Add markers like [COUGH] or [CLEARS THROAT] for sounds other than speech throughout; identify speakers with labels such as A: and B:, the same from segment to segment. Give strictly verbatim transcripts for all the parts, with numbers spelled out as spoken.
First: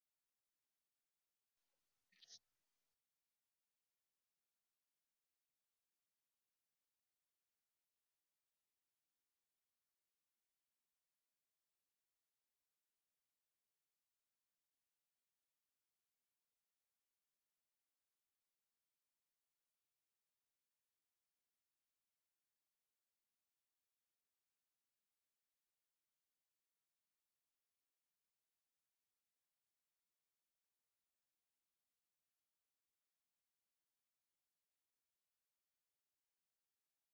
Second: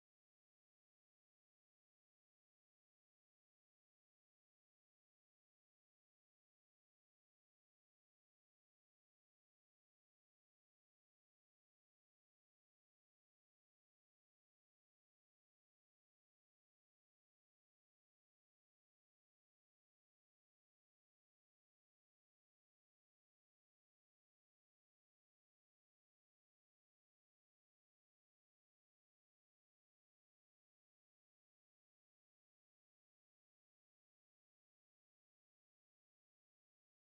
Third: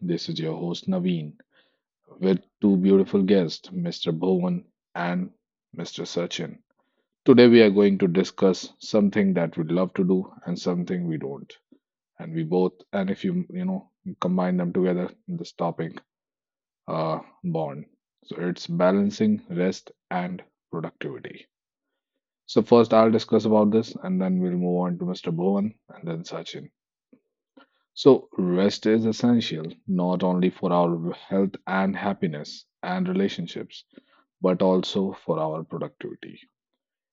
A: This is your host, Naveen, with two beautiful guests, mister Bhuvan and mister Sachin. Today, we are going to discuss something that we love to do and something we don't. And we both, and if you, you know, combine them together, this topic, uh, bond. So it's balancing rest and productivity. So first, I'll discuss about this, and then we'll move on to mister Bhuvan and then Sachin. So, rest is essential not only for our health and happiness and relationships, but also for our productivity.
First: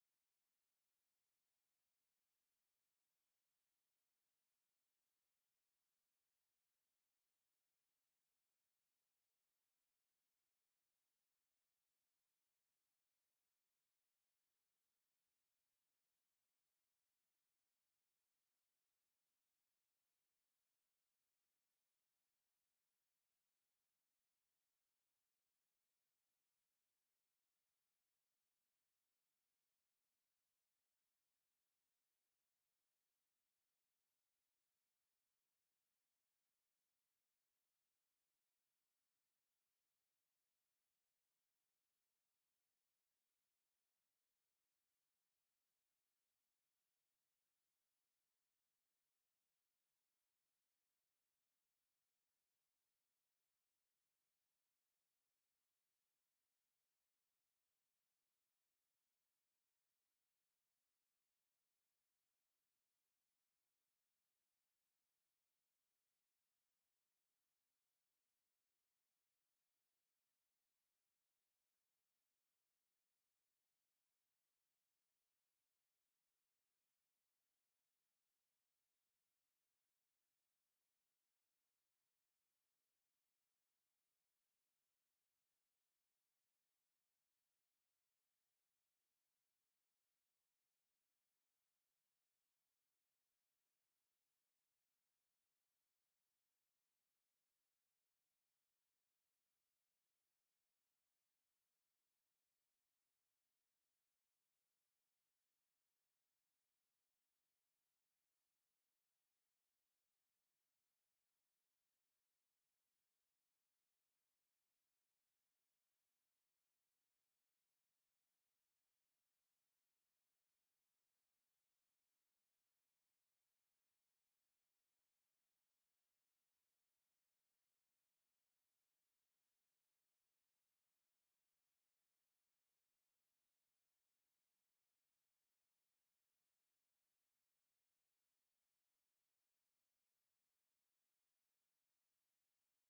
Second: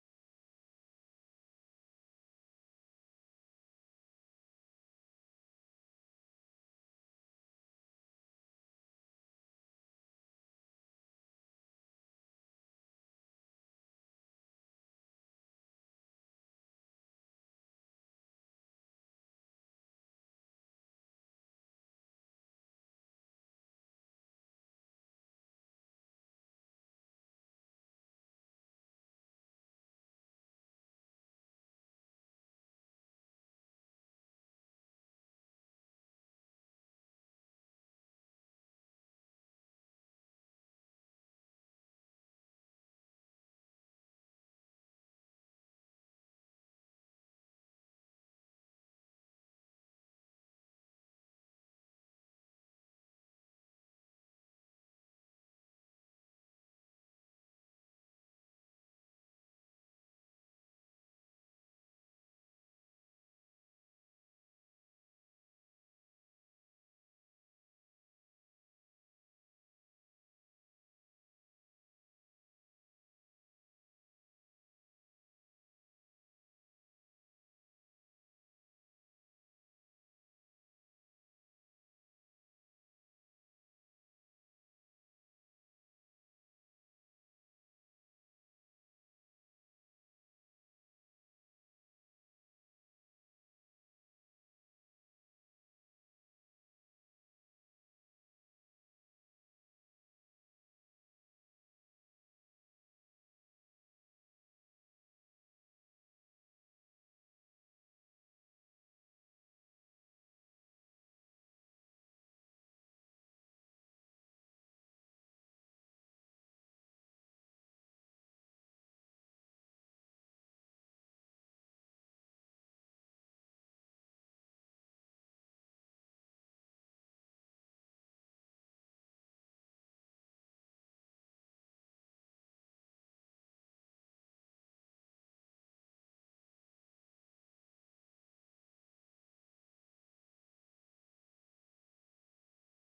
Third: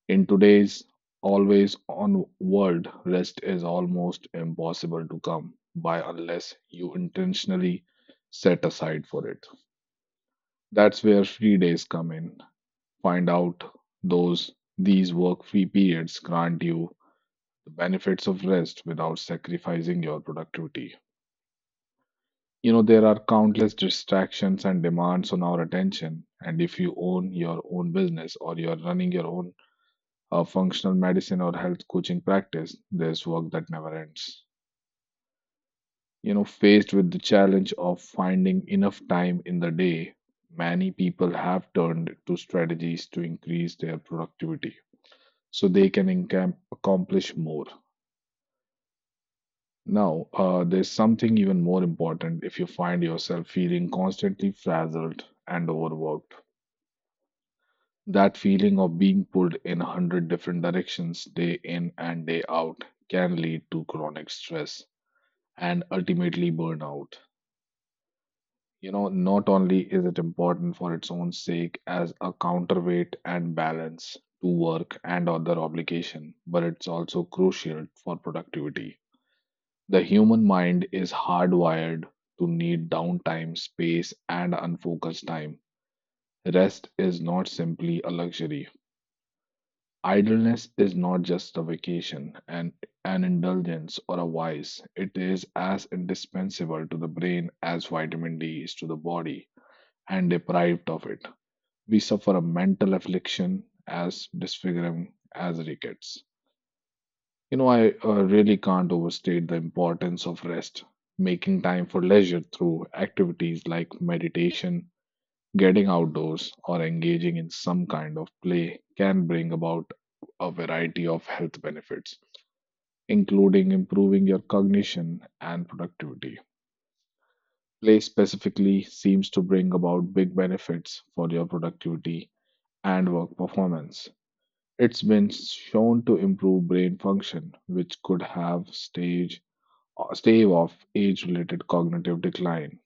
A: In today's always on world, rest is almost impossible to come by unless you intentionally set aside for it. That's where free days come in. Find out those these work free periods grant you the benefits of rest without sacrificing your productivity. You know, there are countless distractions and demands on our attention. And if you own your own business or you're running your own uh, functional medicine or health coaching practice, there's work that never ends. You know, faced with the challenge of finding enough time in the day, many people have turned to strategies to increase their productivity so they can encamp- accomplish more. Now, uh, there's something even more important if you find yourself feeling constantly frazzled and overworked. That feeling of being pulled in a hundred different directions day in and day out can lead to chronic stress and ultimately burnout. You know, not only is it important for its own sake as a counterweight and balance to work and other obligation, but it's also crucial for productivity. The human mind is hardwired to need downtime, space, and unfocused time. Rest is not simply a luxury. Idleness is not just a vacation and an indulgence or a vice. It is as indispensable to the brain as vitamin D is to the body, and deprived of it, we suffer a mental affliction as disfiguring as rickets. You know, I uh, really can't overstate the importance of rest, making time for leisure through activities like meditation. Getting outdoors or engaging in some kind of play can bring about a variety of health benefits, including improving your cognition and productivity. Play specifically seems to bring about big benefits for your productivity and work performance. It's been shown to improve brain function, which could have stage stave off age-related cognitive decline.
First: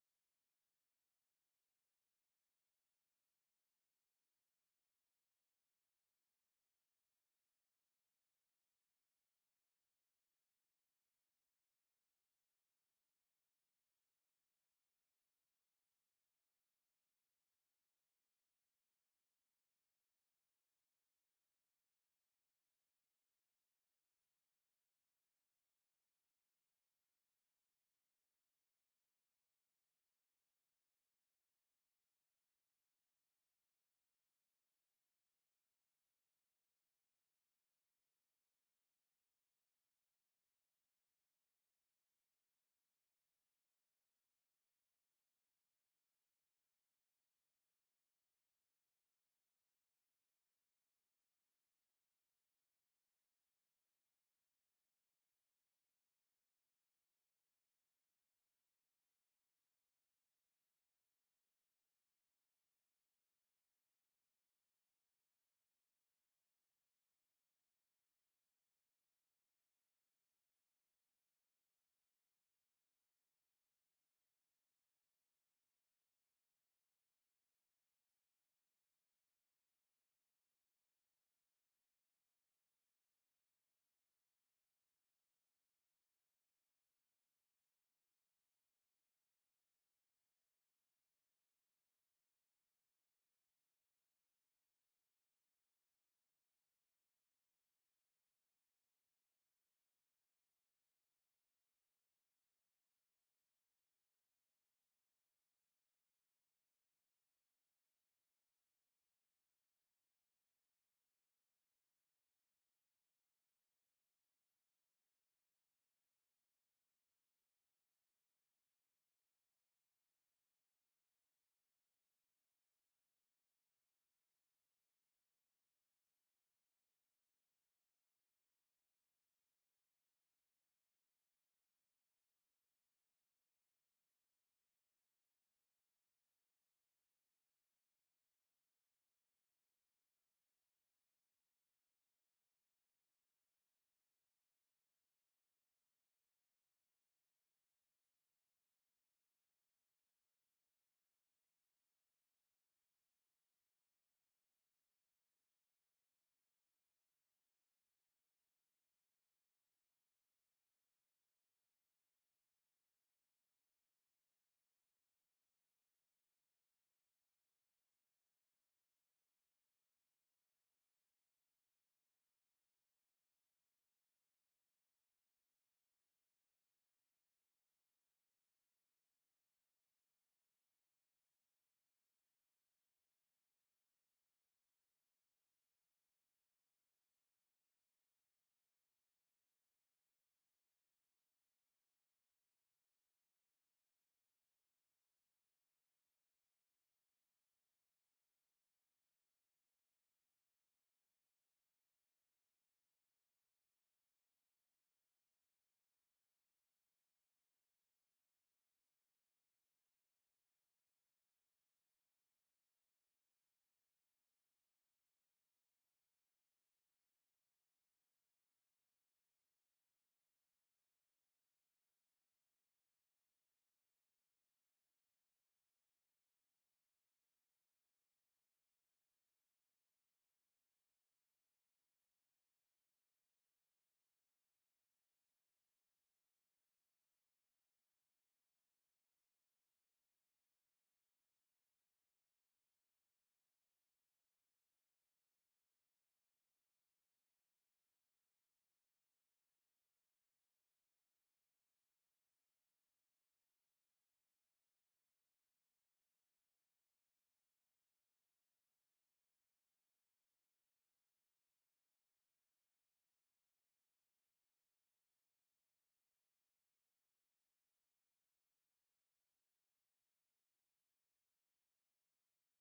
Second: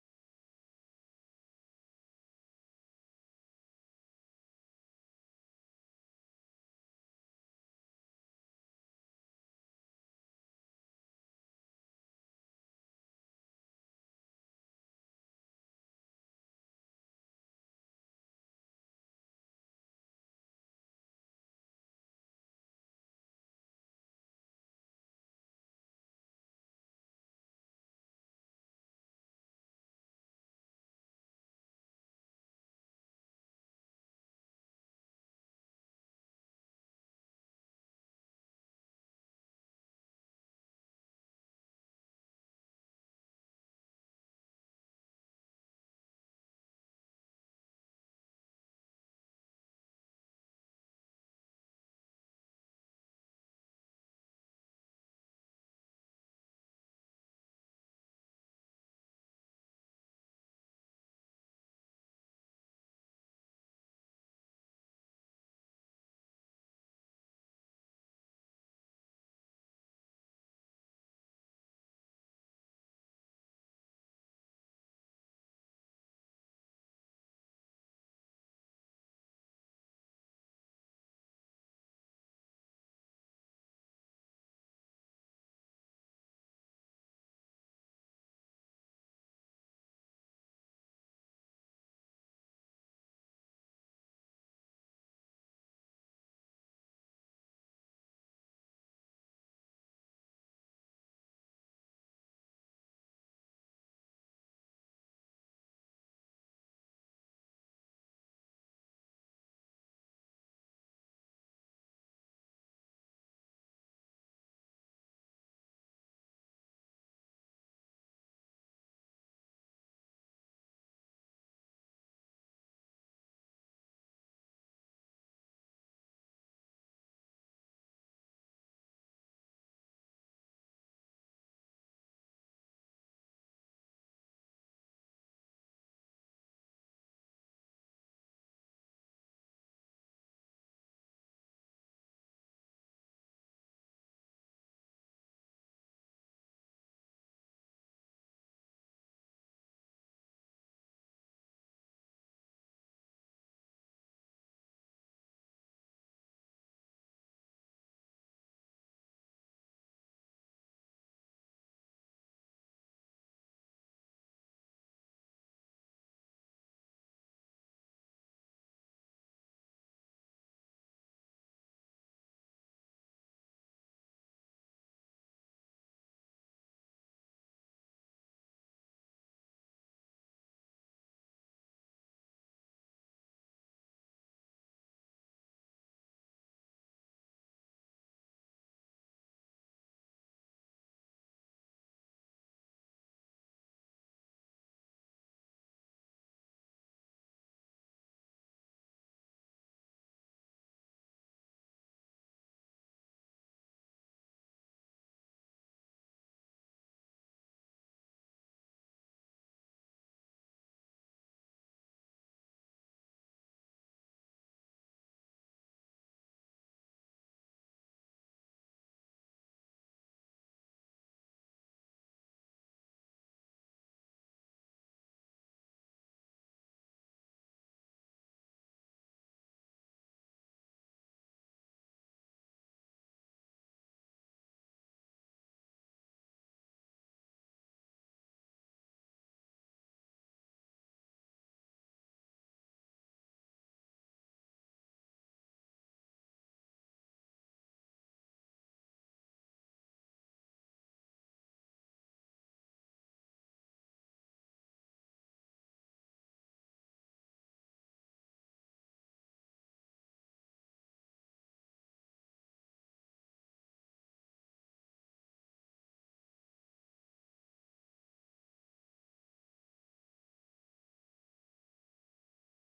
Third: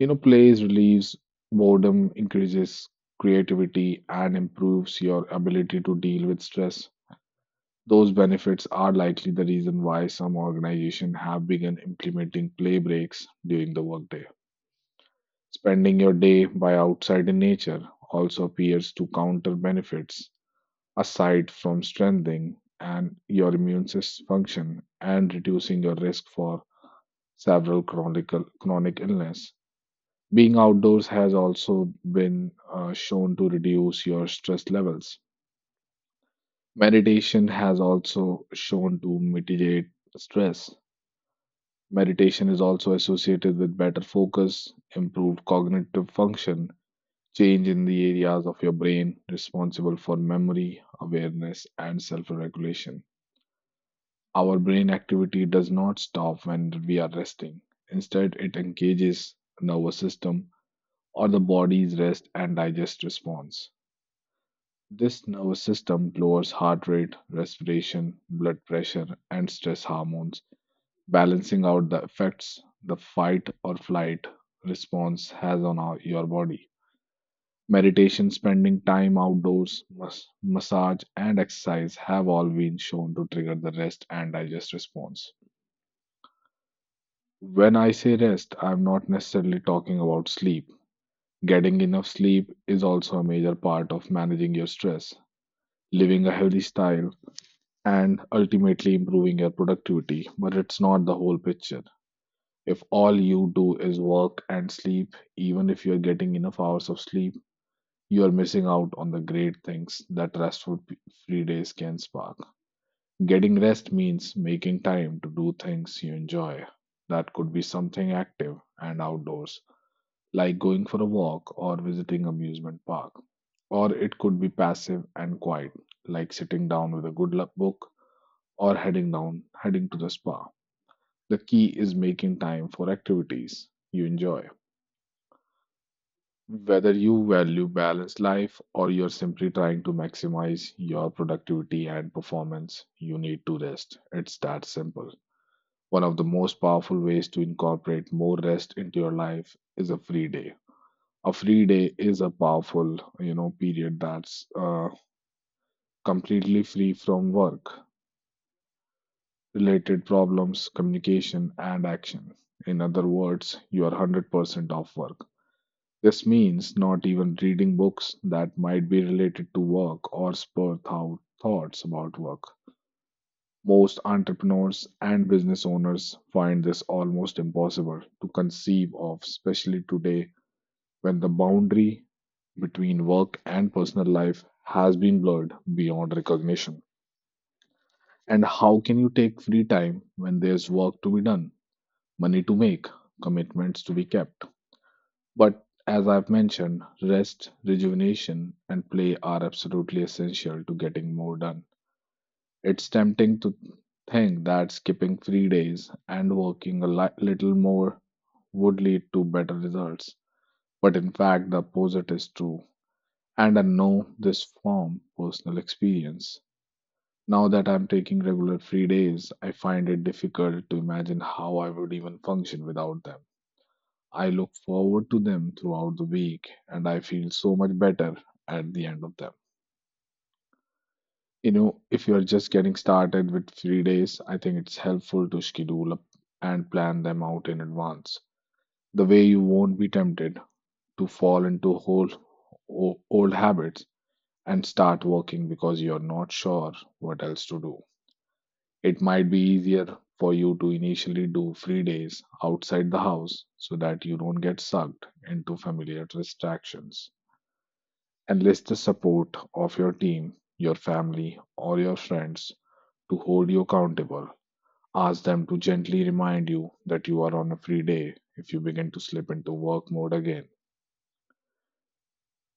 A: You know, plays relieves boredom, increases creativity, and improves your ability to deal with stress. Those benefits are likely the reason why some organizations have begun implementing play breaks during the workday. Spending your day by outside in nature also appears to counter benefits aside from strengthening and your immune system function and reducing your risk for several chronic chronic illness. Being outdoors has also been uh, shown to reduce your stress levels. Meditation has also shown to mitigate stress. Meditation is also associated with better focus, improved cognitive function, change in the areas of your brain responsible for memory, awareness, and self regulation. Our brain activity does not stop when we are resting. Instead, it engages the nervous system or the body's rest and digest response. This nervous system lowers heart rate, respiration, blood pressure, and stress hormones, balancing out the effects the fight or flight response has on our, your body. Meditation, spending time outdoors, mas- massage, and exercise have all been shown to trigger the rest and digest response. When I say rest, I'm not necessarily talking about sleep. Getting enough sleep is also a major part of managing your stress. Living a healthy style. And ultimately improving your productivity. But it's not the whole picture. If all you do is work and sleep, even if you're getting enough hours of sleep, you are missing out on the great things that restful p- free days can spark. Getting rest means making time to do things you enjoy. That could be something active and outdoors, like going for a walk or visiting amusement park. Or it could be passive and quiet, like sitting down with a good lu- book or heading down, heading to the spa. The key is making time for activities you enjoy. Whether you value balanced life or you're simply trying to maximize your productivity and performance, you need to rest. It's that simple. One of the most powerful ways to incorporate more rest into your life is a free day. A free day is a powerful, you know, period that's uh, completely free from work. Related problems, communication, and action. In other words, you are one hundred percent off work. This means not even reading books that might be related to work or spur thou- thoughts about work. Most entrepreneurs and business owners find this almost impossible to conceive of, especially today when the boundary between work and personal life has been blurred beyond recognition. And how can you take free time when there's work to be done? Money to make, commitments to be kept. But as I've mentioned, rest, rejuvenation, and play are absolutely essential to getting more done. It's tempting to think that skipping three days and working a li- little more would lead to better results. But in fact, the opposite is true. And I know this from personal experience. Now that I'm taking regular free days, I find it difficult to imagine how I would even function without them. I look forward to them throughout the week and I feel so much better at the end of them. You know, if you're just getting started with free days, I think it's helpful to schedule up and plan them out in advance. The way you won't be tempted to fall into whole o- old habits and start working because you're not sure what else to do. It might be easier for you to initially do free days outside the house so that you don't get sucked into familiar distractions. Enlist the support of your team, your family, or your friends to hold you accountable. Ask them to gently remind you that you are on a free day if you begin to slip into work mode again.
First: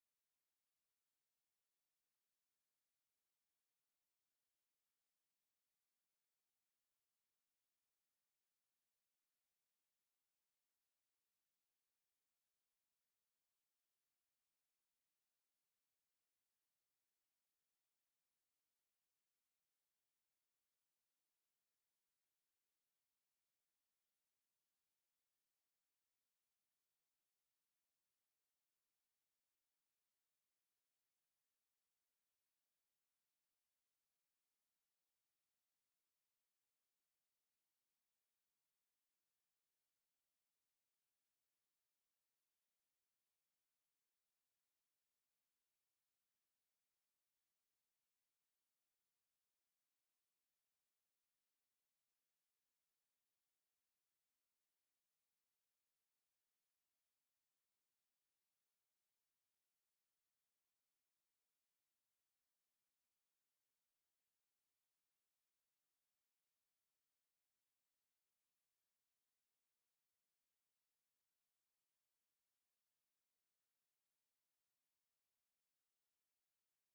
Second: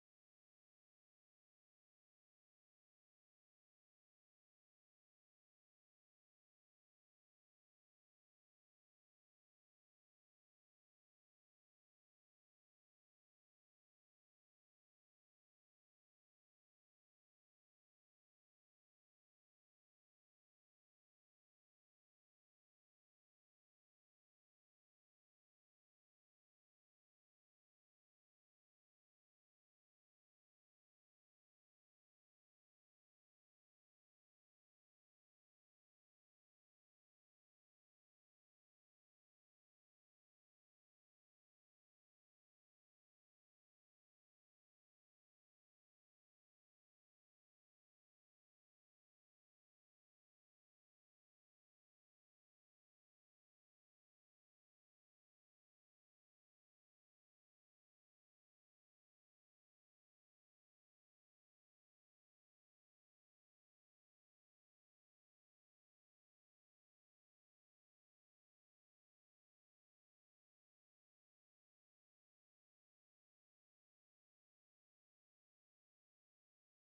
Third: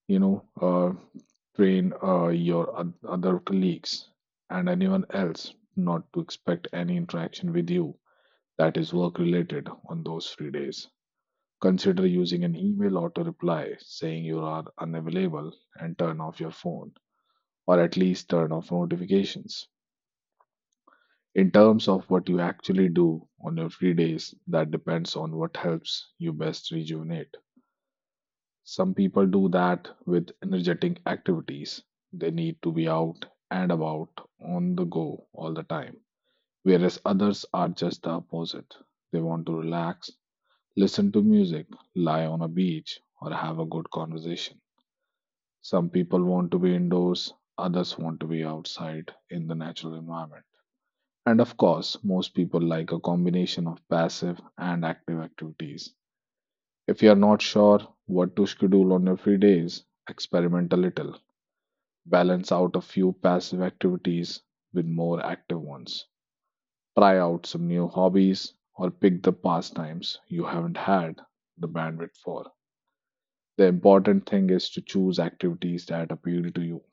A: You know, uh, train uh, your oth- other colleagues and anyone else not to expect any interaction with you that is work related on those free days. Consider using an email auto reply saying you are unavailable and turn off your phone, or at least turn off notifications. In terms of what you actually do on your free days, that depends on what helps you best rejuvenate. Some people do that with energetic activities. They need to be out and about on the go all the time, whereas others are just the opposite. They want to relax, listen to music, lie on a beach, or have a good conversation. Some people want to be indoors, others want to be outside in the natural environment. And of course, most people like a combination of passive and active activities. If you are not sure what to schedule on your free days, experiment a little. Balance out a few passive activities with more active ones. Try out some new hobbies or pick the pastimes you haven't had the bandwidth for. The important thing is to choose activities that appeal to you.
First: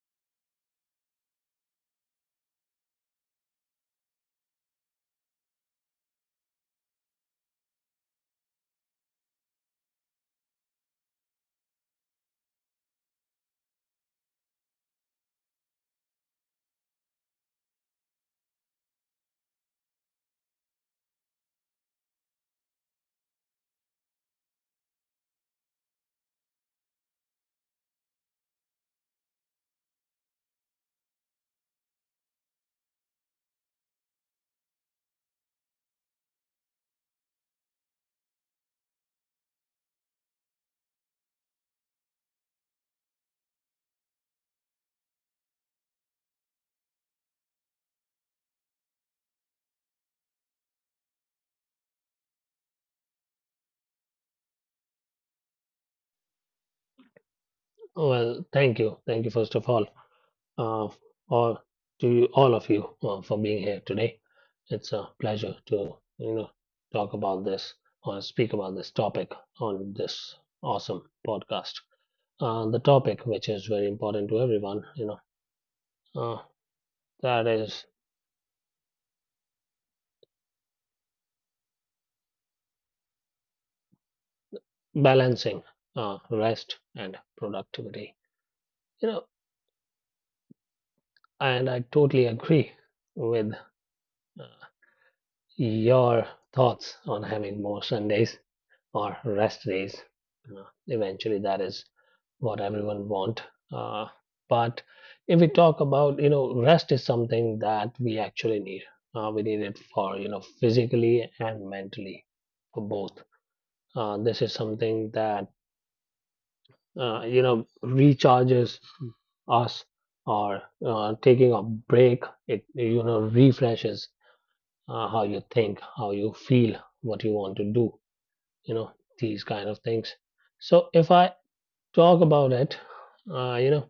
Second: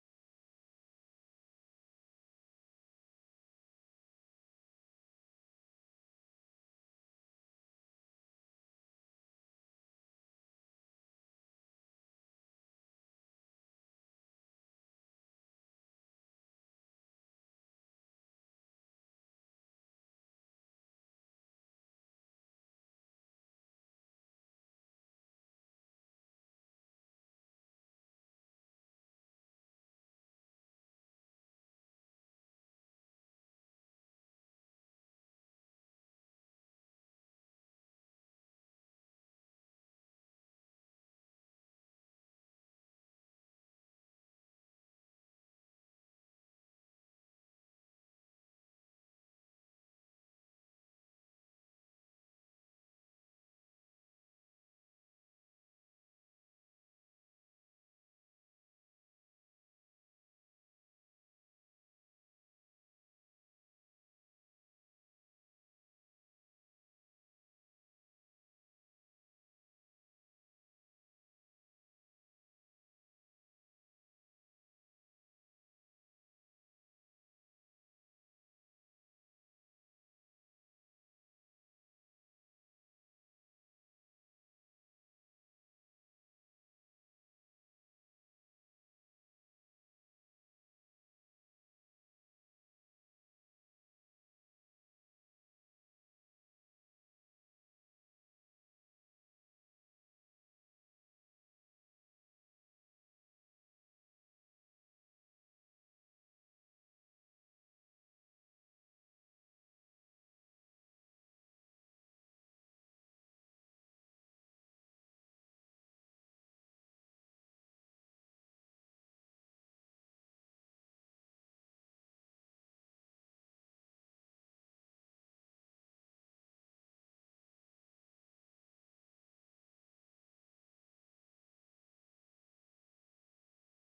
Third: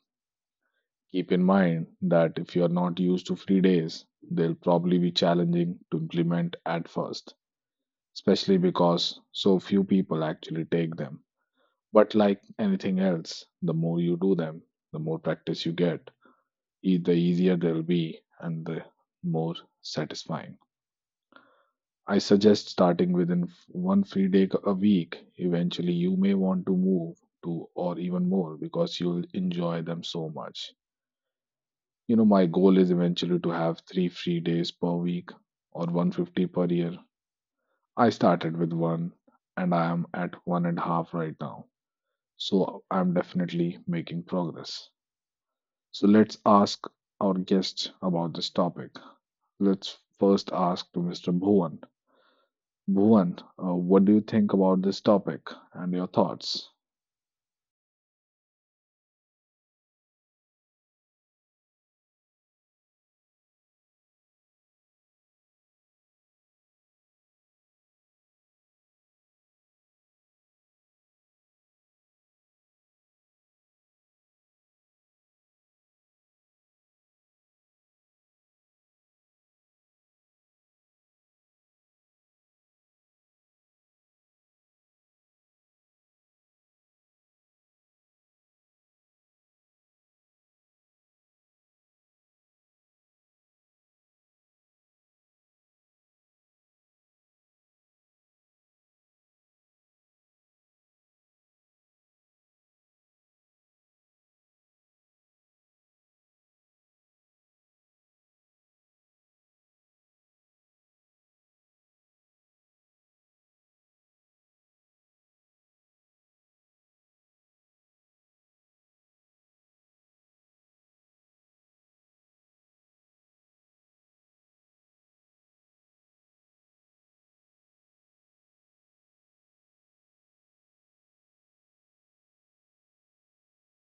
A: Keep in mind that if you are not used to free days, they'll probably be challenging to implement at first, especially because so few people actually take them. But like anything else, the more you do them, the more practice you get, e- the easier they'll be and the more satisfying. I suggest starting within f- one free day c- a week. Eventually, you may want to move to or even more because you'll enjoy them so much. You know, my goal is eventually to have three free days per week or one hundred fifty per year. I started with one and I am at one and a half right now, so I'm definitely making progress. So let's ask our guest about this topic. Let's first ask to mister Bhuvan. Bhuvan, uh, what do you think about this topic and your thoughts?
B: Well, thank you. Thank you, first of all, uh, all to you, all of you uh, for being here today. It's a pleasure to, you know, talk about this or speak about this topic on this awesome podcast. Uh, the topic, which is very important to everyone, you know, uh, that is balancing uh, rest and productivity. You know, and I totally agree with uh, your thoughts on having more Sundays or rest days. Uh, Eventually, that is what everyone want. Uh, but if we talk about, you know, rest is something that we actually need. Uh, we need it for, you know, physically and mentally for both. Uh, this is something that, uh, you know, recharges us or uh, taking a break. It, you know, refreshes uh, how you think, how you feel, what you want to do, you know, these kind of things. So if I talk about it, uh, you know,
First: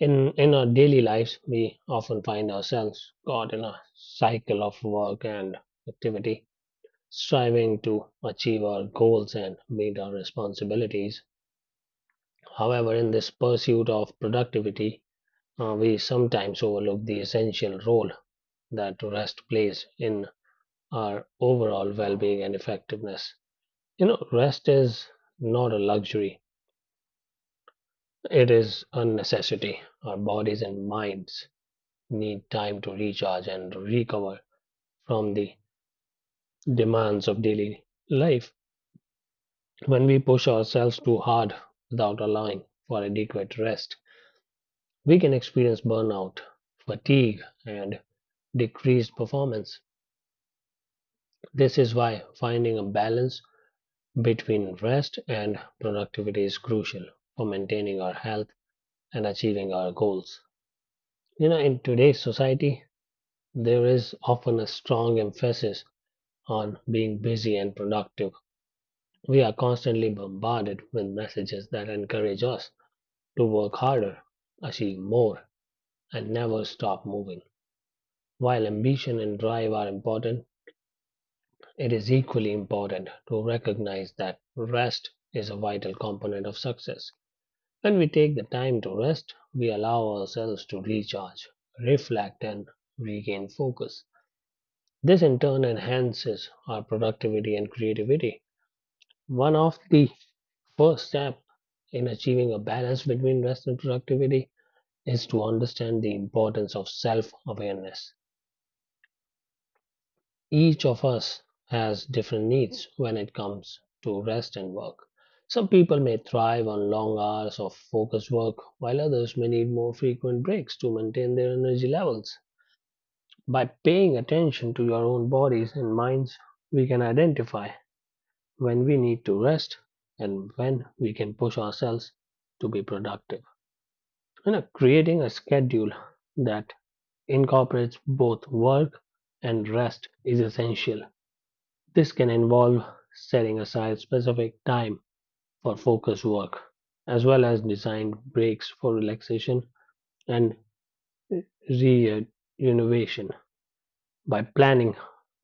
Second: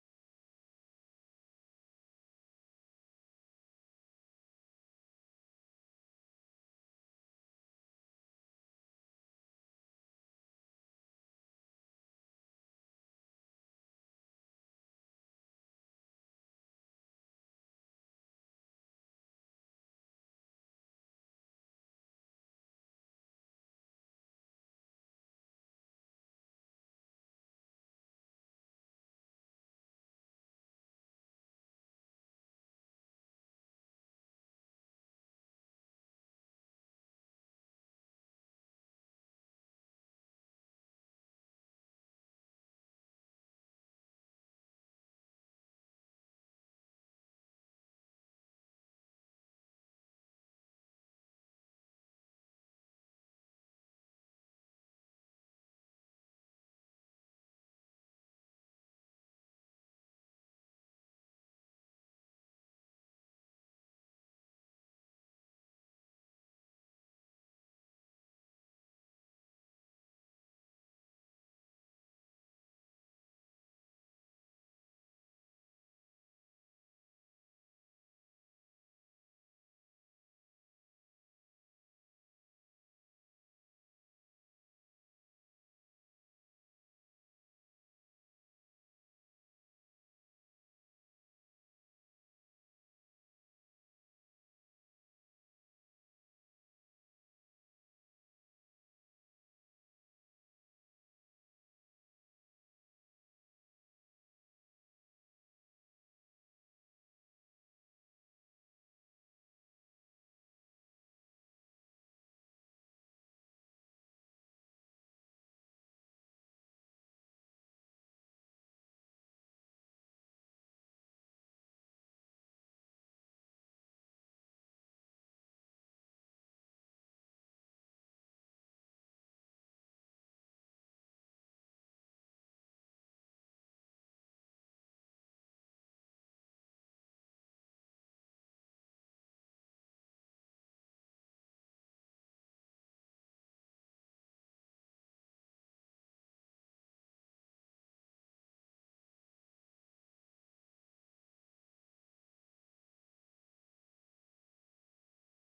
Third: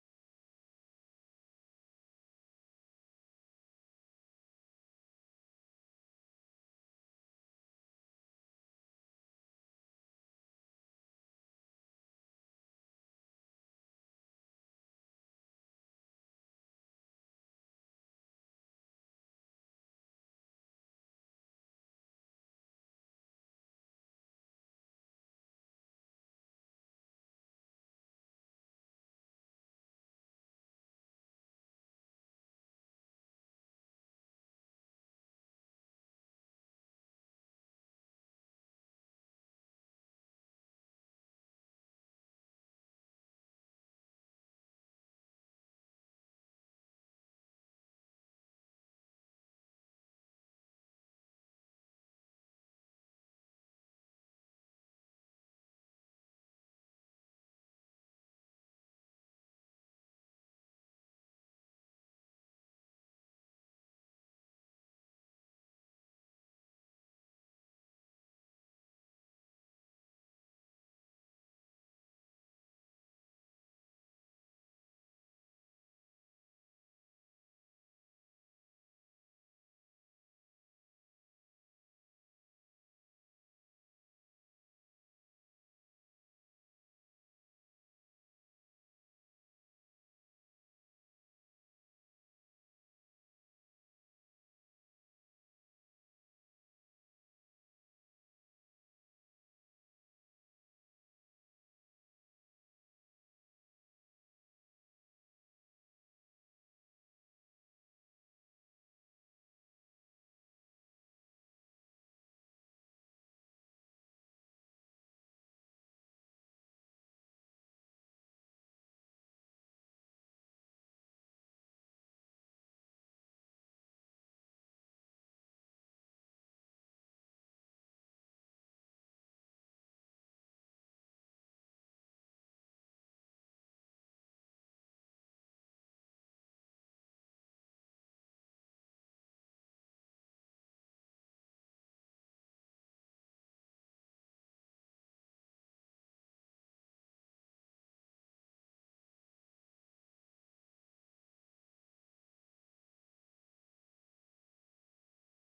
B: in in our daily lives, we often find ourselves caught in a cycle of work and activity, striving to achieve our goals and meet our responsibilities. However, in this pursuit of productivity, uh, we sometimes overlook the essential role that rest plays in our overall well-being and effectiveness. You know, rest is not a luxury; it is a necessity. Our bodies and minds need time to recharge and recover from the demands of daily life. When we push ourselves too hard without allowing for adequate rest, we can experience burnout, fatigue, and decreased performance. This is why finding a balance between rest and productivity is crucial for maintaining our health and achieving our goals. You know, in today's society, there is often a strong emphasis on being busy and productive. We are constantly bombarded with messages that encourage us to work harder, achieve more, and never stop moving. While ambition and drive are important, it is equally important to recognize that rest is a vital component of success. When we take the time to rest, we allow ourselves to recharge, reflect, and regain focus. This in turn enhances our productivity and creativity. One of the first step in achieving a balance between rest and productivity is to understand the importance of self awareness. Each of us has different needs when it comes to rest and work. Some people may thrive on long hours of focused work, while others may need more frequent breaks to maintain their energy levels. By paying attention to your own bodies and minds, we can identify when we need to rest and when we can push ourselves to be productive. you know, creating a schedule that incorporates both work and rest is essential. This can involve setting aside specific time for focus work, as well as designed breaks for relaxation and rejuvenation. By planning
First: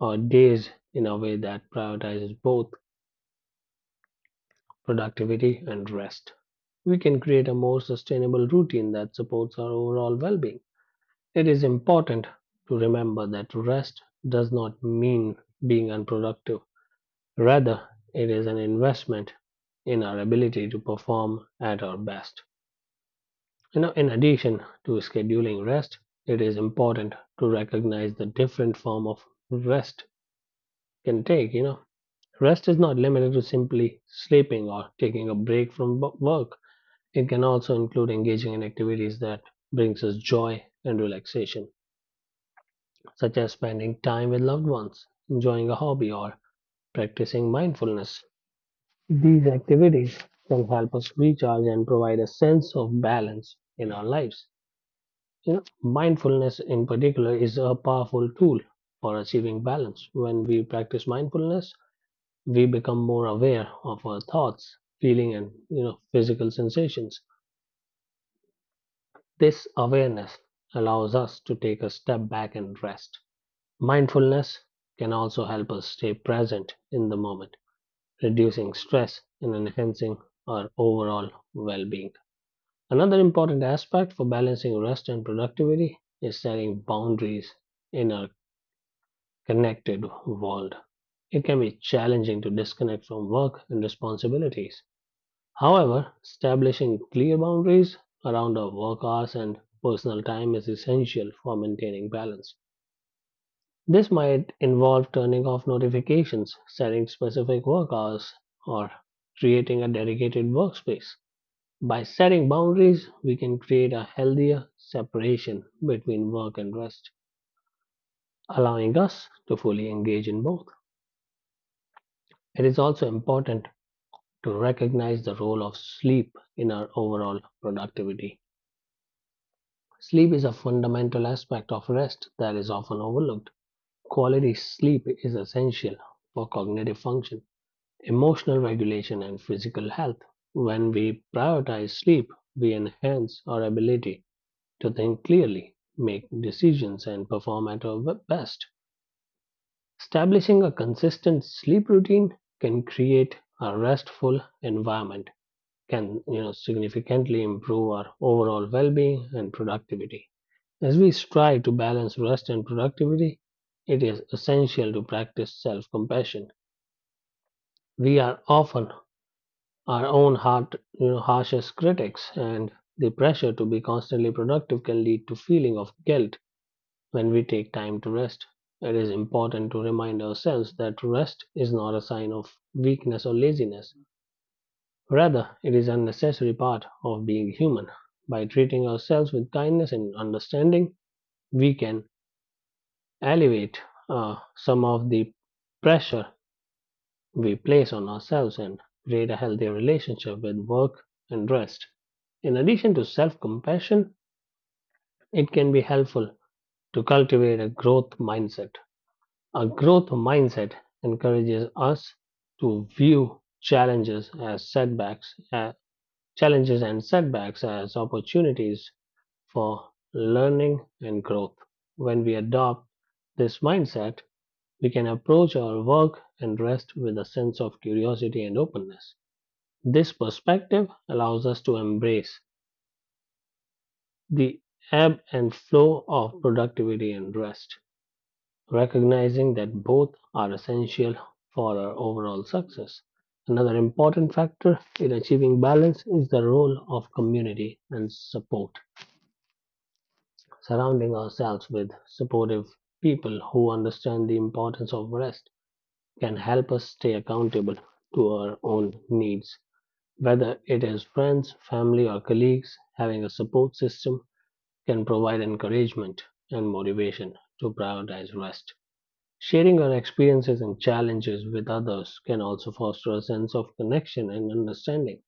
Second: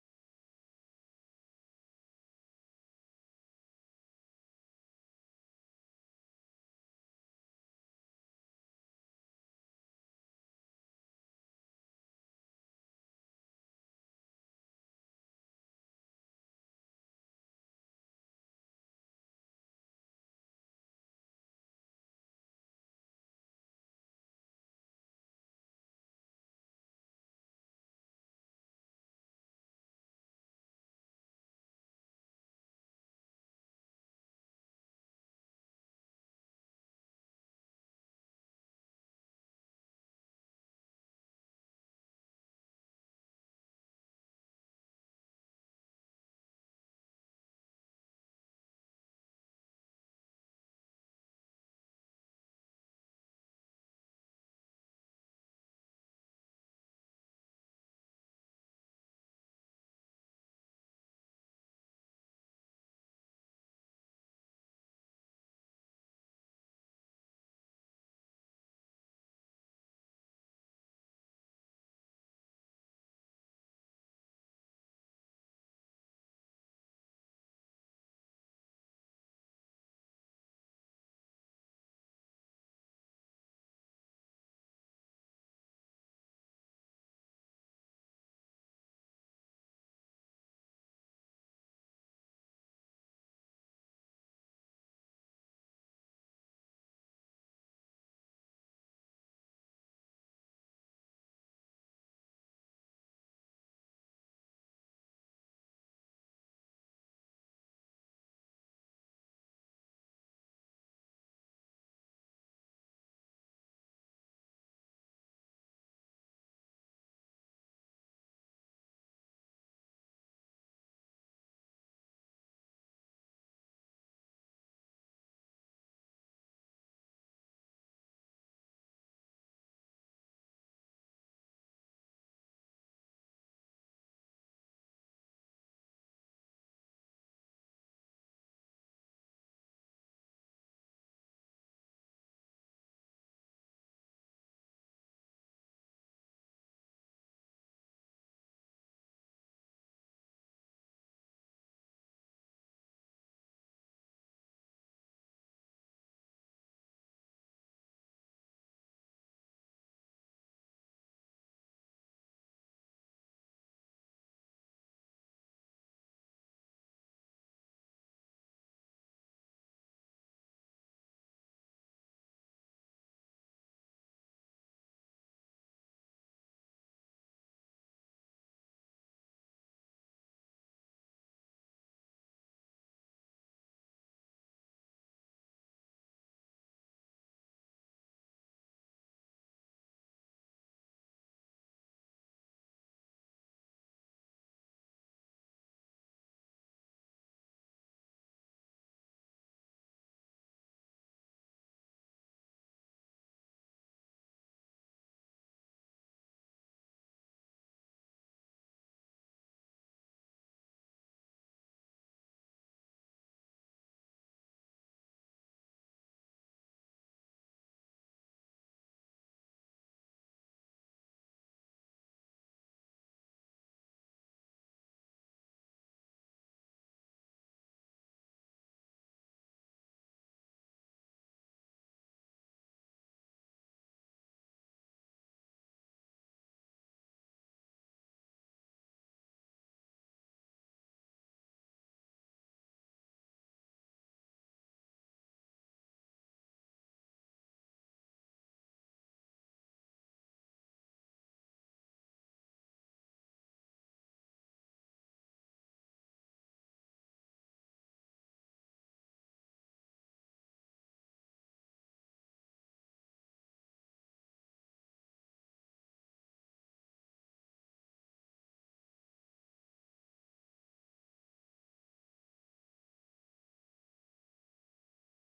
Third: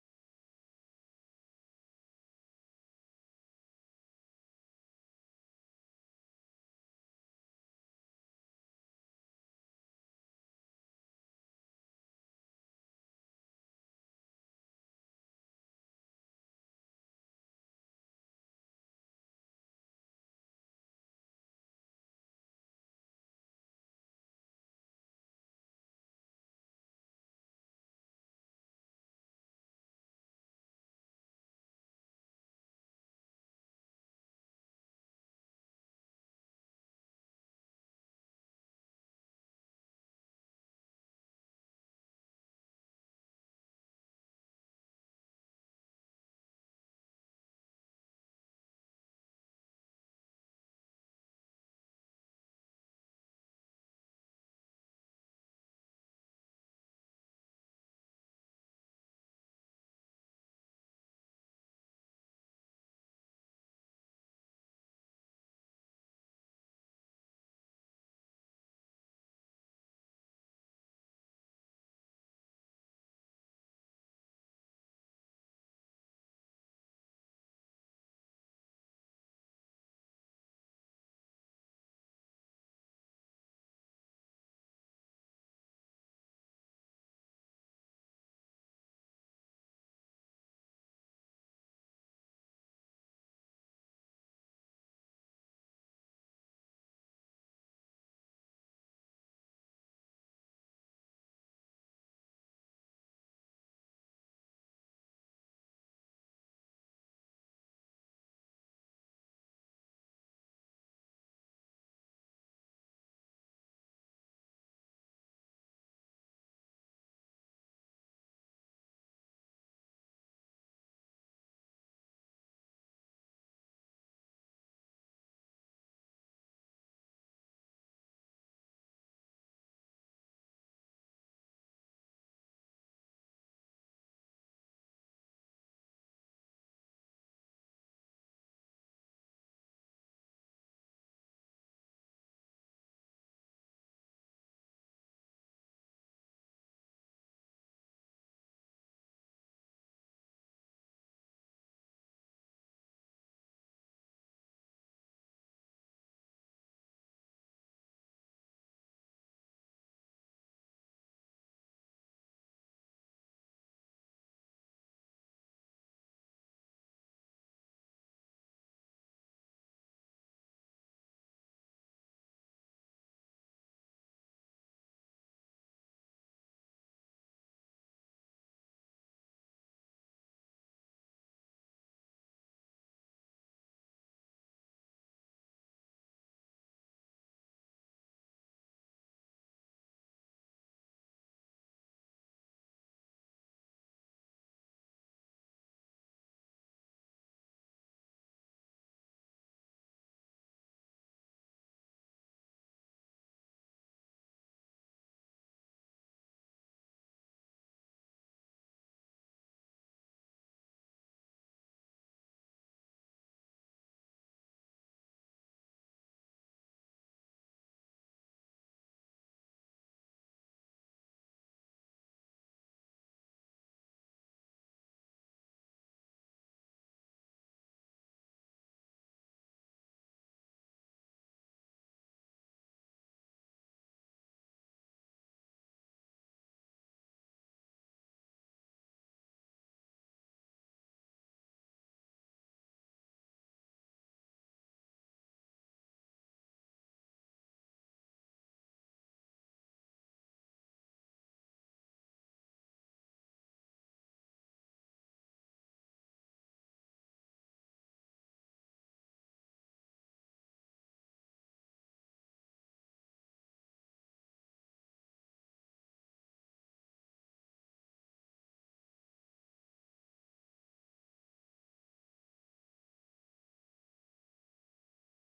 B: our days in a way that prioritizes both productivity and rest, we can create a more sustainable routine that supports our overall well being. It is important to remember that rest does not mean being unproductive. Rather, it is an investment in our ability to perform at our best. You know, in addition to scheduling rest, it is important to recognize the different form of rest can take, you know. Rest is not limited to simply sleeping or taking a break from work. It can also include engaging in activities that brings us joy and relaxation, such as spending time with loved ones, enjoying a hobby, or practicing mindfulness. These activities can help us recharge and provide a sense of balance in our lives. You know, mindfulness in particular is a powerful tool for achieving balance. When we practice mindfulness, we become more aware of our thoughts, feeling and you know physical sensations. This awareness allows us to take a step back and rest. Mindfulness can also help us stay present in the moment, reducing stress and enhancing our overall well being. Another important aspect for balancing rest and productivity is setting boundaries in our connected world. It can be challenging to disconnect from work and responsibilities. However, establishing clear boundaries around our work hours and personal time is essential for maintaining balance. This might involve turning off notifications, setting specific work hours, or creating a dedicated workspace. By setting boundaries, we can create a healthier separation between work and rest, allowing us to fully engage in both. It is also important to recognize the role of sleep in our overall productivity. Sleep is a fundamental aspect of rest that is often overlooked. Quality sleep is essential for cognitive function, emotional regulation, and physical health. When we prioritize sleep, we enhance our ability to think clearly, make decisions, and perform at our best. Establishing a consistent sleep routine can create a restful environment, can you know, significantly improve our overall well being and productivity. As we strive to balance rest and productivity, it is essential to practice self compassion. We are often our own heart, you know, harshest critics, and the pressure to be constantly productive can lead to feeling of guilt when we take time to rest. It is important to remind ourselves that rest is not a sign of weakness or laziness. Rather, it is a necessary part of being human. By treating ourselves with kindness and understanding, we can alleviate uh, some of the pressure. We place on ourselves and create a healthy relationship with work and rest. In addition to self compassion, it can be helpful to cultivate a growth mindset. A growth mindset encourages us to view challenges as setbacks, uh, challenges and setbacks as opportunities for learning and growth. When we adopt this mindset, we can approach our work and rest with a sense of curiosity and openness. This perspective allows us to embrace the ebb and flow of productivity and rest, recognizing that both are essential for our overall success. Another important factor in achieving balance is the role of community and support. Surrounding ourselves with supportive people who understand the importance of rest can help us stay accountable to our own needs. Whether it is friends, family, or colleagues, having a support system can provide encouragement and motivation to prioritize rest. Sharing our experiences and challenges with others can also foster a sense of connection and understanding,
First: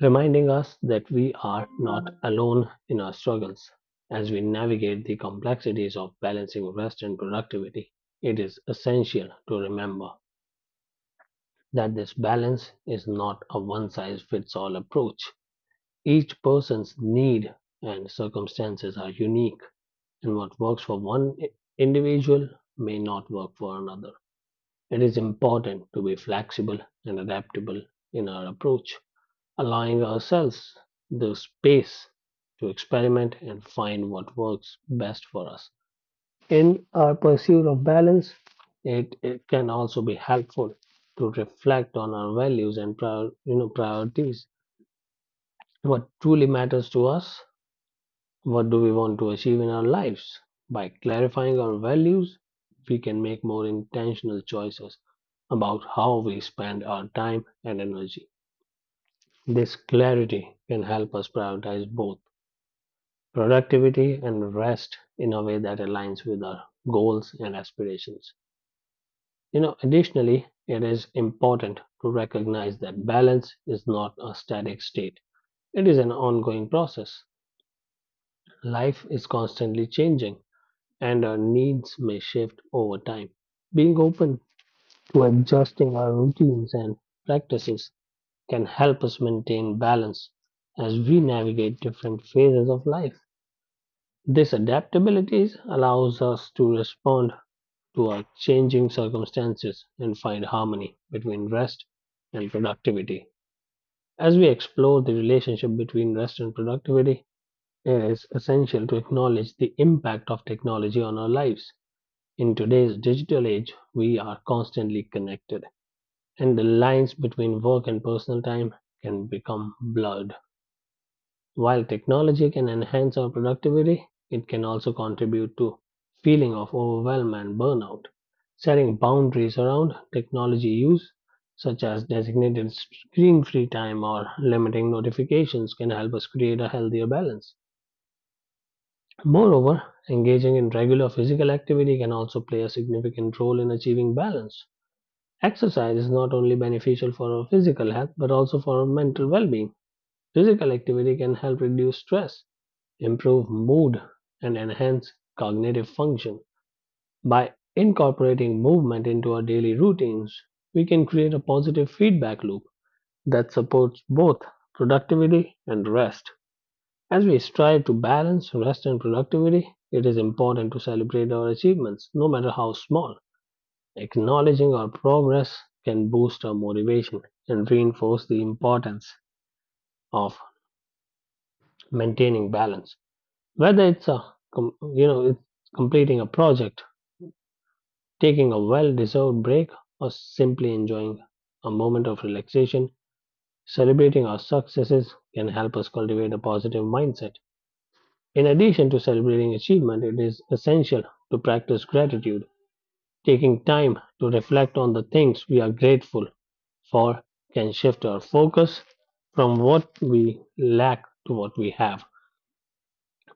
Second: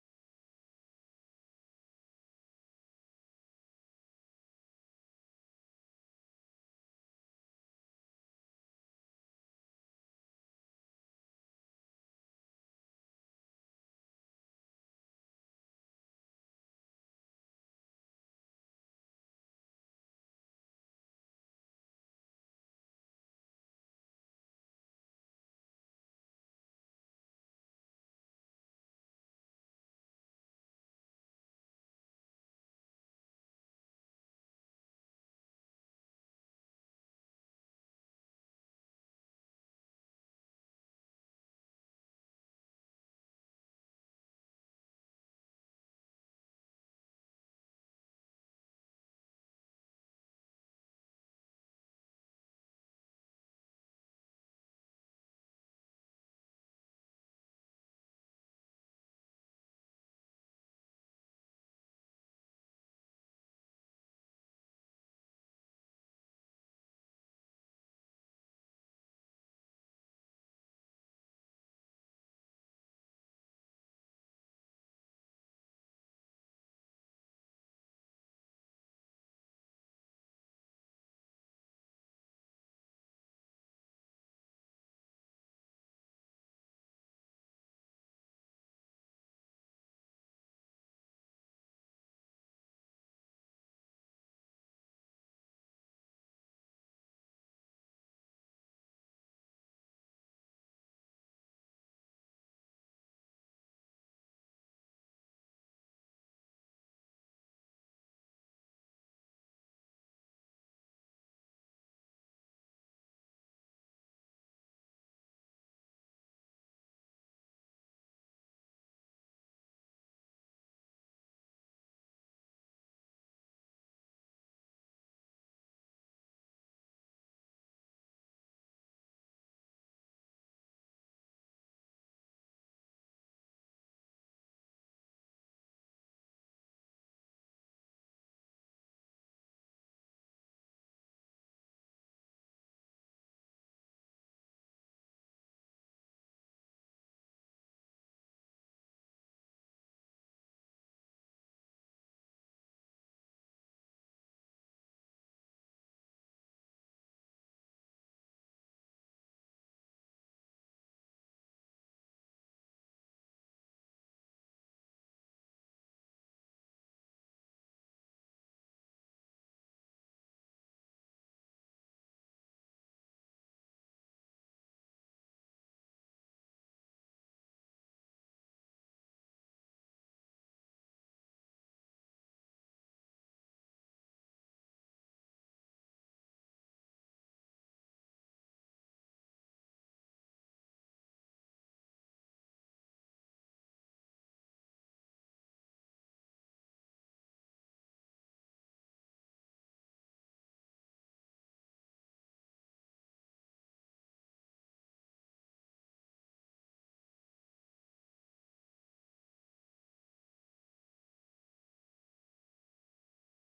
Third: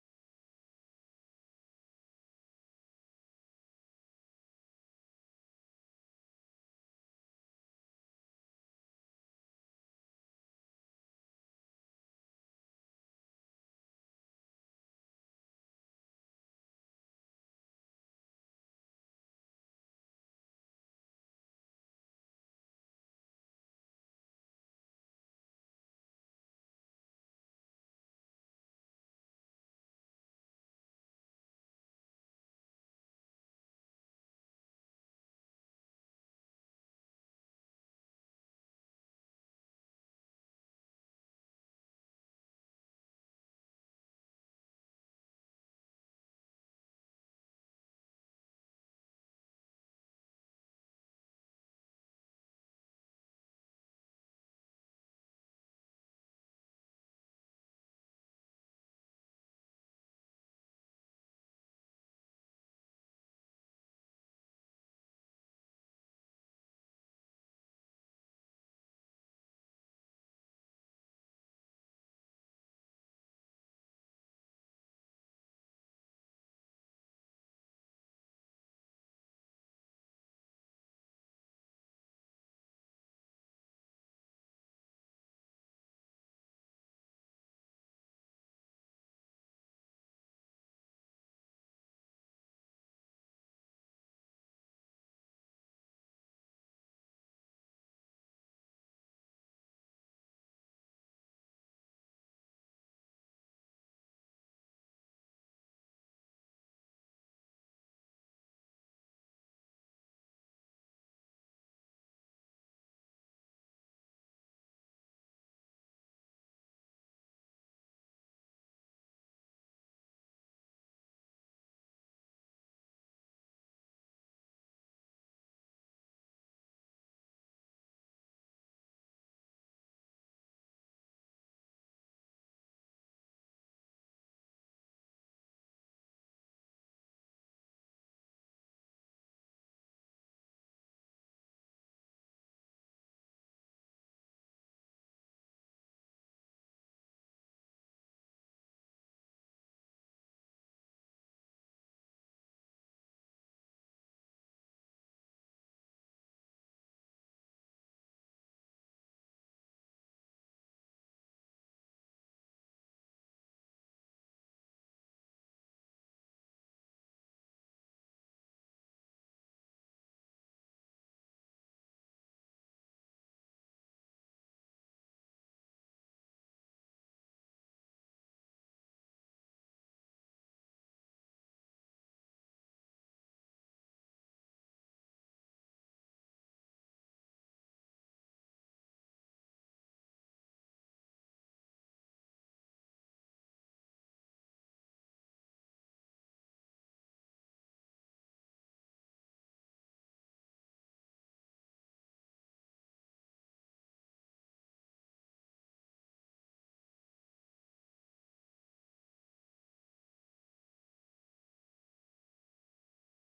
B: reminding us that we are not alone in our struggles. As we navigate the complexities of balancing rest and productivity, it is essential to remember that this balance is not a one size fits all approach. Each person's need and circumstances are unique, and what works for one i- individual may not work for another. It is important to be flexible and adaptable in our approach, allowing ourselves the space to experiment and find what works best for us. In our pursuit of balance, it, it can also be helpful to reflect on our values and prior, you know, priorities, what truly matters to us. What do we want to achieve in our lives? By clarifying our values, we can make more intentional choices about how we spend our time and energy. This clarity can help us prioritize both productivity and rest in a way that aligns with our goals and aspirations. You know, additionally, it is important to recognize that balance is not a static state, it is an ongoing process. Life is constantly changing, and our needs may shift over time. Being open to adjusting our routines and practices can help us maintain balance as we navigate different phases of life. This adaptability allows us to respond to our changing circumstances and find harmony between rest and productivity. As we explore the relationship between rest and productivity, it is essential to acknowledge the impact of technology on our lives. In today's digital age, we are constantly connected, and the lines between work and personal time can become blurred. While technology can enhance our productivity, it can also contribute to feeling of overwhelm and burnout. Setting boundaries around technology use, such as designated screen-free time or limiting notifications, can help us create a healthier balance. Moreover, engaging in regular physical activity can also play a significant role in achieving balance. Exercise is not only beneficial for our physical health but also for our mental well being. Physical activity can help reduce stress, improve mood, and enhance cognitive function. By incorporating movement into our daily routines, we can create a positive feedback loop that supports both productivity and rest. As we strive to balance rest and productivity, it is important to celebrate our achievements, no matter how small. Acknowledging our progress can boost our motivation and reinforce the importance of maintaining balance. Whether it's a com- you know it's completing a project, taking a well-deserved break, or simply enjoying a moment of relaxation, celebrating our successes can help us cultivate a positive mindset. In addition to celebrating achievement, it is essential to practice gratitude, taking time to reflect on the things we are grateful for can shift our focus from what we lack to what we have.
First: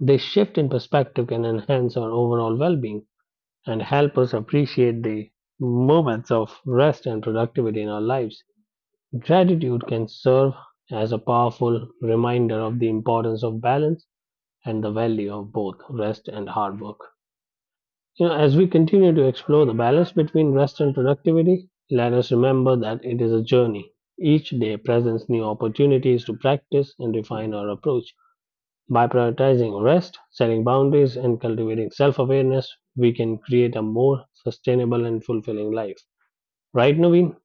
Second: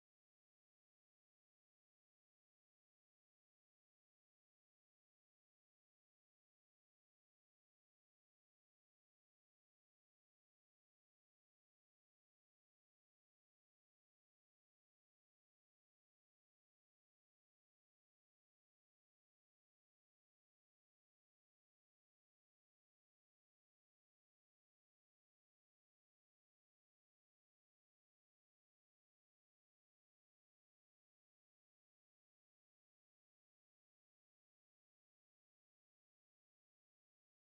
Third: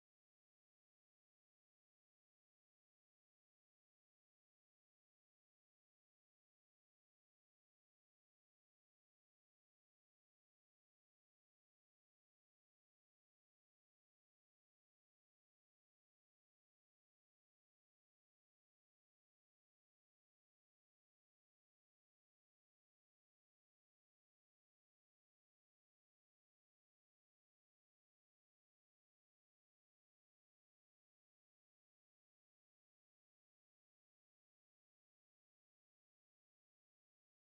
B: This shift in perspective can enhance our overall well being and help us appreciate the moments of rest and productivity in our lives. Gratitude can serve as a powerful reminder of the importance of balance and the value of both rest and hard work. You know, as we continue to explore the balance between rest and productivity, let us remember that it is a journey. Each day presents new opportunities to practice and refine our approach. By prioritizing rest, setting boundaries, and cultivating self awareness, we can create a more sustainable and fulfilling life. Right, Naveen?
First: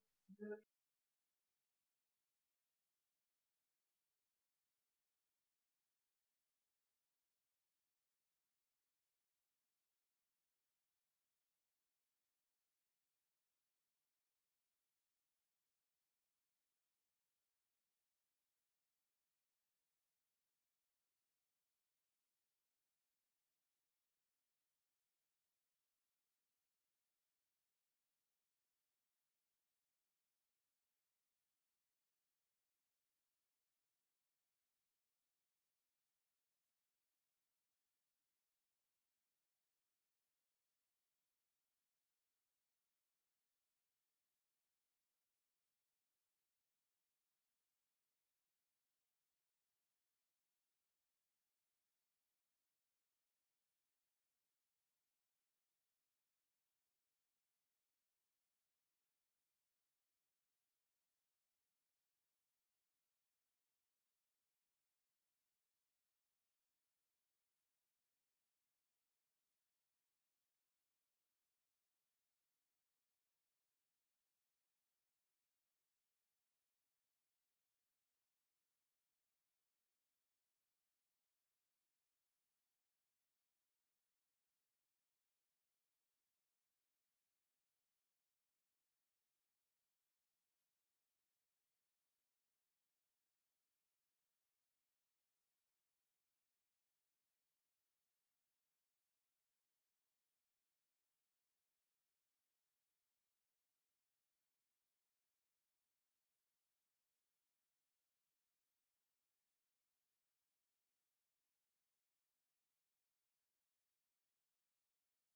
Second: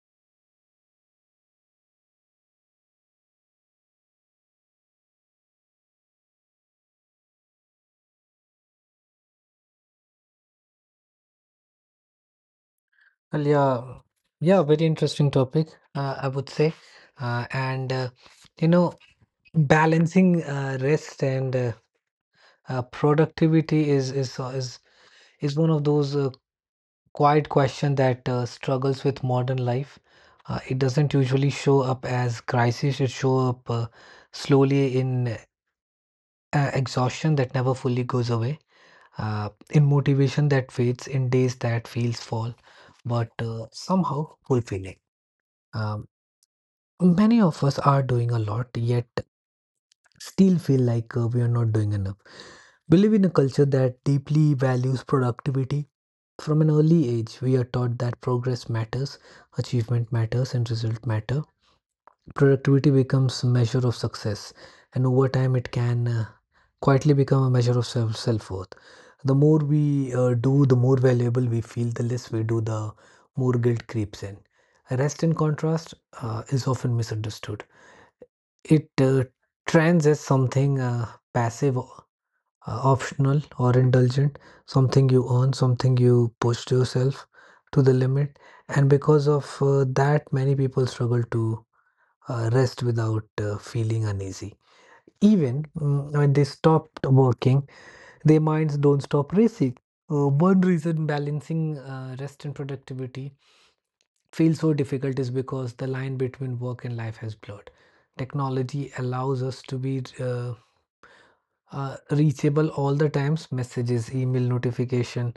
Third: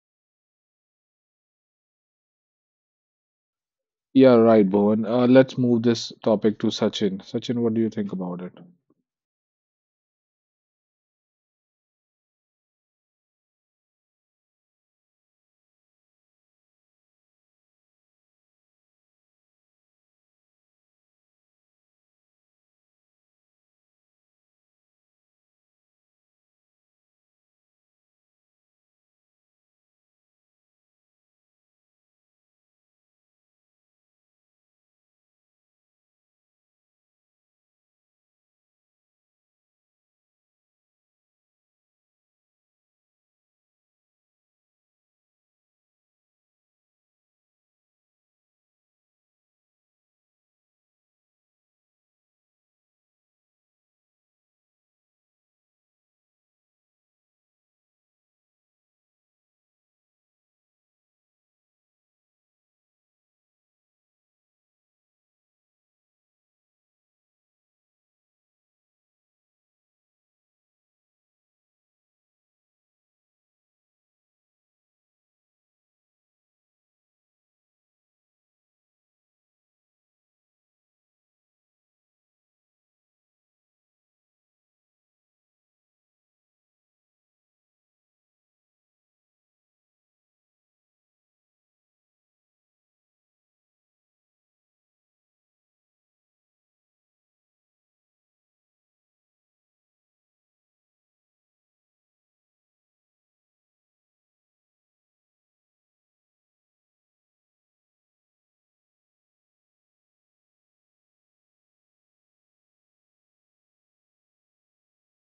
A: Yeah, right, Bhuvan. Uh, let's move this topic to Sachin. Sachin, what do you think about it?
C: Well, yeah, yeah, very interesting topic, uh, I would say. Uh, and, uh, you know, Balancing uh, rest and uh, uh, productivity is, is, uh, is, is one of those uh, quiet questions that uh, struggles with modern life. Uh, it doesn't usually show up as crisis, it show up uh, slowly in uh, exhaustion that never fully goes away, uh, in motivation that fades, in days that feels fall, but uh, somehow fulfilling. Um, Many of us are doing a lot, yet still feel like uh, we are not doing enough. We live in a culture that deeply values productivity. From an early age, we are taught that progress matters, achievement matters, and result matter productivity becomes a measure of success, and over time, it can uh, quietly become a measure of self self worth. The more we uh, do, the more valuable we feel, the less we do, the more guilt creeps in. Rest, in contrast, uh, is often misunderstood. It uh, trends as something uh, passive, uh, optional, or indulgent, something you earn, something you pushed yourself to the limit. And because of uh, that, many people struggle to uh, rest without uh, feeling uneasy. Even mm, when they stopped working, their minds don't stop racing. Uh, one reason balancing uh, rest and productivity feels so difficult is because the line between work and life has blurred. Technology allows us to be uh, uh, reachable all the times, messages, email notification.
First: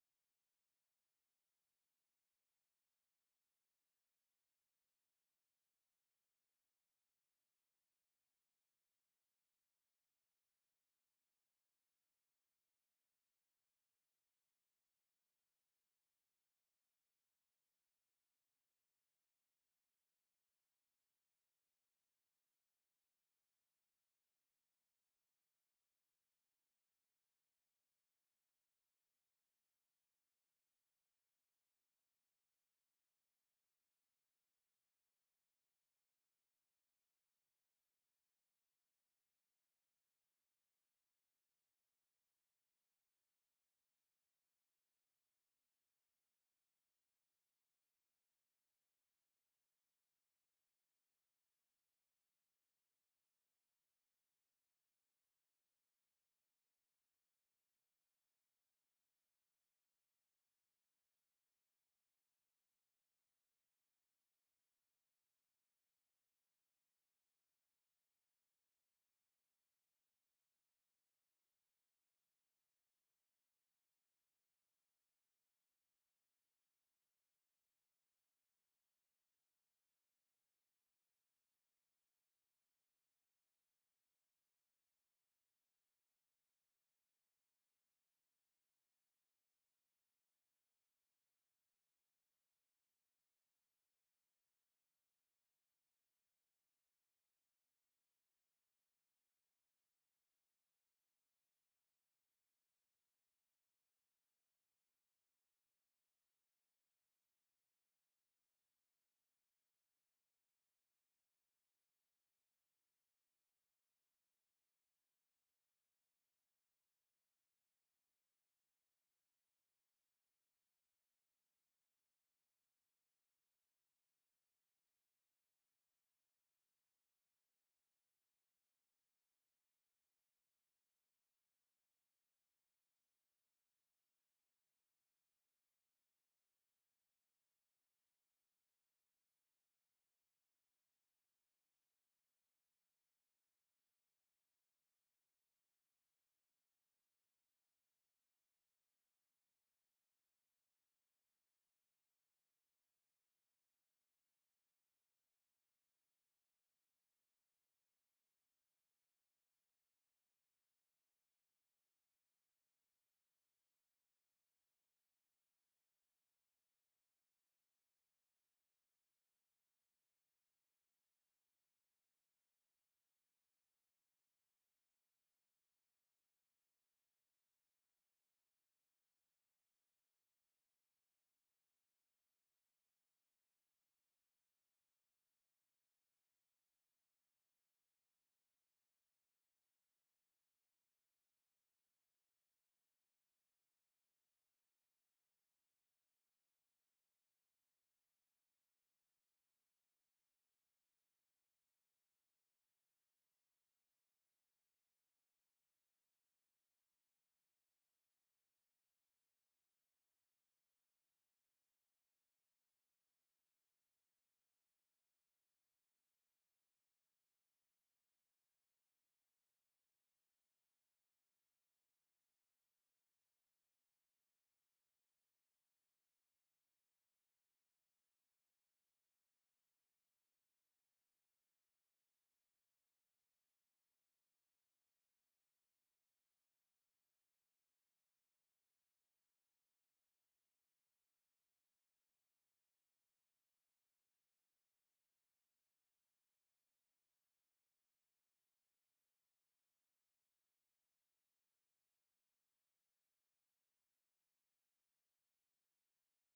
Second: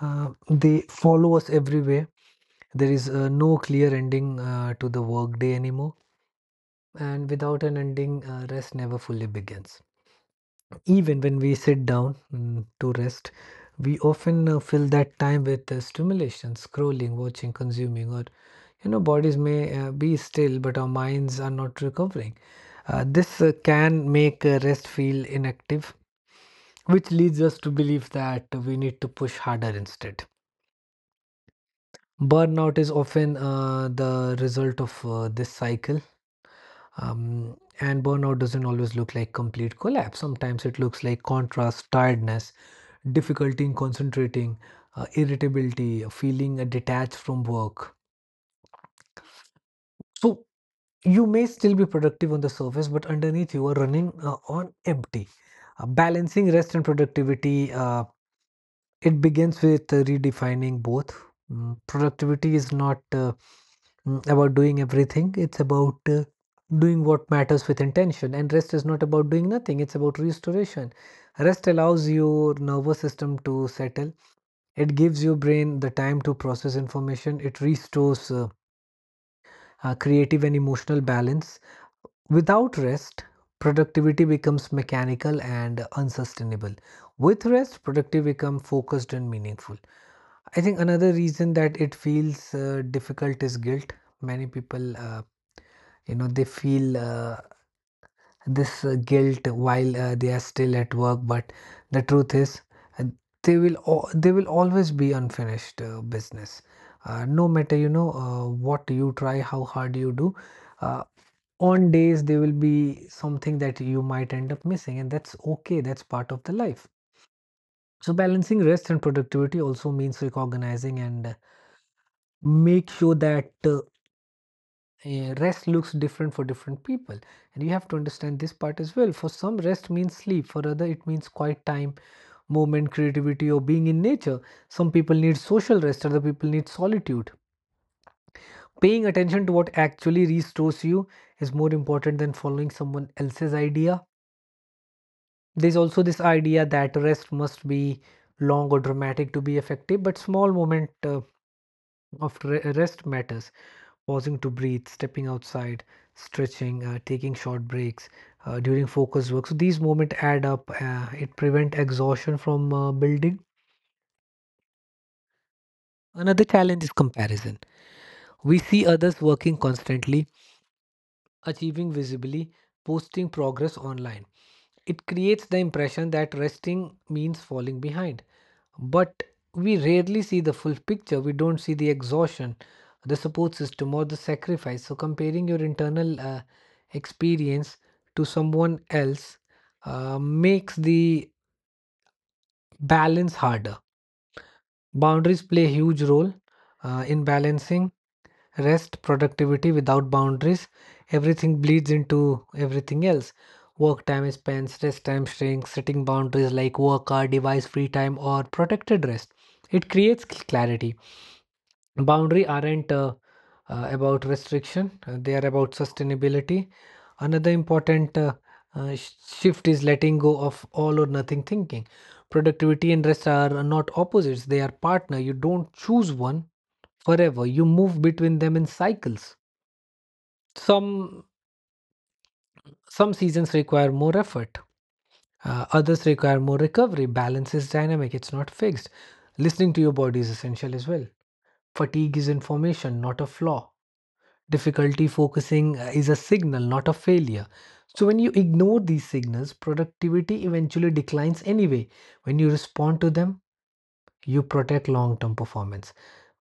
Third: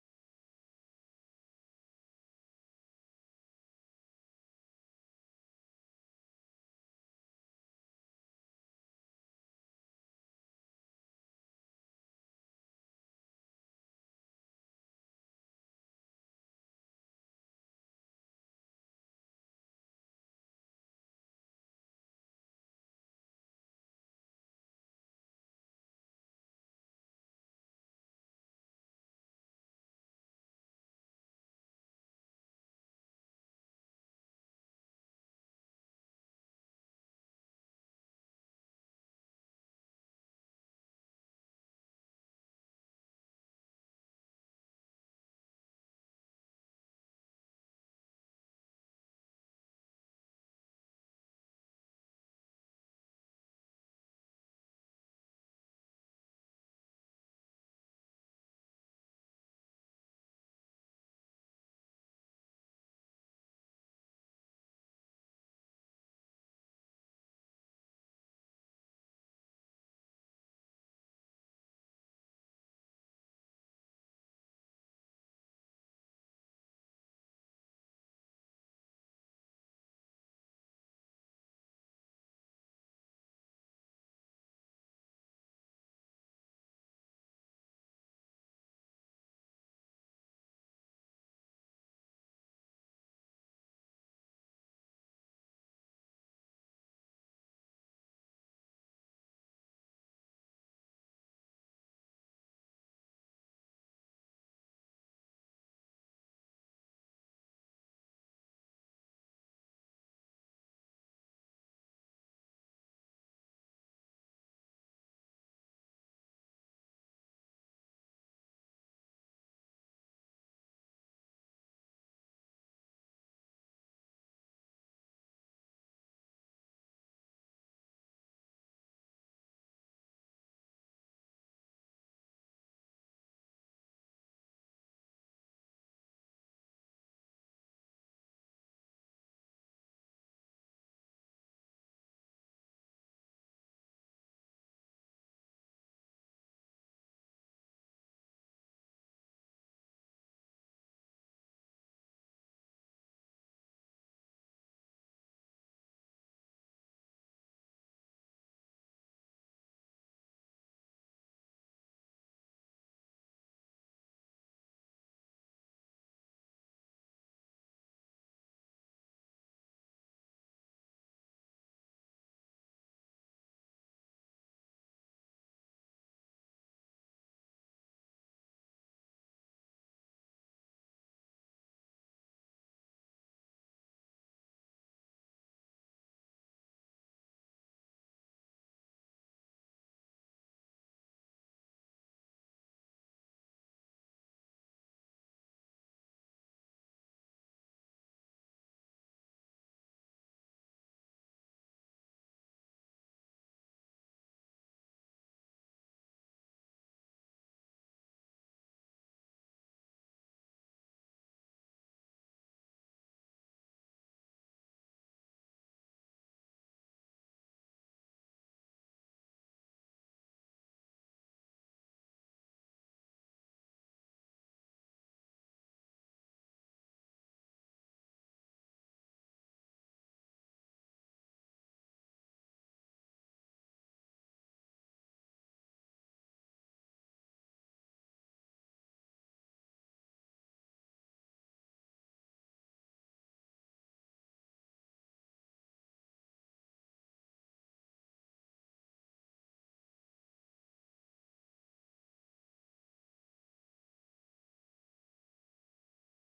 C: Uh, they follow us everywhere. There is uh, no clear ending uh, to the workday anymore, and without an ending, uh, rest never fully begins. Even when we sit down mm, to rest, we often uh, fill that time with uh, stimulation, scrolling, watching, consuming, or you know, bodies may uh, be still, but our minds are not recovering. Uh, this uh, can make uh, rest feel inactive, which leads us to believe that we need to push harder instead. Burnout is often uh, the result of uh, this cycle. Um, and burnout doesn't always look like complete collapse. Sometimes it looks like contrast, tiredness, difficulty in concentrating, uh, irritability, feeling uh, detached from work. So you may still be productive on the surface, but underneath you are running uh, on empty. Uh, balancing rest and productivity, uh, it begins with uh, redefining both. Mm, productivity is not uh, mm, about doing everything, it's about uh, doing what matters with intention. And rest is not about doing nothing, it's about restoration. Rest allows your nervous system to settle. It gives your brain the time to process information. It restores uh, uh, creative and emotional balance. Without rest, productivity becomes mechanical and unsustainable. With rest, productivity becomes focused and meaningful. I think another reason that it feels uh, difficult is guilt. Many people, uh, you know, they feel uh, this uh, guilt while uh, they are still at work, but the truth is, uh, they will al- they will always be unfinished uh, business, uh, no matter you know uh, what you try, how hard you do uh, on days there will be something that you might end up missing, and that's okay, that's part of the life. So balancing rest and productivity also means recognizing and uh, make sure that uh, uh, rest looks different for different people, and you have to understand this part as well. For some, rest means sleep, for other it means quiet time, movement, creativity, or being in nature. Some people need social rest, other people need solitude. Paying attention to what actually restores you is more important than following someone else's idea. There's also this idea that rest must be long or dramatic to be effective, but small moment uh, of re- rest matters. Pausing to breathe, stepping outside, stretching, uh, taking short breaks uh, during focus work. So these moments add up. Uh, it prevent exhaustion from uh, building. Another challenge is comparison. We see others working constantly, achieving visibly, posting progress online. It creates the impression that resting means falling behind. But we rarely see the full picture. We don't see the exhaustion, the support system, or the sacrifice. So, comparing your internal uh, experience to someone else uh, makes the balance harder. Boundaries play a huge role uh, in balancing rest, productivity. Without boundaries, everything bleeds into everything else. Work time is spent, stress time shrinks, setting boundaries like work hour, device free time, or protected rest. It creates cl- clarity. Boundary aren't uh, uh, about restriction, uh, they are about sustainability. Another important uh, uh, sh- shift is letting go of all or nothing thinking. Productivity and rest are not opposites, they are partner. You don't choose one forever, you move between them in cycles. Some some seasons require more effort, uh, others require more recovery. Balance is dynamic, it's not fixed. Listening to your body is essential as well. Fatigue is information, not a flaw. Difficulty focusing uh, is a signal, not a failure. So, when you ignore these signals, productivity eventually declines anyway. When you respond to them, you protect long term performance.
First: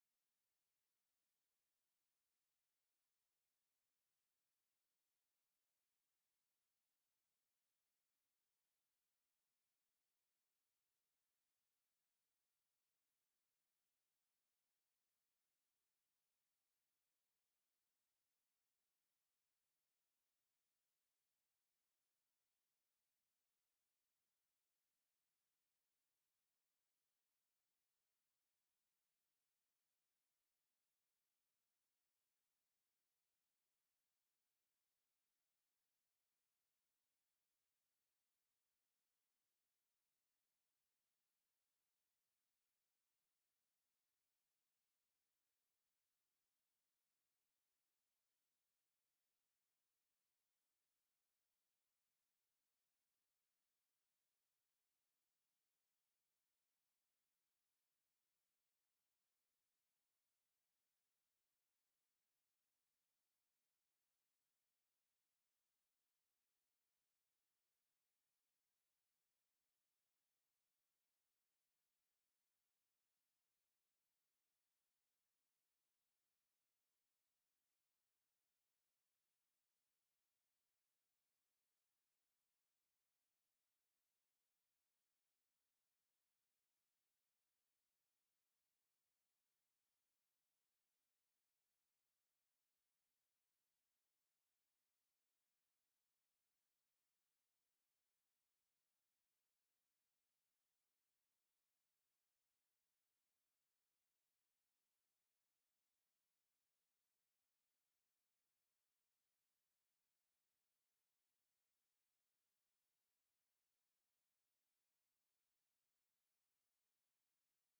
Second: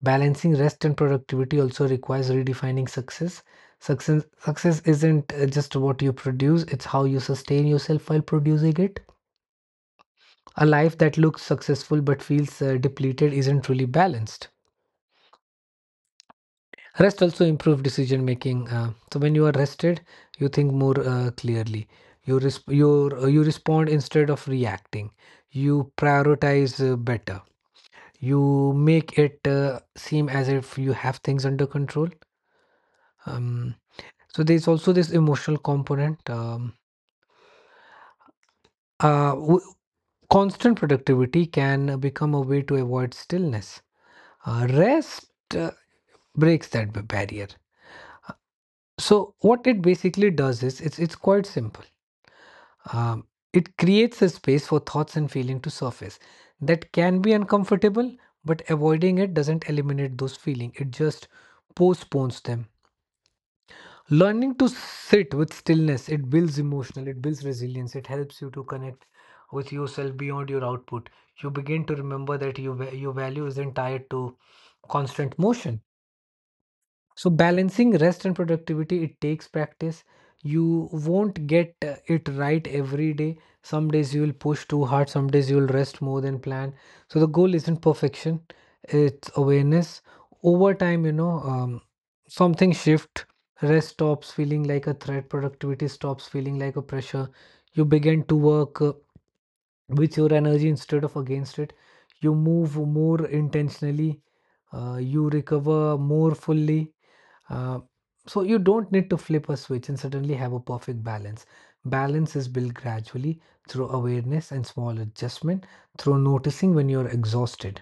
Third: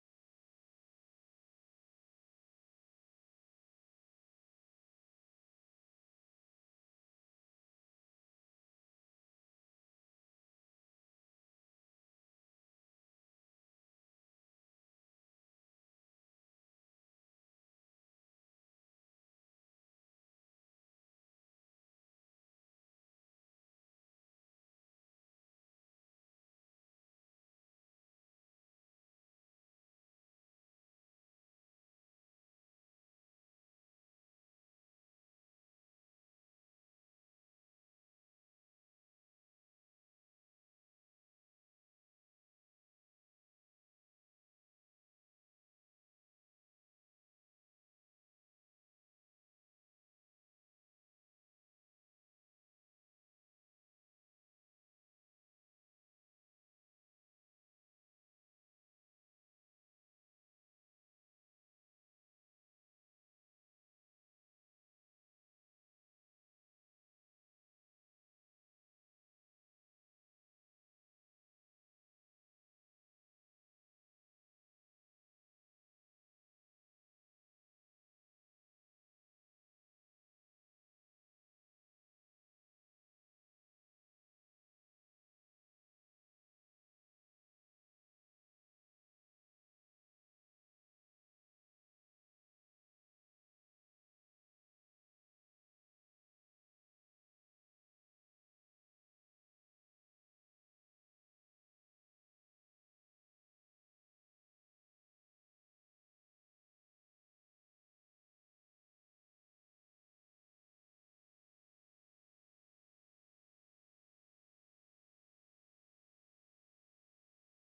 C: Balancing rest and productivity also requires redefining success. Success, success isn't uh, just what you produce, it's how you sustain yourself while producing it. A life that looks successful but feels uh, depleted isn't really balanced. Rest also improves decision making. Uh, so when you are rested, you think more uh, clearly. You resp- you uh, you respond instead of reacting. You prioritize uh, better. You make it uh, seem as if you have things under control. Um, so there's also this emotional component. Um, uh, w- Constant productivity can become a way to avoid stillness. Uh, rest uh, breaks that b- barrier. So what it basically does is it's it's quite simple. Um, it creates a space for thoughts and feeling to surface that can be uncomfortable, but avoiding it doesn't eliminate those feelings, it just postpones them. Learning to sit with stillness, it builds emotional, it builds resilience, it helps you to connect with yourself beyond your output. You begin to remember that your, va- your value isn't tied to constant motion. So balancing rest and productivity, it takes practice. You won't get uh, it right every day. Some days you will push too hard, some days you will rest more than planned. So the goal isn't perfection, it's awareness. Over time, you know, um, something shift. Rest stops feeling like a threat, productivity stops feeling like a pressure. You begin to work uh, with your energy instead of against it. You move more intentionally, uh, you recover more fully, uh, so you don't need to flip a switch and suddenly have a perfect balance. Balance is built gradually through awareness and small adjustment, through noticing when you're exhausted,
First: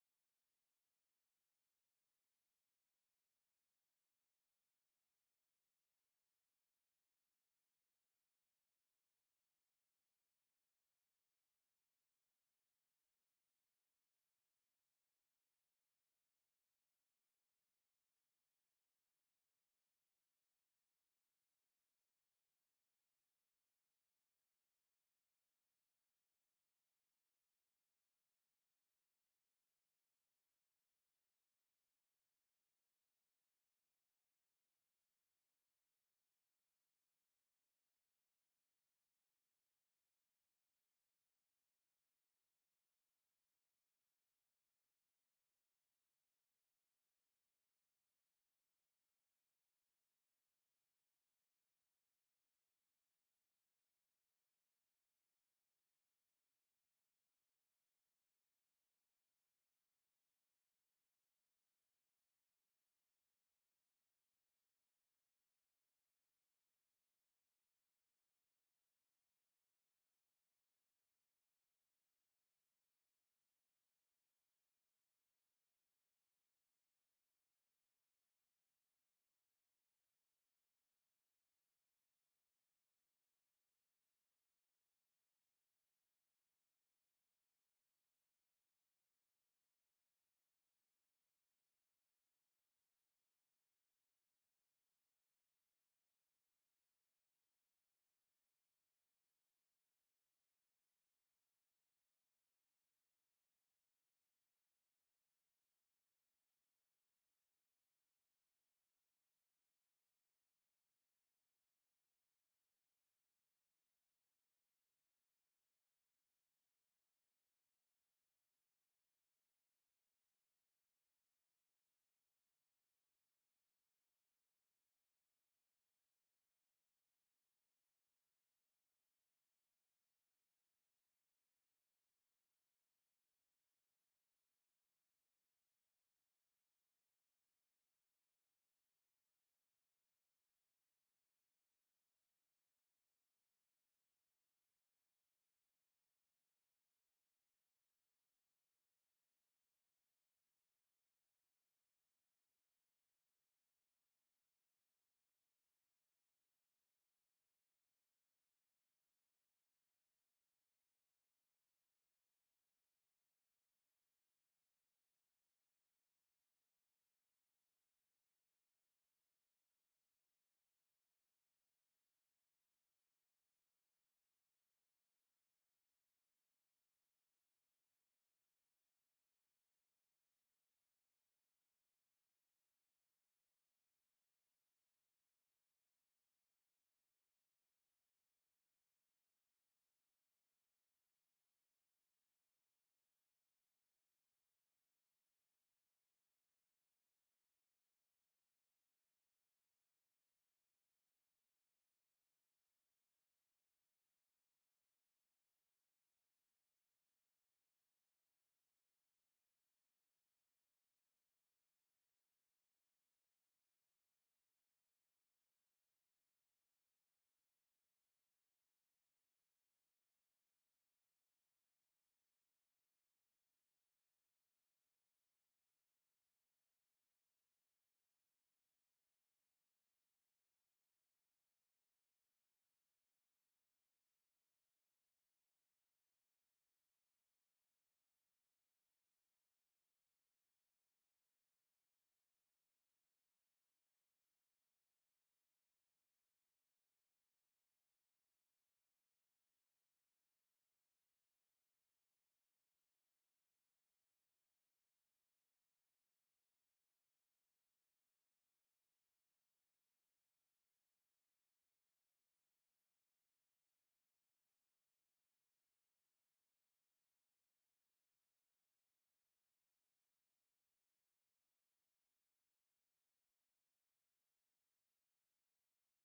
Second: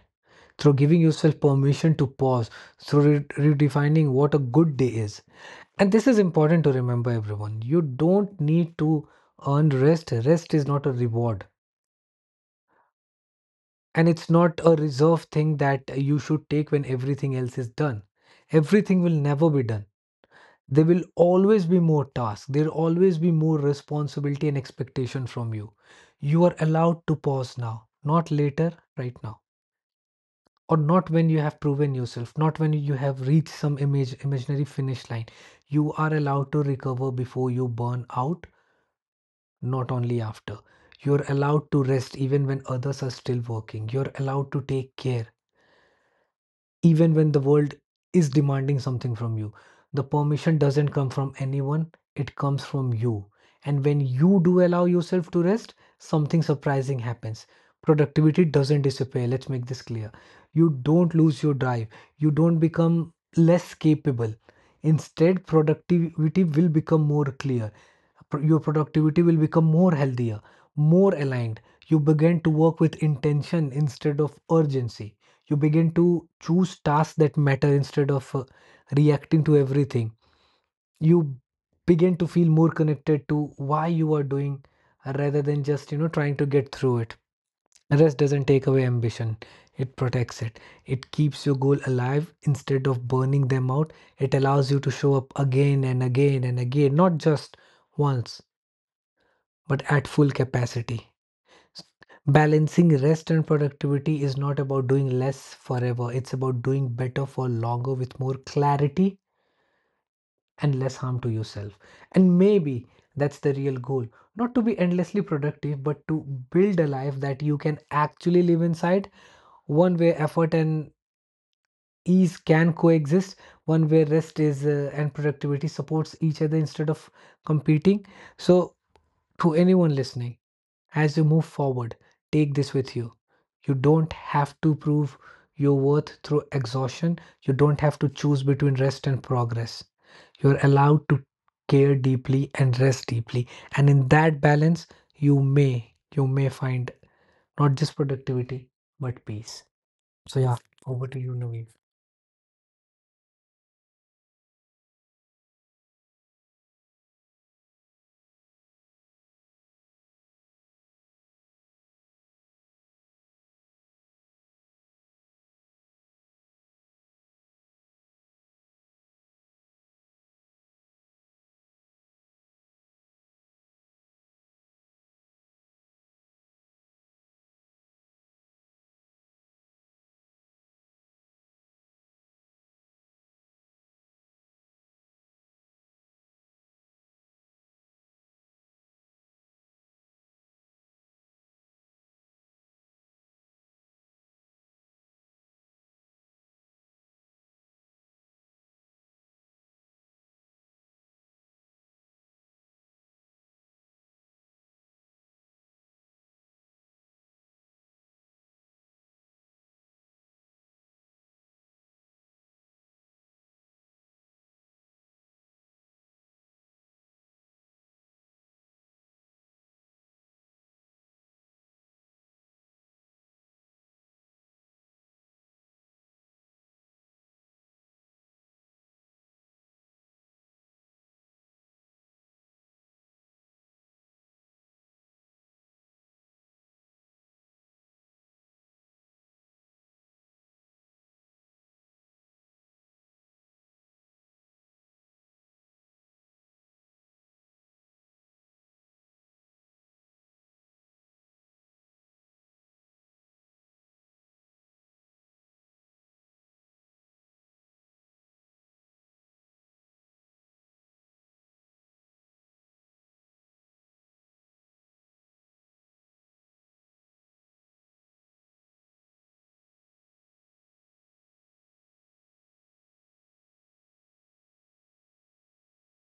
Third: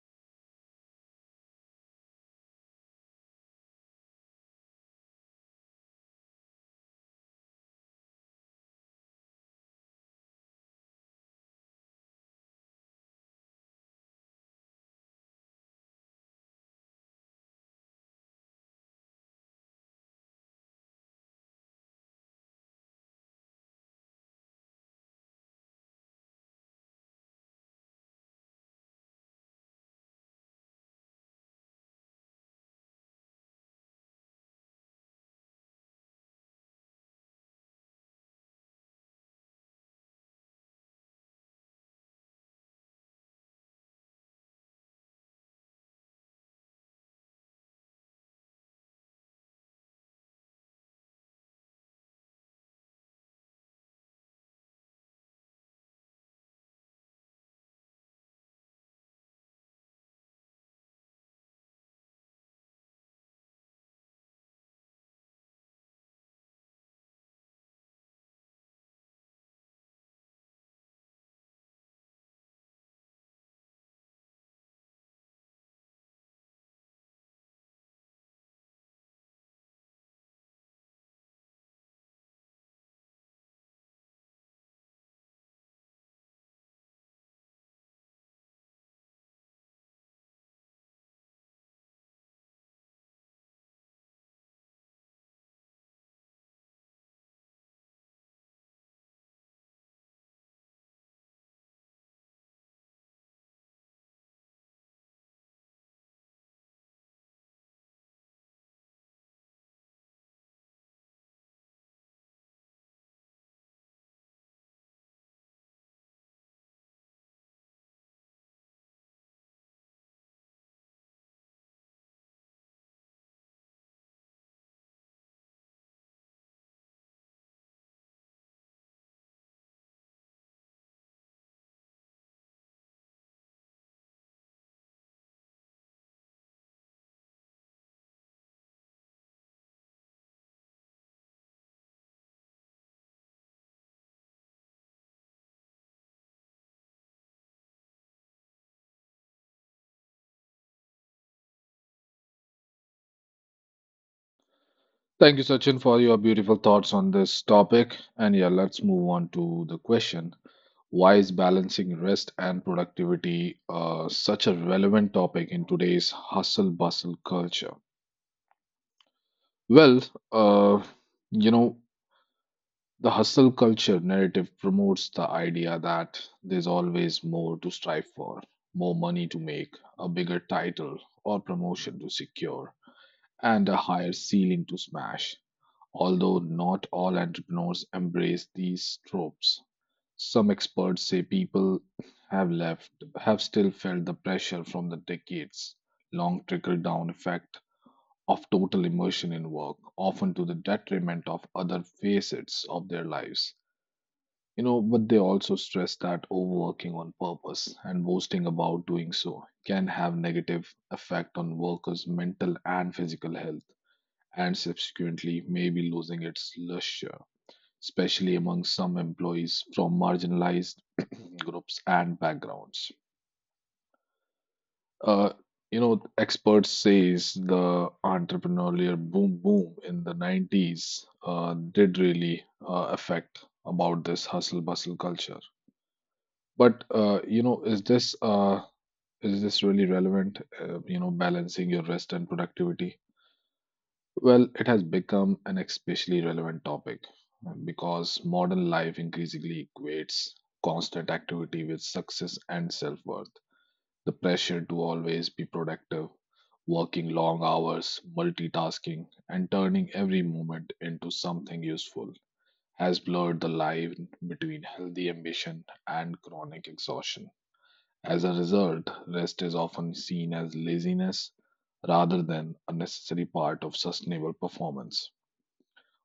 C: through giving yourself permission to pause, through re- redefining what a good day is. And this is important to remember, everyone. You don't need to earn rest. Rest is not a reward, and it's not a reserve thing that you should take when everything else is done. Everything will never be done. There will always be more tasks, there'll always be more responsibility and expectation from you. You are allowed to pause now, not later, right now, or not when you have proven yourself, not when you have reached some image imaginary finish line. You are allowed to recover before you burn out, not only after. You're allowed to rest even when others are still working, you're allowed to take care even when the world is demanding something from you. The permission doesn't come from anyone, it comes from you. And when you do allow yourself to rest, something surprising happens. Productivity doesn't disappear. Let's make this clear. You don't lose your drive, you don't become less capable. Instead, productivity will become more clear. Pro- Your productivity will become more healthier, more aligned. You begin to work with intention instead of urgency. You begin to choose tasks that matter instead of uh, reacting to everything. You begin to feel more connected to why you are doing, uh, rather than just you know trying to get through it. Rest doesn't take away ambition, it protects it. It keeps your goal alive instead of burning them out. It allows you to show up again and again and again, not just once, but at full capacity. Balancing rest and productivity is not about doing less forever. It's about doing better for longer with more clarity and less harm to yourself. And maybe that's the real goal. Not to be endlessly productive, but to build a life that you can actually live inside, one where effort and ease can coexist, one where rest is uh, and productivity supports each other instead of competing. So to anyone listening, as you move forward, take this with you. You don't have to prove your worth through exhaustion. You don't have to choose between rest and progress. You're allowed to care deeply and rest deeply. And in that balance, you may, you may find not just productivity, but peace. So yeah, over to you, Naveen.
A: Thank you, Sachin, for your beautiful thoughts on this topic. And yeah, let's move on to the question. Why is balancing rest and productivity uh, such a relevant topic in today's hustle bustle culture? Well, uh, you know, the hustle culture narrative promotes the idea that there's always more to strive for, more money to make, a bigger title or promotion to secure, and a higher ceiling to smash. Although not all entrepreneurs embrace these tropes, some experts say people have left have still felt the pressure from the decades long trickle down effect of total immersion in work, often to the detriment of other facets of their lives. You know, but they also stress that overworking on purpose and boasting about doing so can have negative effect on workers' mental and physical health and subsequently maybe losing its luster especially among some employees from marginalized [COUGHS] [CLEARS THROAT] groups and backgrounds. Uh, you know, experts says the entrepreneurial boom boom in the nineties uh, did really uh, affect about this hustle bustle culture. But uh, you know, is this uh, is this really relevant? Uh, you know, balancing your rest and productivity. Well, it has become an especially relevant topic uh, because modern life increasingly equates constant activity with success and self worth. The pressure to always be productive, working long hours, multitasking, and turning every moment into something useful has blurred the line between healthy ambition and chronic exhaustion. As a result, rest is often seen as laziness rather than a necessary part of sustainable performance.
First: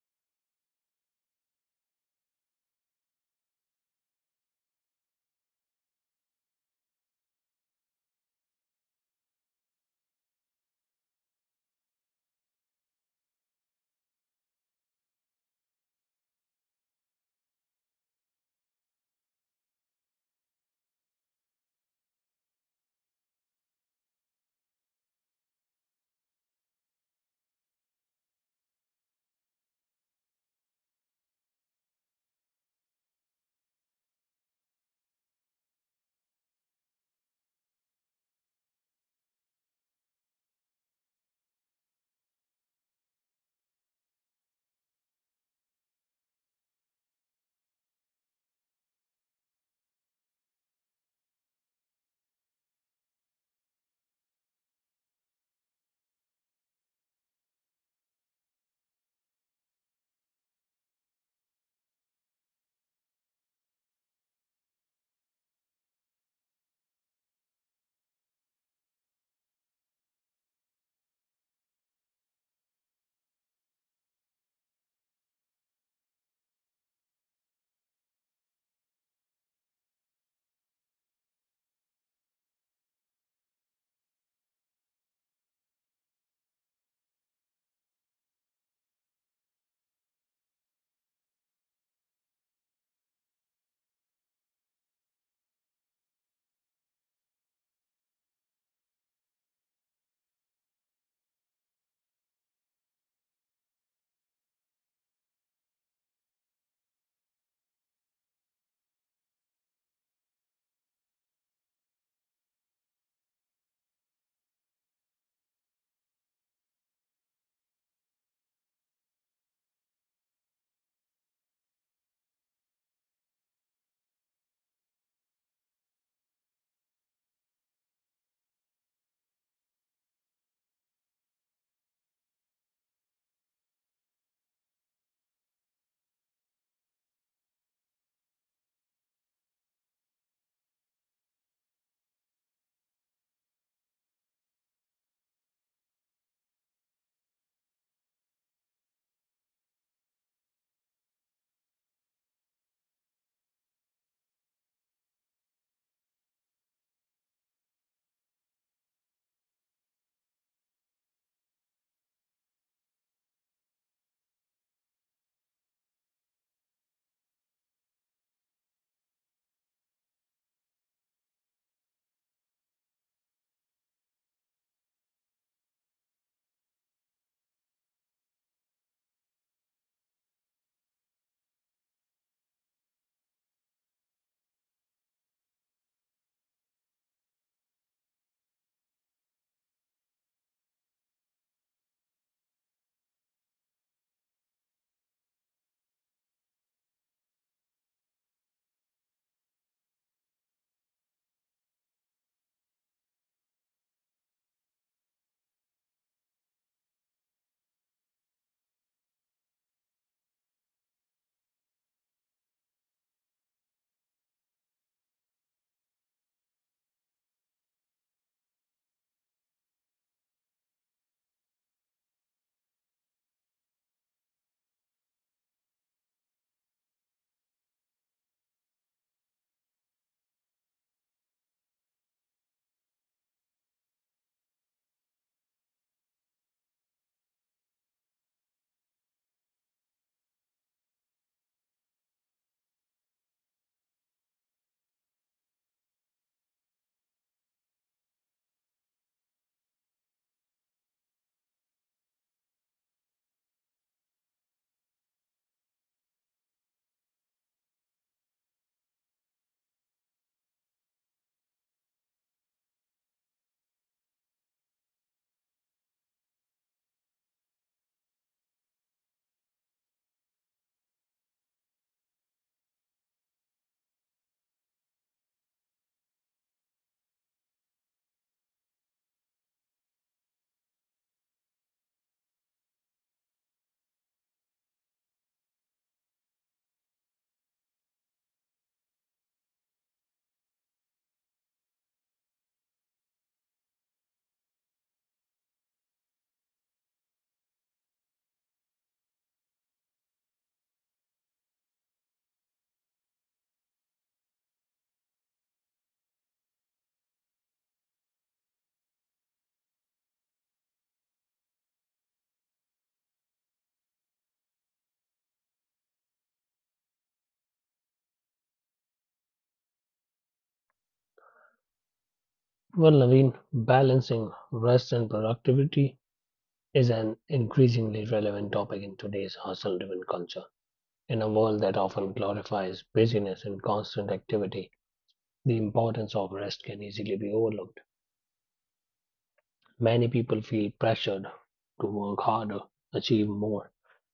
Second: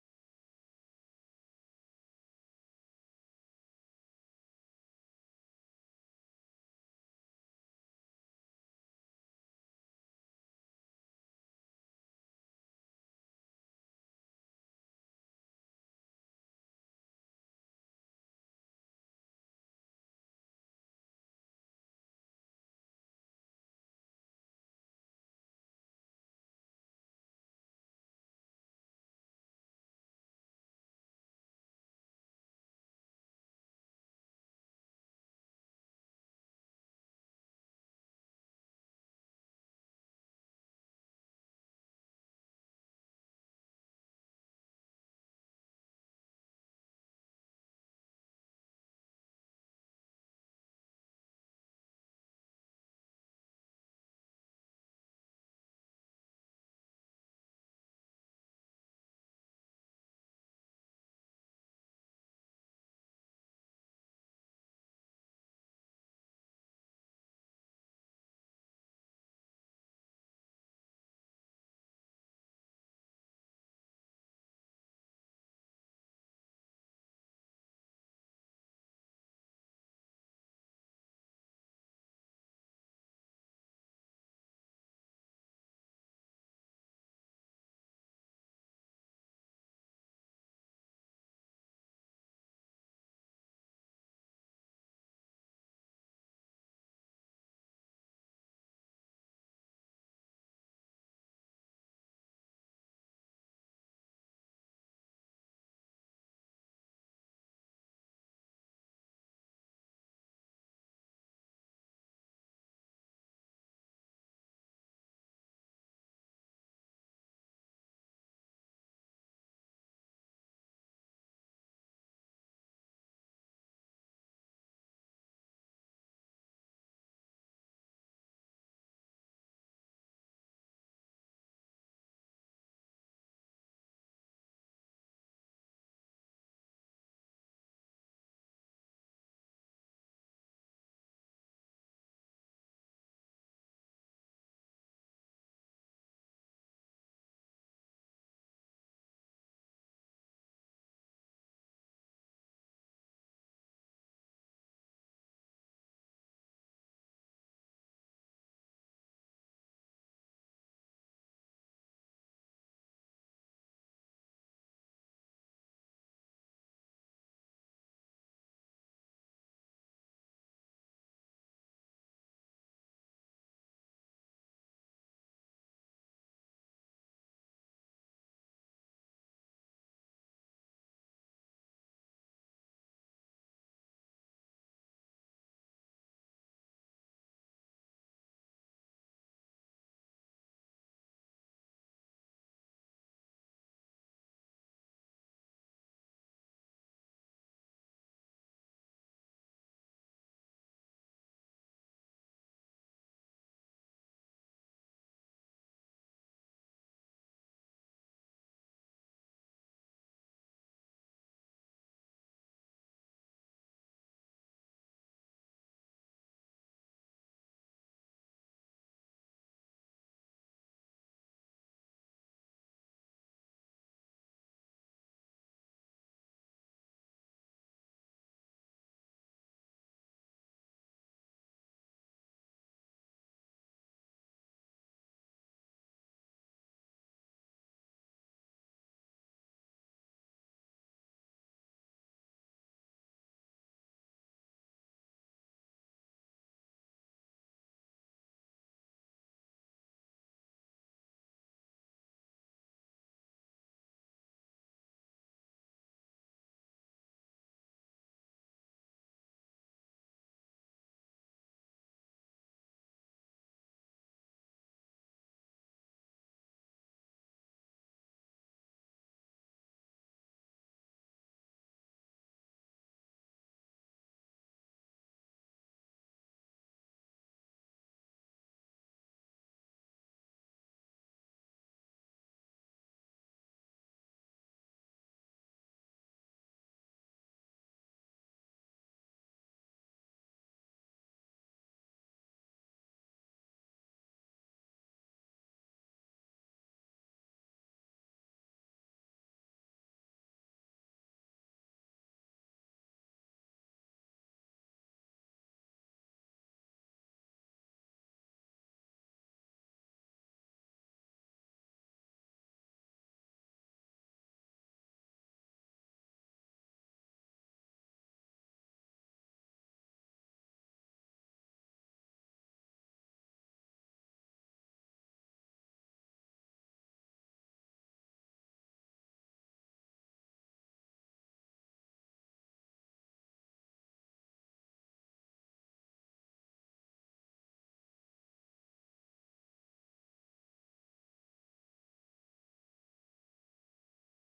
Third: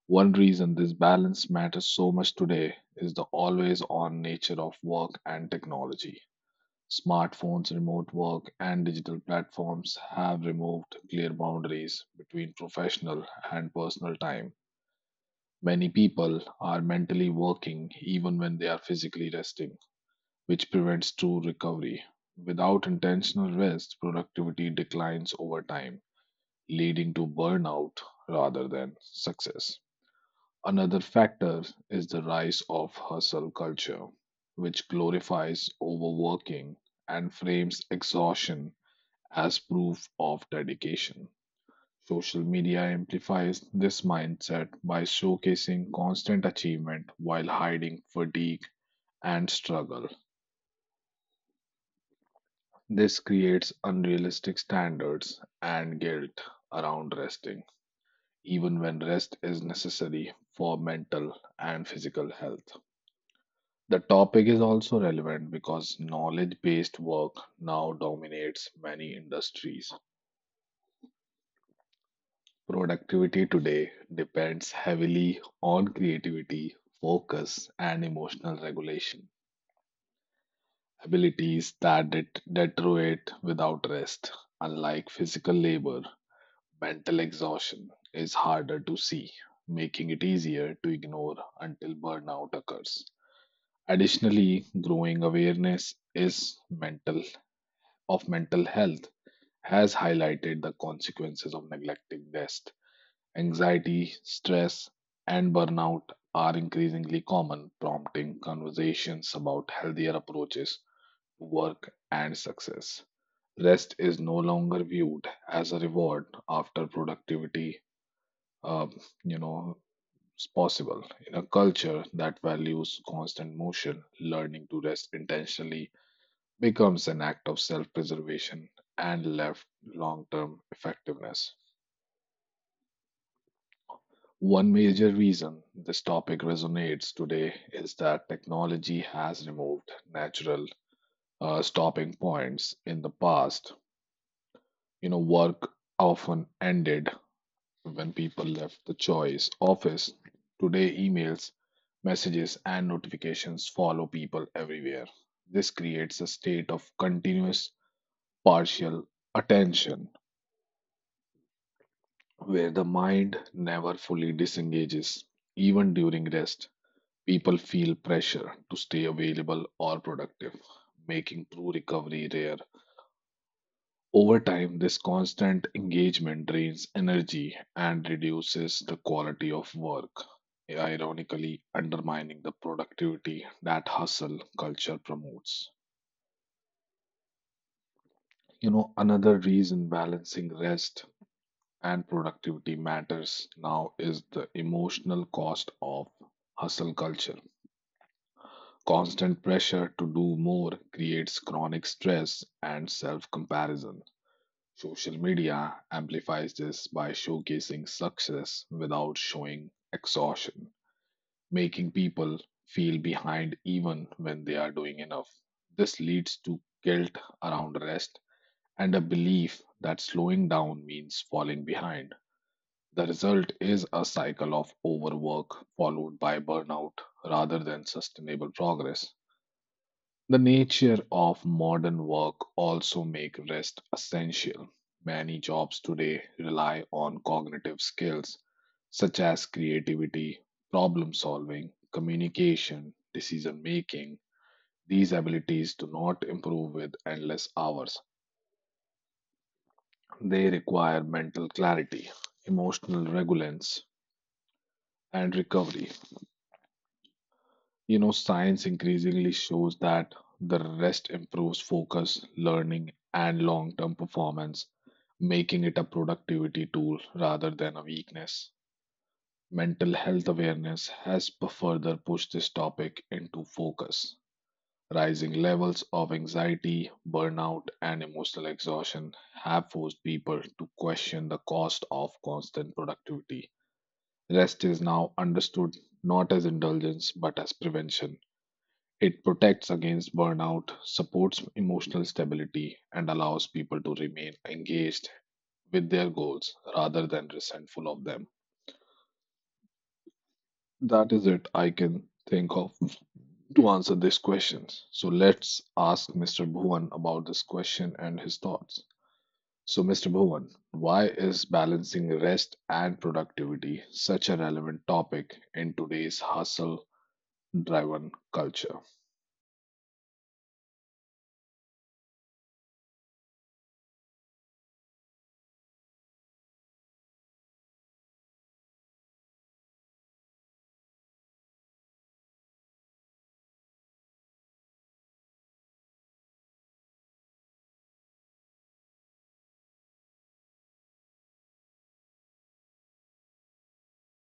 A: One reason this balance matters so much today is the always on nature of work and technology. Smartphones, remote work, and digital platforms have removed clear boundaries between professional and personal time. Many people are mentally working even when they are physically resting, which prevents true recovery. Without intentional rest, productivity declines over time, leading to burnout rather than success. Another factor is the rise of hustle culture, which glorifies overworking and frames exhaustion as proof of dedication. Social media amplifies this mindset by showcasing constant achievement while hiding fatigue and struggle. This creates unrealistic standards and guilt around resting, even when rest is necessary for mental and physical health. The topic is also relevant because knowledge based work now dominates many industries. Productivity today depends heavily on creativity, focus, and emotional regulation, abilities that det- deteriorate without rest. Unlike physical labor, mental exhaustion is harder to see, making it easier to ignore until burnout occurs. Additionally, growing awareness is mental of mental health has highlighted the consequences of neglecting rest. Anxiety, stress, and burnout are increasingly common, prompting conversations about healthier approaches to work and success. Rest is no longer viewed as a reward after productivity, um, you know, is possible. In a culture that values constant motion, learning to rest intentionally becomes an act of self preservation and left long term effectiveness. One major reason this topic resonates today is that technology has removed natural uh, stopping points in the past. You know, work often ended when people left the choice office. Today, emails, messages, and notifications follow people everywhere. This creates a state of continuous partial attention where the mind never fully disengages, even during rest. People feel pressure to stay available or productive, making true recovery rare. Over time, this constant engagement drains energy and reduces the quality of work, ironically, undermining the productivity that hustle culture promotes. You know, another reason balancing rest and productivity matters now is the emotional cost of hustle culture. Constant pressure to do more creates chronic stress and self comparison. Social media amplifies this by showcasing success without showing exhaustion, making people feel behind even when they are doing enough. This leads to guilt around rest and a belief that slowing down means falling behind. The result is a cycle of overwork followed by burnout rather than sustainable progress. The nature of modern work also makes rest essential. Many jobs today rely on cognitive skills such as creativity, problem solving, communication, decision making. These abilities do not improve with endless hours. They require mental clarity, emotional regulance, and recovery. You know, science increasingly shows that the rest improves focus, learning, and long term performance, making it a productivity tool rather than a weakness. Mental health awareness has p- further pushed this topic into focus. Rising levels of anxiety, burnout, and emotional exhaustion have forced people to question the cost of constant productivity. Rest is now understood not as indulgence but as prevention, it protects against burnout, supports emotional stability, and allows people to remain engaged with their goals rather than resentful of them. That is it I can think of to answer these questions. So let's ask mister Bhuvan about this question and his thoughts. So, mister Bhuvan, why is balancing rest and productivity such a relevant topic in today's hustle driven culture?
B: Well, Naveen, balancing rest and productivity is an increasingly relevant topic in today's hustle driven culture. In a world that often glorifies busyness and constant activity, the importance of rest can easily be overlooked. Many people feel pressured to work harder, achieve more,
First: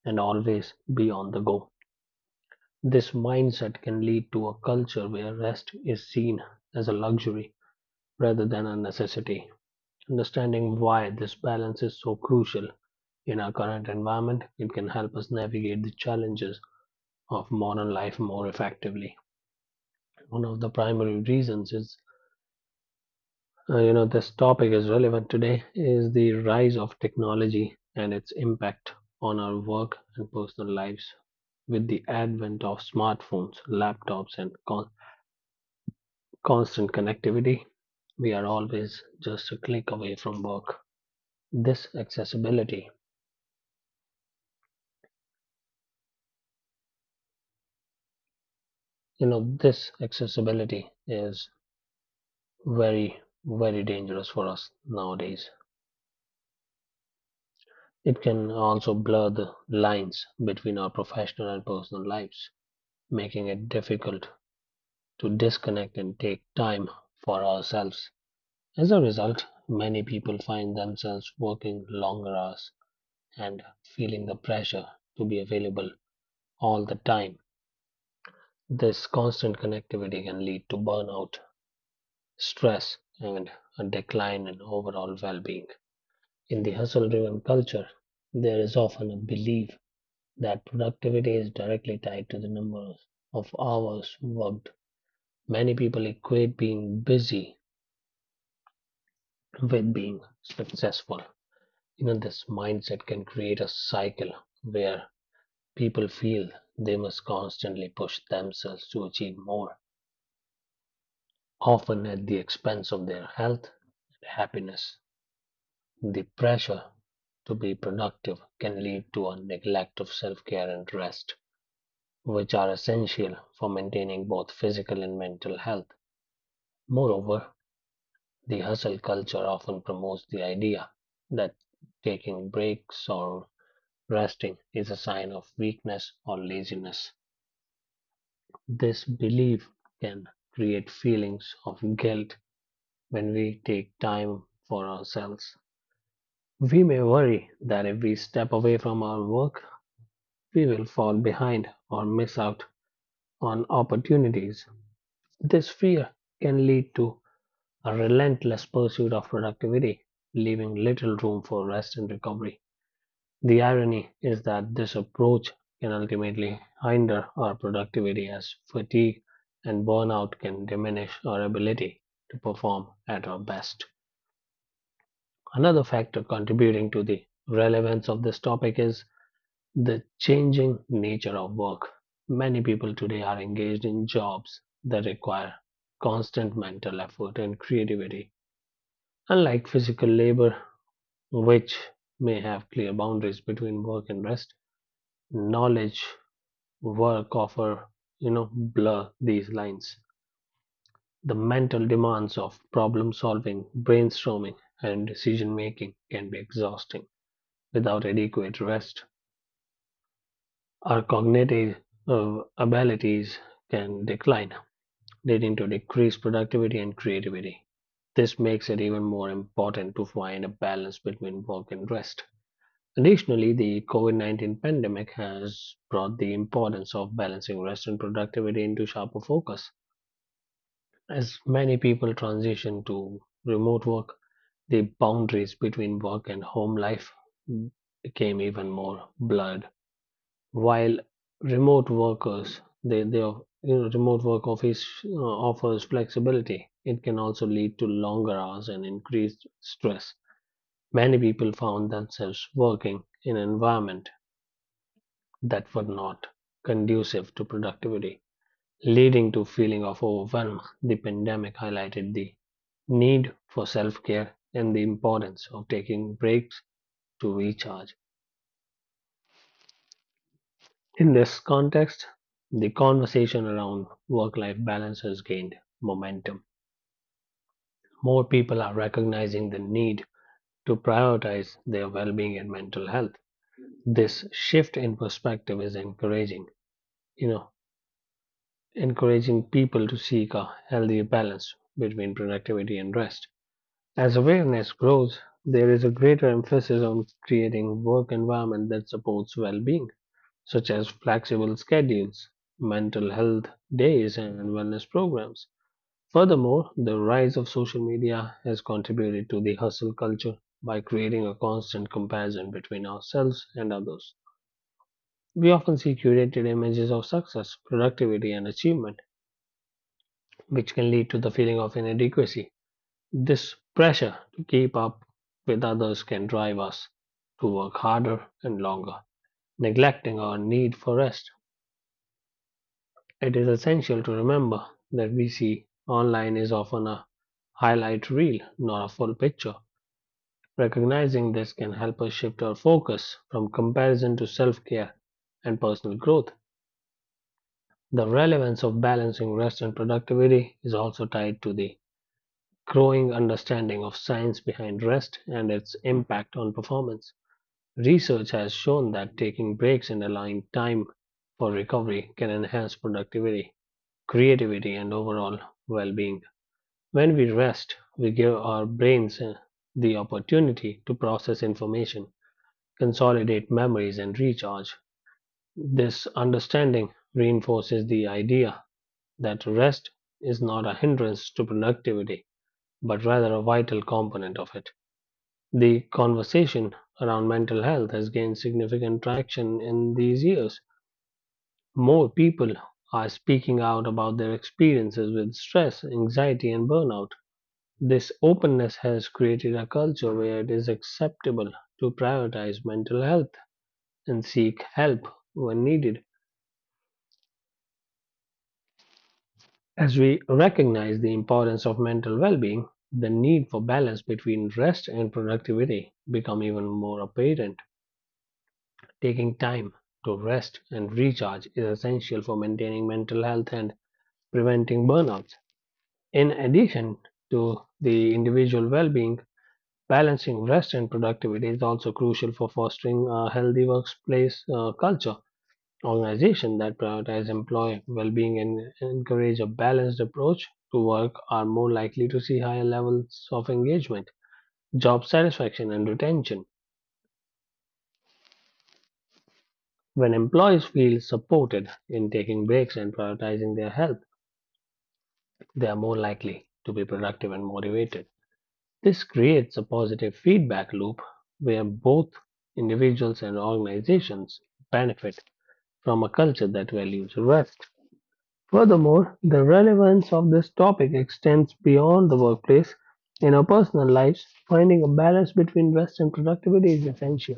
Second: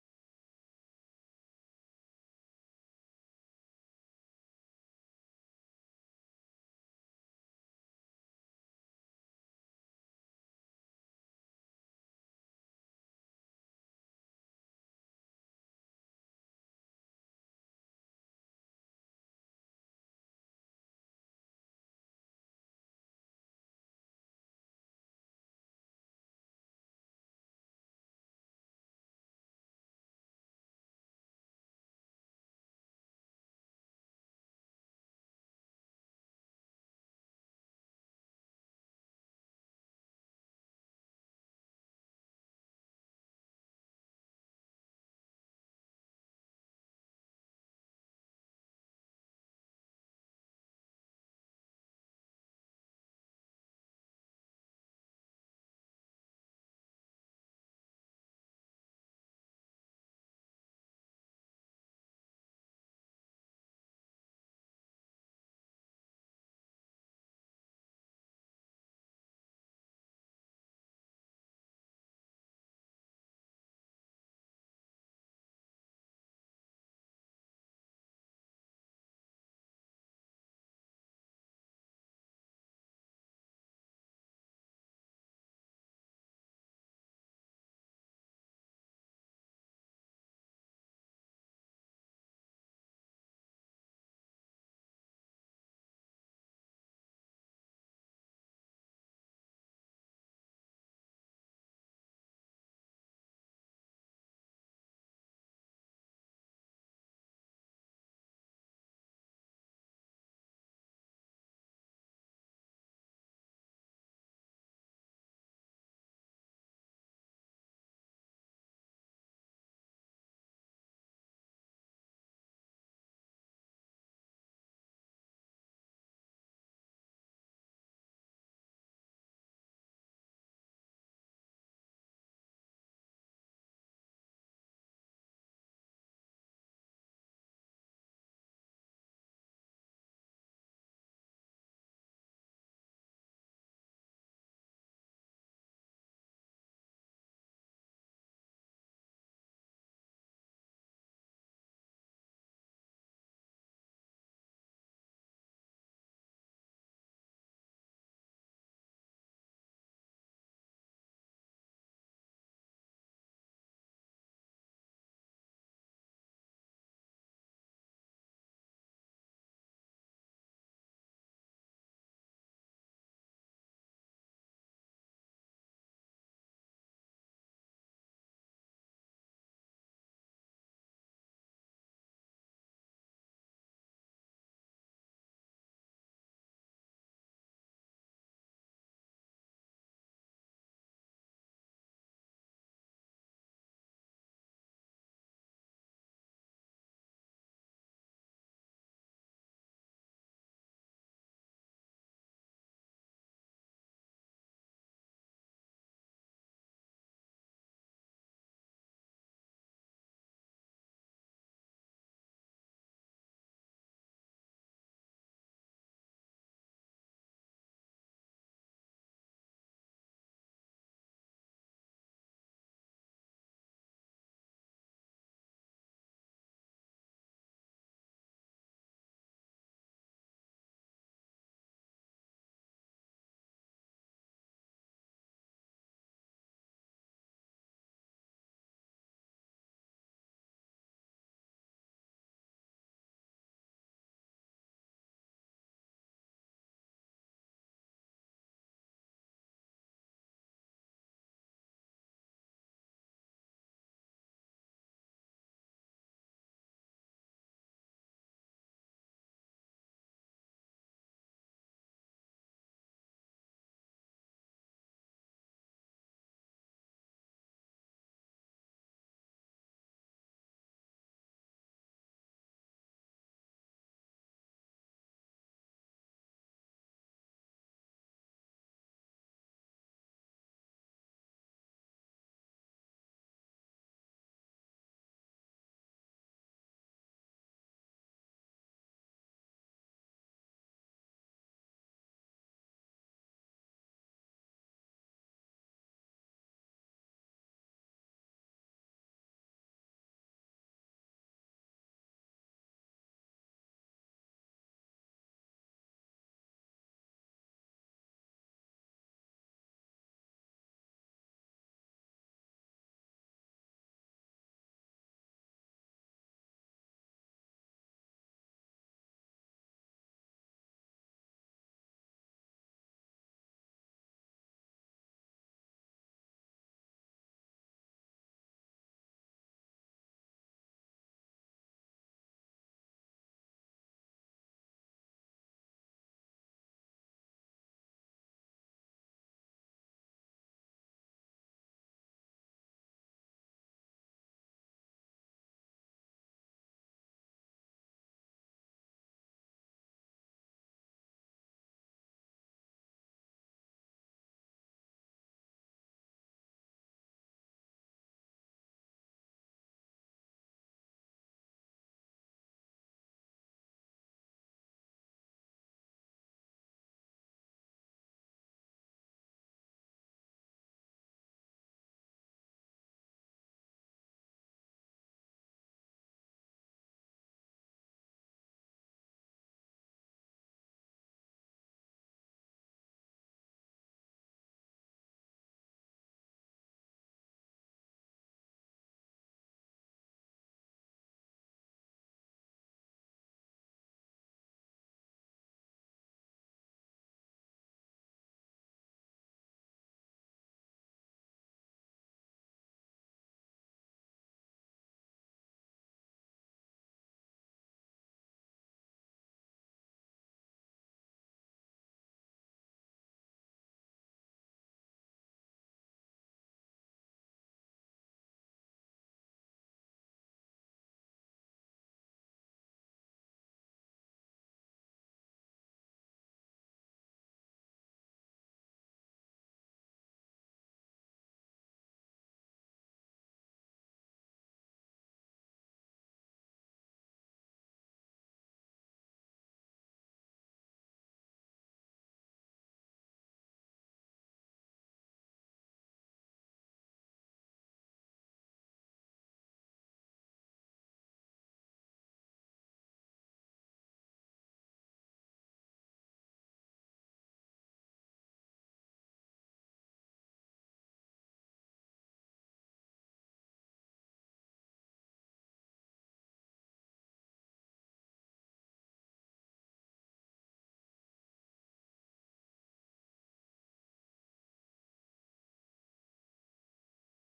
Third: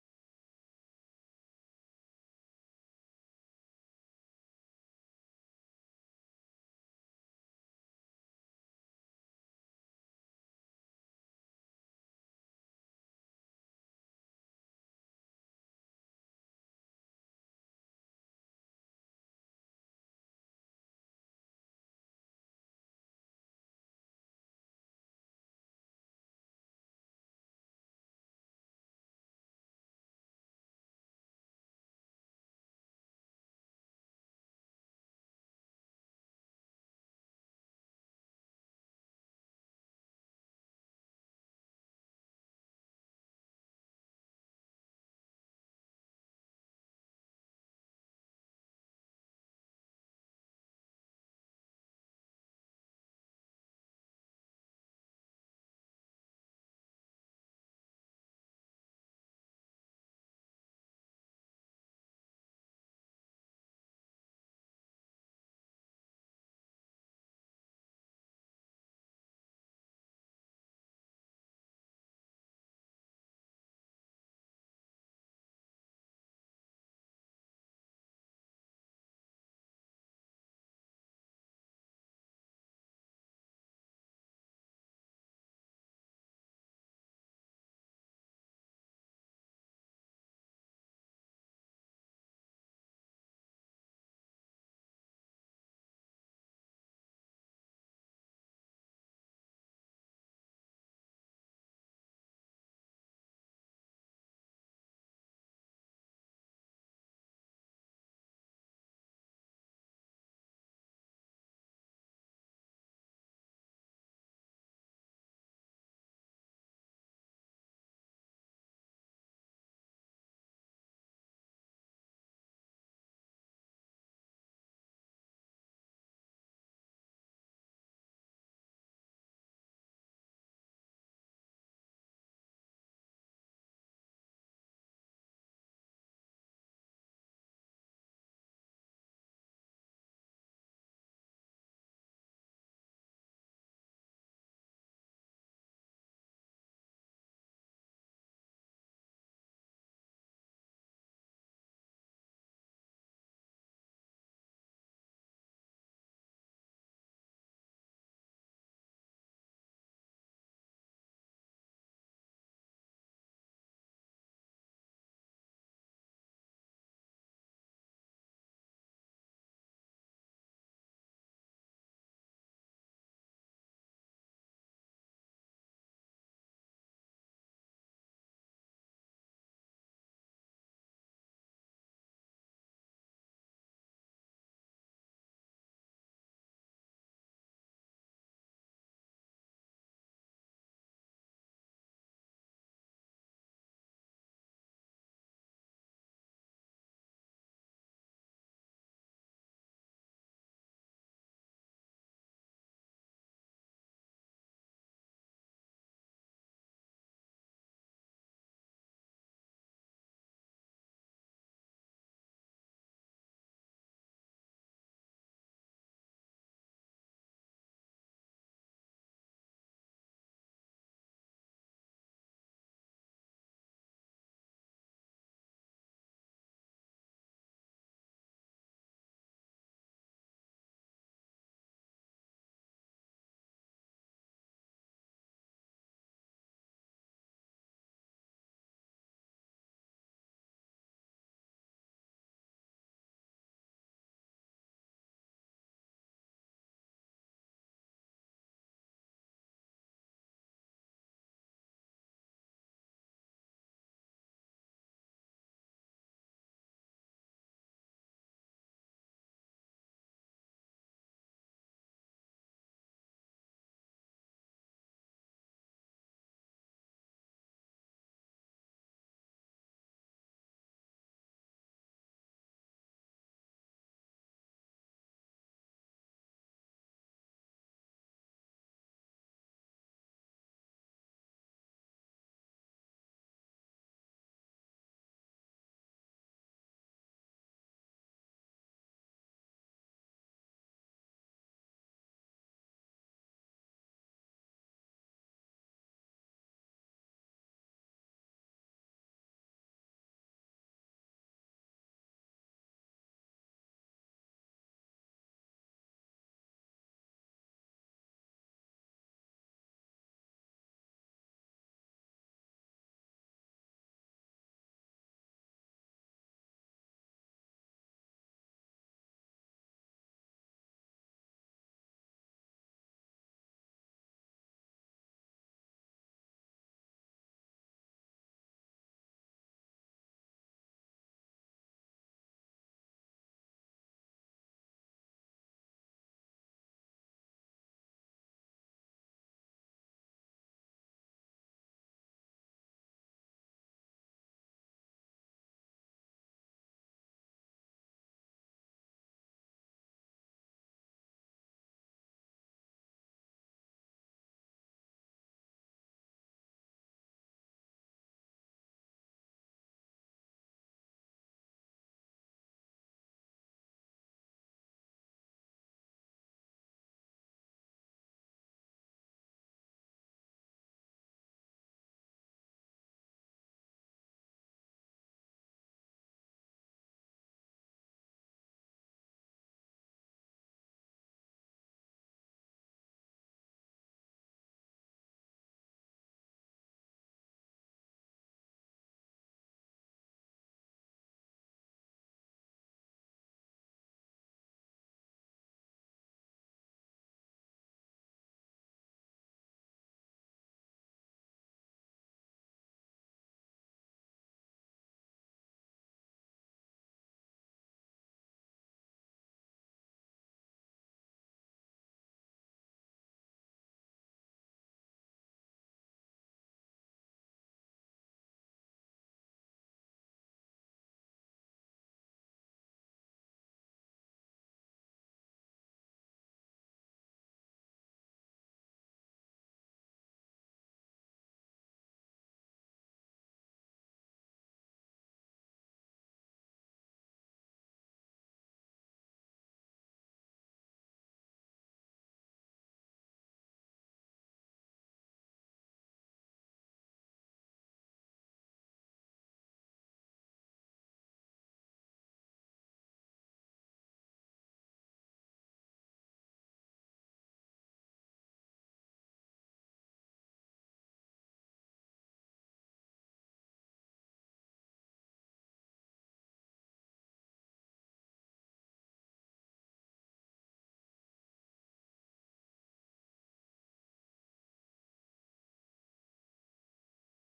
B: and always be on the go. This mindset can lead to a culture where rest is seen as a luxury rather than a necessity. Understanding why this balance is so crucial in our current environment, it can help us navigate the challenges of modern life more effectively. One of the primary reasons is uh, you know, this topic is relevant today is the rise of technology and its impact on our work and personal lives. With the advent of smartphones, laptops, and con- constant connectivity, we are always just a click away from work. This accessibility, you know, this accessibility is very, very dangerous for us nowadays. It can also blur the lines between our professional and personal lives, making it difficult to disconnect and take time for ourselves. As a result, many people find themselves working longer hours and feeling the pressure to be available all the time. This constant connectivity can lead to burnout, stress, and a decline in overall well being. In the hustle driven culture, there is often a belief that productivity is directly tied to the number of hours worked. Many people equate being busy with being successful. You know, this mindset can create a cycle where people feel they must constantly push themselves to achieve more, often at the expense of their health and happiness. The pressure to be productive can lead to a neglect of self care and rest, which are essential for maintaining both physical and mental health. Moreover, the hustle culture often promotes the idea that taking breaks or resting is a sign of weakness or laziness. This belief can create feelings of guilt when we take time for ourselves. We may worry that if we step away from our work, we will fall behind or miss out on opportunities. This fear can lead to a relentless pursuit of productivity, leaving little room for rest and recovery. The irony is that this approach can ultimately hinder our productivity, as fatigue and burnout can diminish our ability to perform at our best. Another factor contributing to the relevance of this topic is the changing nature of work. Many people today are engaged in jobs that require constant mental effort and creativity, unlike physical labor, which may have clear boundaries between work and rest. Knowledge work offer, you know, blur these lines. The mental demands of problem solving, brainstorming, and decision making can be exhausting. Without adequate rest, our cognitive uh, abilities can decline, leading to decreased productivity and creativity. This makes it even more important to find a balance between work and rest. Additionally, the COVID nineteen pandemic has brought the importance of balancing rest and productivity into sharper focus. As many people transition to remote work, the boundaries between work and home life became even more blurred. While remote workers, they, they are- you know, remote work office uh, offers flexibility. It can also lead to longer hours and increased stress. Many people found themselves working in an environment that were not conducive to productivity, leading to feeling of overwhelm. The pandemic highlighted the need for self-care and the importance of taking breaks to recharge. In this context, the conversation around work-life balance has gained momentum. More people are recognizing the need to prioritize their well-being and mental health. This shift in perspective is encouraging, you know, encouraging people to seek a healthy balance between productivity and rest. As awareness grows, there is a greater emphasis on creating work environment that supports well-being, such as flexible schedules, mental health days, and wellness programs. Furthermore, the rise of social media has contributed to the hustle culture by creating a constant comparison between ourselves and others. We often see curated images of success, productivity, and achievement, which can lead to the feeling of inadequacy. This pressure to keep up with others can drive us to work harder and longer, neglecting our need for rest. It is essential to remember that we see online is often a highlight reel, not a full picture. Recognizing this can help us shift our focus from comparison to self care and personal growth. The relevance of balancing rest and productivity is also tied to the growing understanding of science behind rest and its impact on performance. Research has shown that taking breaks and allowing time for recovery can enhance productivity, creativity, and overall well being. When we rest, we give our brains uh, the opportunity to process information, consolidate memories, and recharge. This understanding reinforces the idea that rest is not a hindrance to productivity, but rather a vital component of it. The conversation around mental health has gained significant traction in these years. More people are speaking out about their experiences with stress, anxiety, and burnout. This openness has created a culture where it is acceptable to prioritize mental health and seek help when needed. As we recognize the importance of mental well being, the need for balance between rest and productivity become even more apparent. Taking time to rest and recharge is essential for maintaining mental health and preventing burnout. In addition to the individual well being, balancing rest and productivity is also crucial for fostering a healthy workplace uh, culture. Organizations that prioritize employee well being and encourage a balanced approach to work are more likely to see higher levels of engagement, job satisfaction, and retention. When employees feel supported in taking breaks and prioritizing their health, they are more likely to be productive and motivated. This creates a positive feedback loop where both individuals and organizations benefit from a culture that values rest. Furthermore, the relevance of this topic extends beyond the workplace. In our personal lives, finding a balance between rest and productivity is essential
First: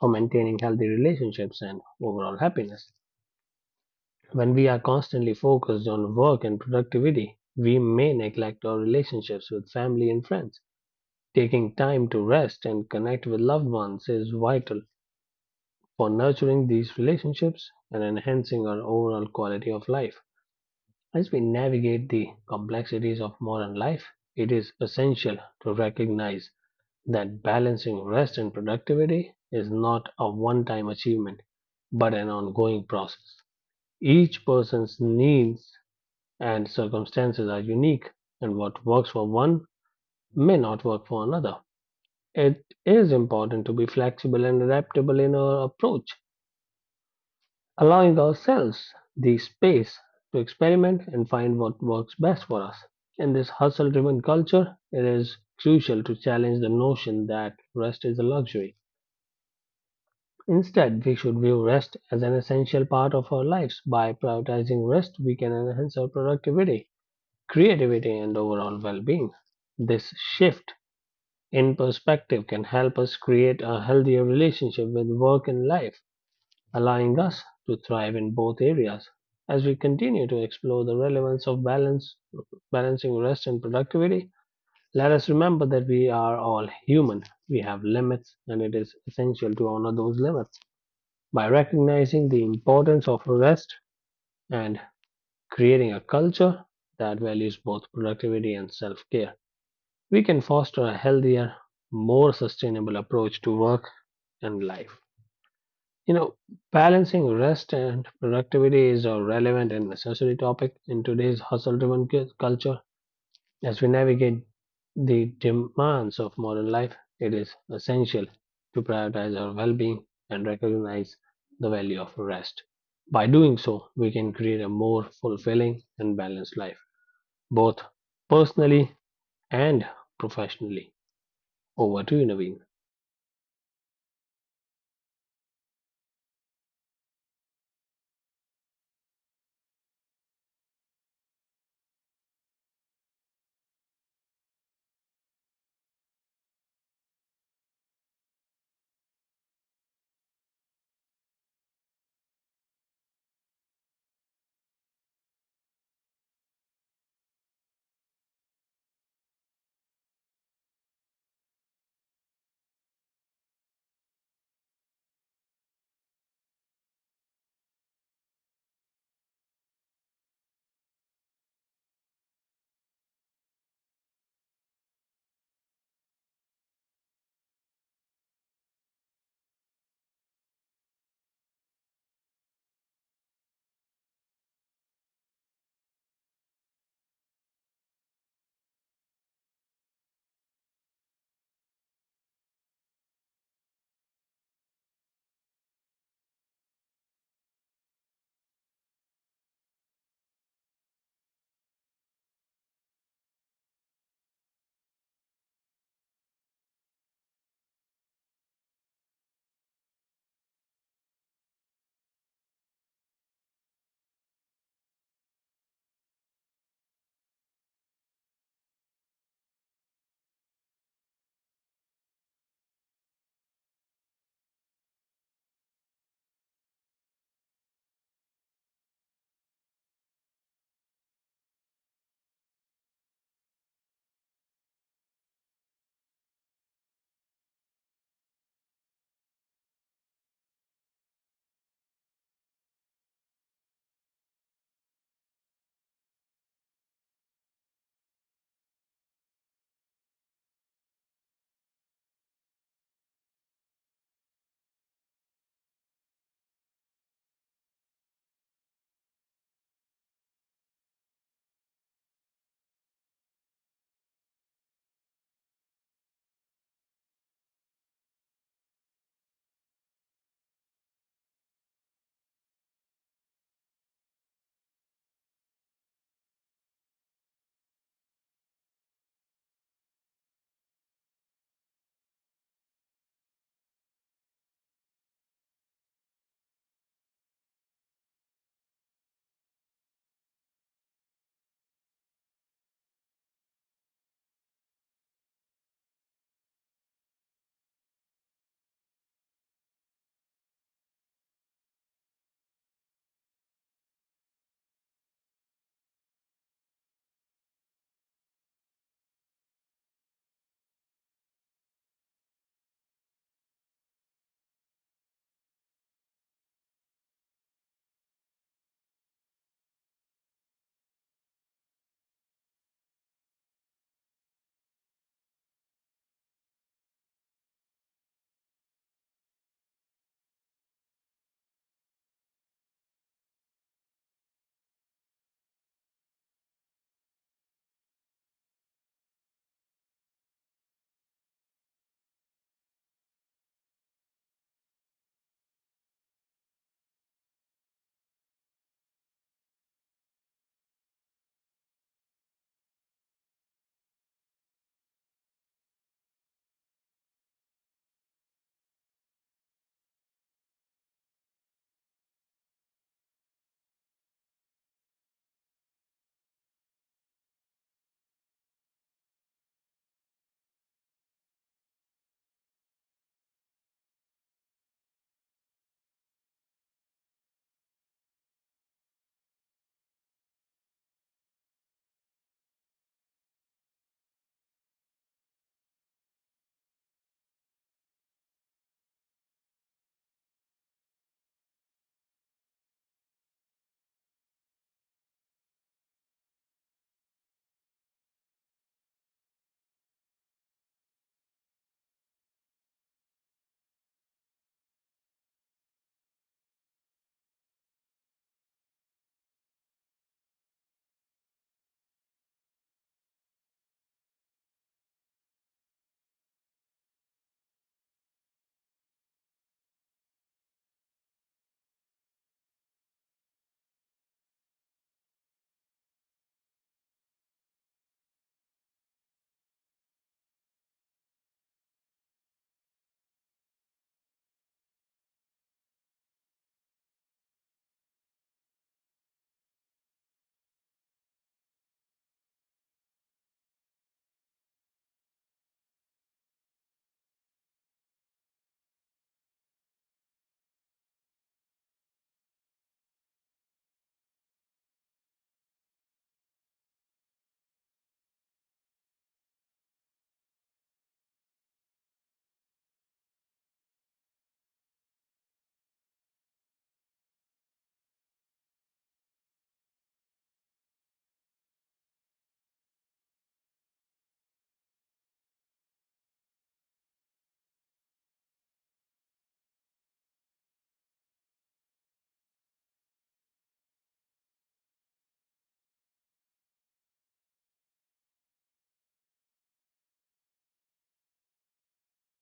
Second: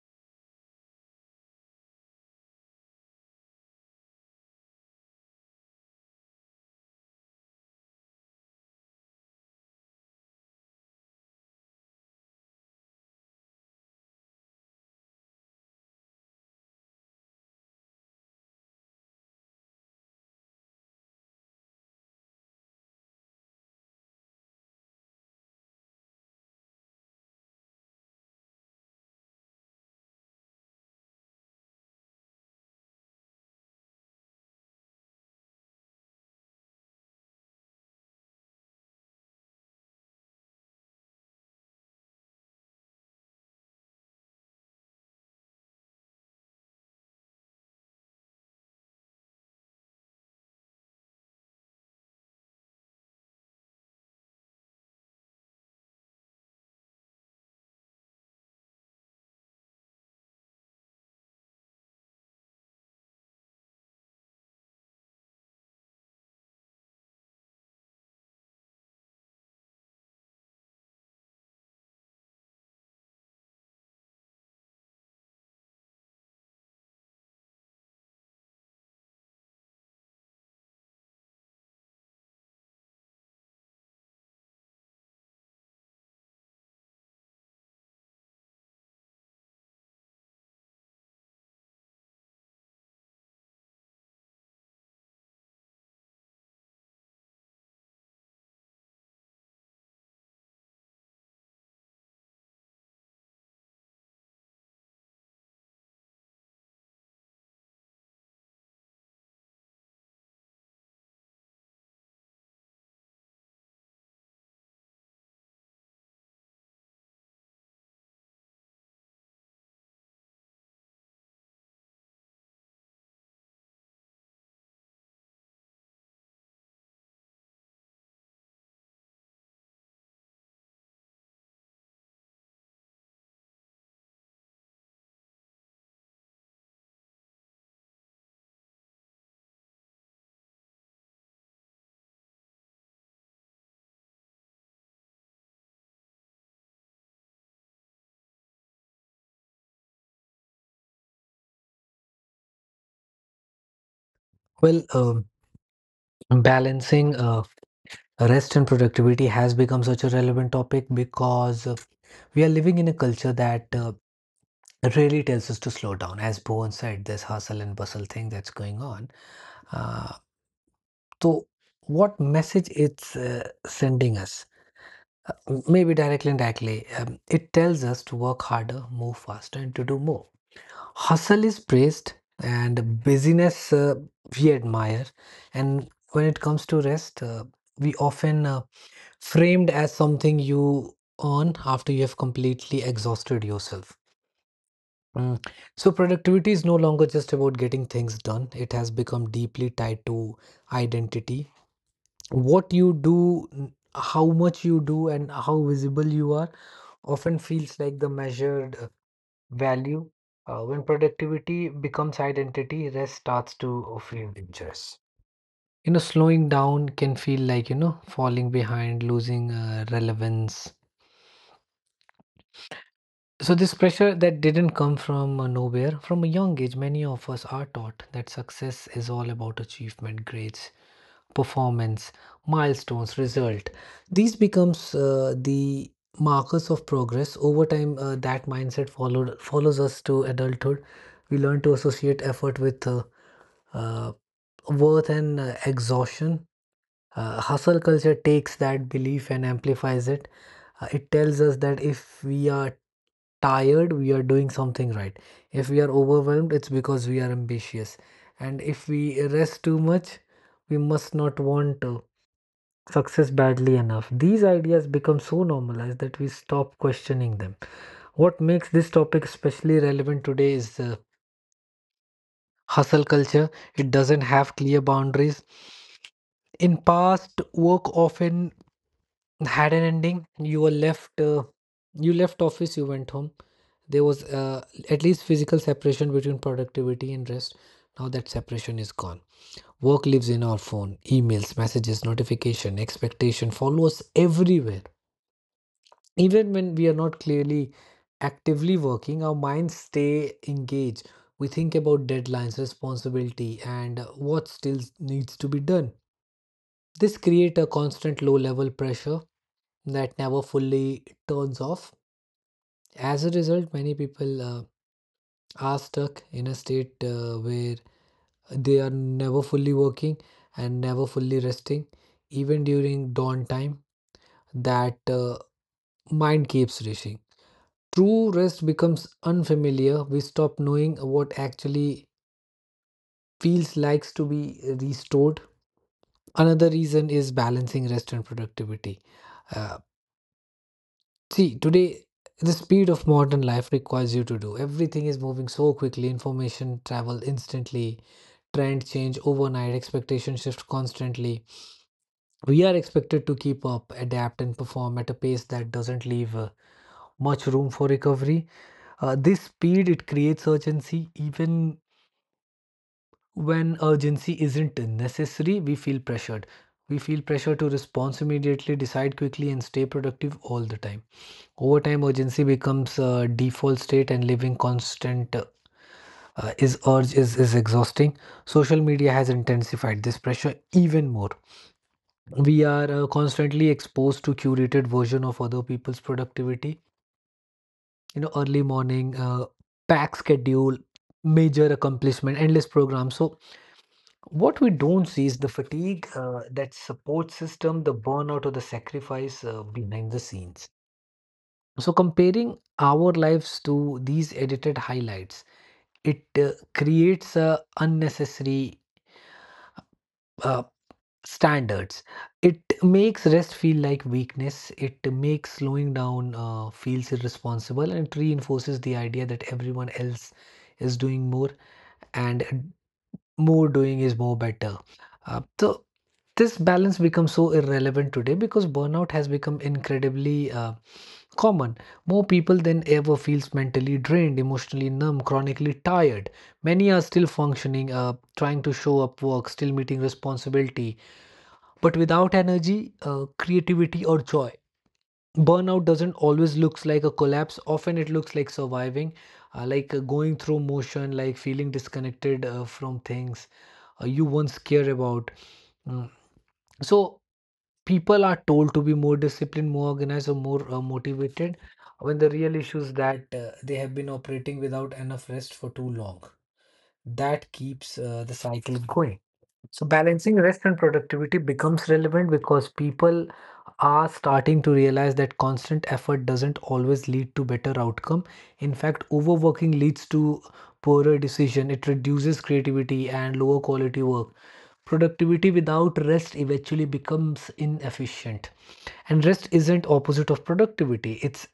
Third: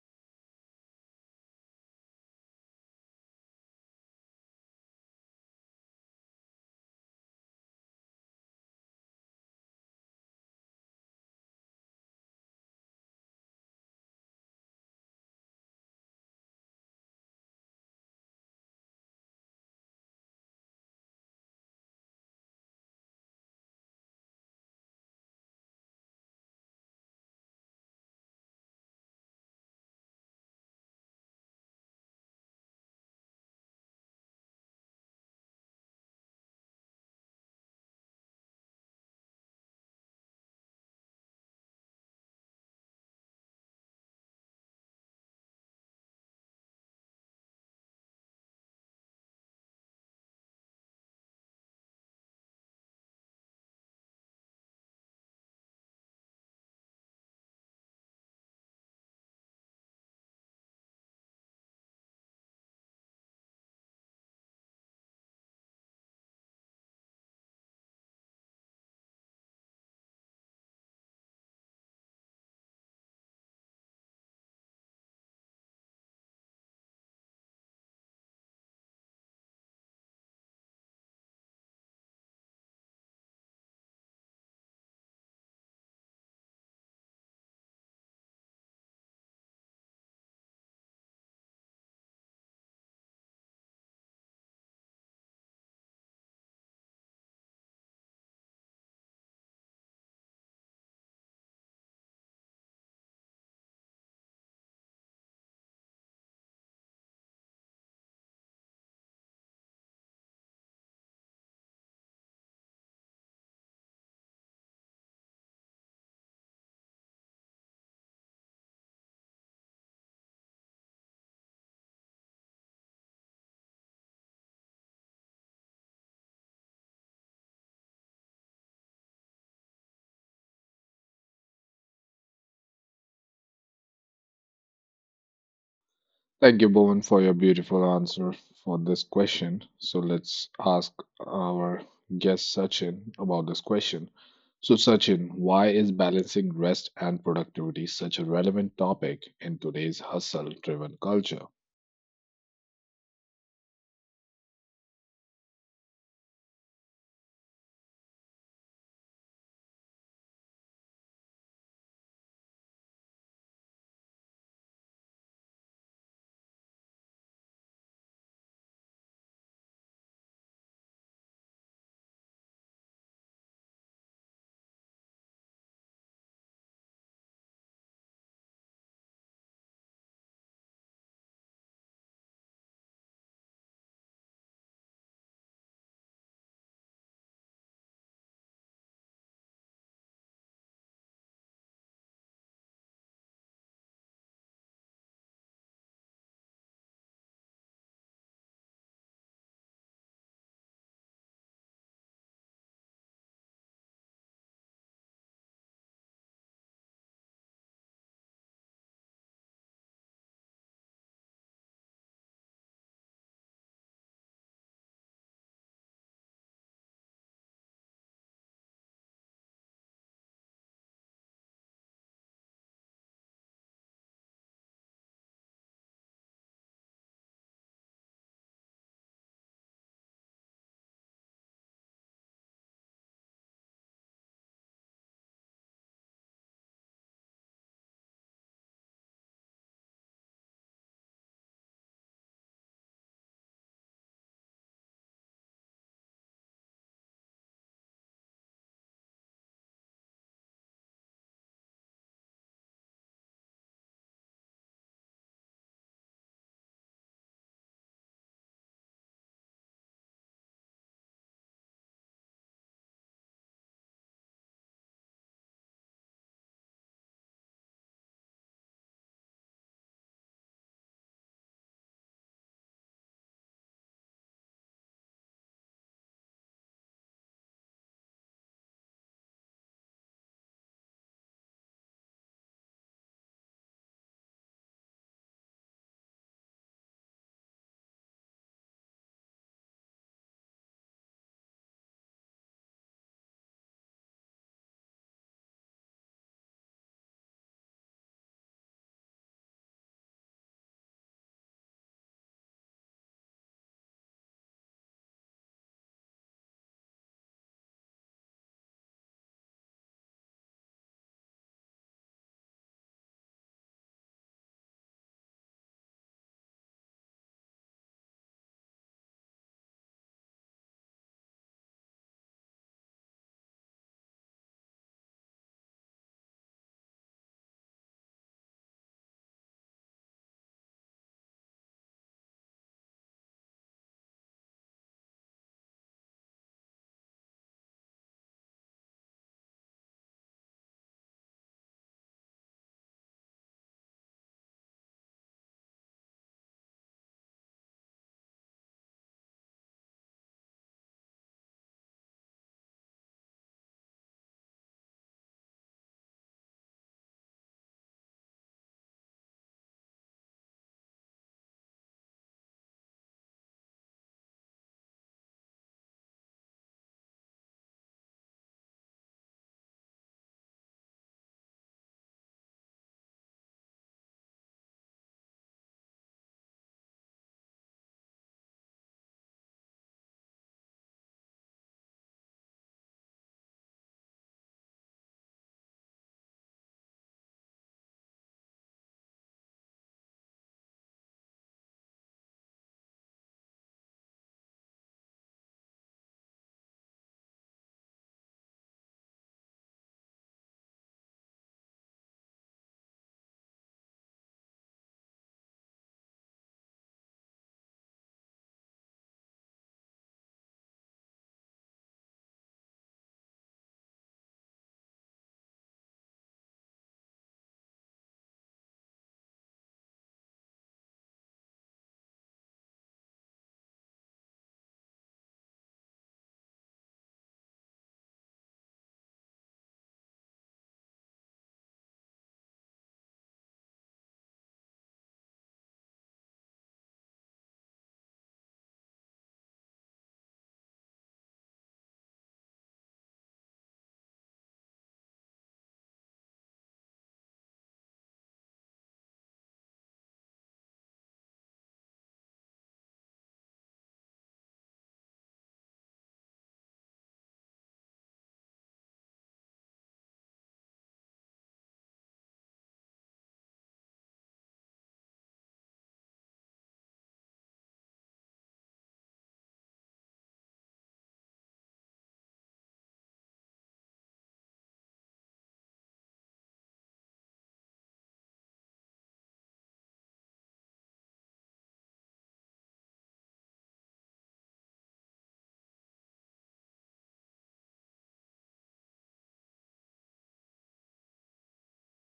B: for maintaining healthy relationships and overall happiness. When we are constantly focused on work and productivity, we may neglect our relationships with family and friends. Taking time to rest and connect with loved ones is vital for nurturing these relationships and enhancing our overall quality of life. As we navigate the complexities of modern life, it is essential to recognize that balancing rest and productivity is not a one time achievement, but an ongoing process. Each person's needs and circumstances are unique, and what works for one may not work for another. It is important to be flexible and adaptable in our approach, allowing ourselves the space to experiment and find what works best for us. In this hustle driven culture, it is crucial to challenge the notion that rest is a luxury. Instead, we should view rest as an essential part of our lives. By prioritizing rest, we can enhance our productivity, creativity, and overall well being. This shift in perspective can help us create a healthier relationship with work and life, allowing us to thrive in both areas. As we continue to explore the relevance of balance, balancing rest and productivity, let us remember that we are all human. We have limits, and it is essential to honor those limits. By recognizing the importance of rest and creating a culture that values both productivity and self care, we can foster a healthier, more sustainable approach to work and life. You know, balancing rest and productivity is a relevant and necessary topic in today's hustle driven culture. As we navigate the demands of modern life, it is essential to prioritize our well being and recognize the value of rest. By doing so, we can create a more fulfilling and balanced life, both personally and professionally. Over to you, Naveen.
A: Thank you, Bowen, for your beautiful answer for this question. So let's ask our guest Sachin about this question. So, Sachin, why is balancing rest and productivity such a relevant topic in today's hustle driven culture?
C: Well, um, Balancing uh, rest and productivity has become such a relevant topic because uh, we are living in a culture that uh, really tells us to slow down. As Bhuvan said, this hustle and bustle thing that's going on. Uh, so, what message it's uh, sending us? Maybe directly and directly, um, it tells us to work harder, move faster, and to do more. Hustle is praised, and busyness uh, we admire. And when it comes to rest, uh, we often uh, framed as something you earn after you have completely exhausted yourself. Mm. So, productivity is no longer just about getting things done, it has become deeply tied to identity. What you do, n- how much you do, and how visible you are often feels like the measured uh, value. Uh, when productivity becomes identity, rest starts to feel dangerous. You know, slowing down can feel like, you know, falling behind, losing uh, relevance. So this pressure that didn't come from uh, nowhere, from a young age, many of us are taught that success is all about achievement, grades, performance, milestones, result. These becomes uh, the markers of progress. Over time, uh, that mindset followed follows us to adulthood. We learn to associate effort with uh, uh, worth and uh, exhaustion. Uh, hustle culture takes that belief and amplifies it. Uh, it tells us that if we are tired, we are doing something right. If we are overwhelmed, it's because we are ambitious. And if we rest too much, we must not want to. Success badly enough. These ideas become so normalized that we stop questioning them. What makes this topic especially relevant today is the hustle culture. It doesn't have clear boundaries. In past, work often had an ending. You were left uh, you left office, you went home. There was uh, at least physical separation between productivity and rest. Now that separation is gone. Work lives in our phone, emails, messages, notification, expectation follow us everywhere, even when we are not clearly actively working, our minds stay engaged. We think about deadlines, responsibility, and what still needs to be done. This creates a constant low level pressure that never fully turns off. As a result, many people uh, are stuck in a state uh, where they are never fully working and never fully resting, even during dawn time. That uh, mind keeps racing. True rest becomes unfamiliar. We stop knowing what actually feels likes to be restored. Another reason is balancing rest and productivity. Uh, See, today the speed of modern life requires you to do everything is moving so quickly. Information travel instantly. Trend change overnight. Expectation shift constantly. We are expected to keep up, adapt, and perform at a pace that doesn't leave uh, much room for recovery. Uh, this speed it creates urgency even when urgency isn't necessary. We feel pressured. We feel pressure to respond immediately, decide quickly, and stay productive all the time. Over time, urgency becomes a default state, and living constant uh, is urge is, is exhausting. Social media has intensified this pressure even more. We are uh, constantly exposed to curated version of other people's productivity. You know, early morning, uh, packed schedule, major accomplishment, endless program. So what we don't see is the fatigue, uh, that support system, the burnout, or the sacrifice uh, behind the scenes. So, comparing our lives to these edited highlights, it uh, creates uh, unnecessary uh, standards. It makes rest feel like weakness. It makes slowing down uh, feels irresponsible, and it reinforces the idea that everyone else is doing more. And more doing is more better. Uh, so this balance becomes so irrelevant today because burnout has become incredibly uh, common. More people than ever feels mentally drained, emotionally numb, chronically tired. Many are still functioning, uh, trying to show up work, still meeting responsibility, but without energy, uh, creativity or joy. Burnout doesn't always looks like a collapse. Often it looks like surviving, uh, like uh, going through motion, like feeling disconnected uh, from things uh, you once care about. Mm. So people are told to be more disciplined, more organized, or more uh, motivated when the real issue is that uh, they have been operating without enough rest for too long. That keeps uh, the cycle going. So balancing rest and productivity becomes relevant because people are starting to realize that constant effort doesn't always lead to better outcome. In fact, overworking leads to poorer decision. It reduces creativity and lower quality work. Productivity without rest eventually becomes inefficient. And rest isn't opposite of productivity. It's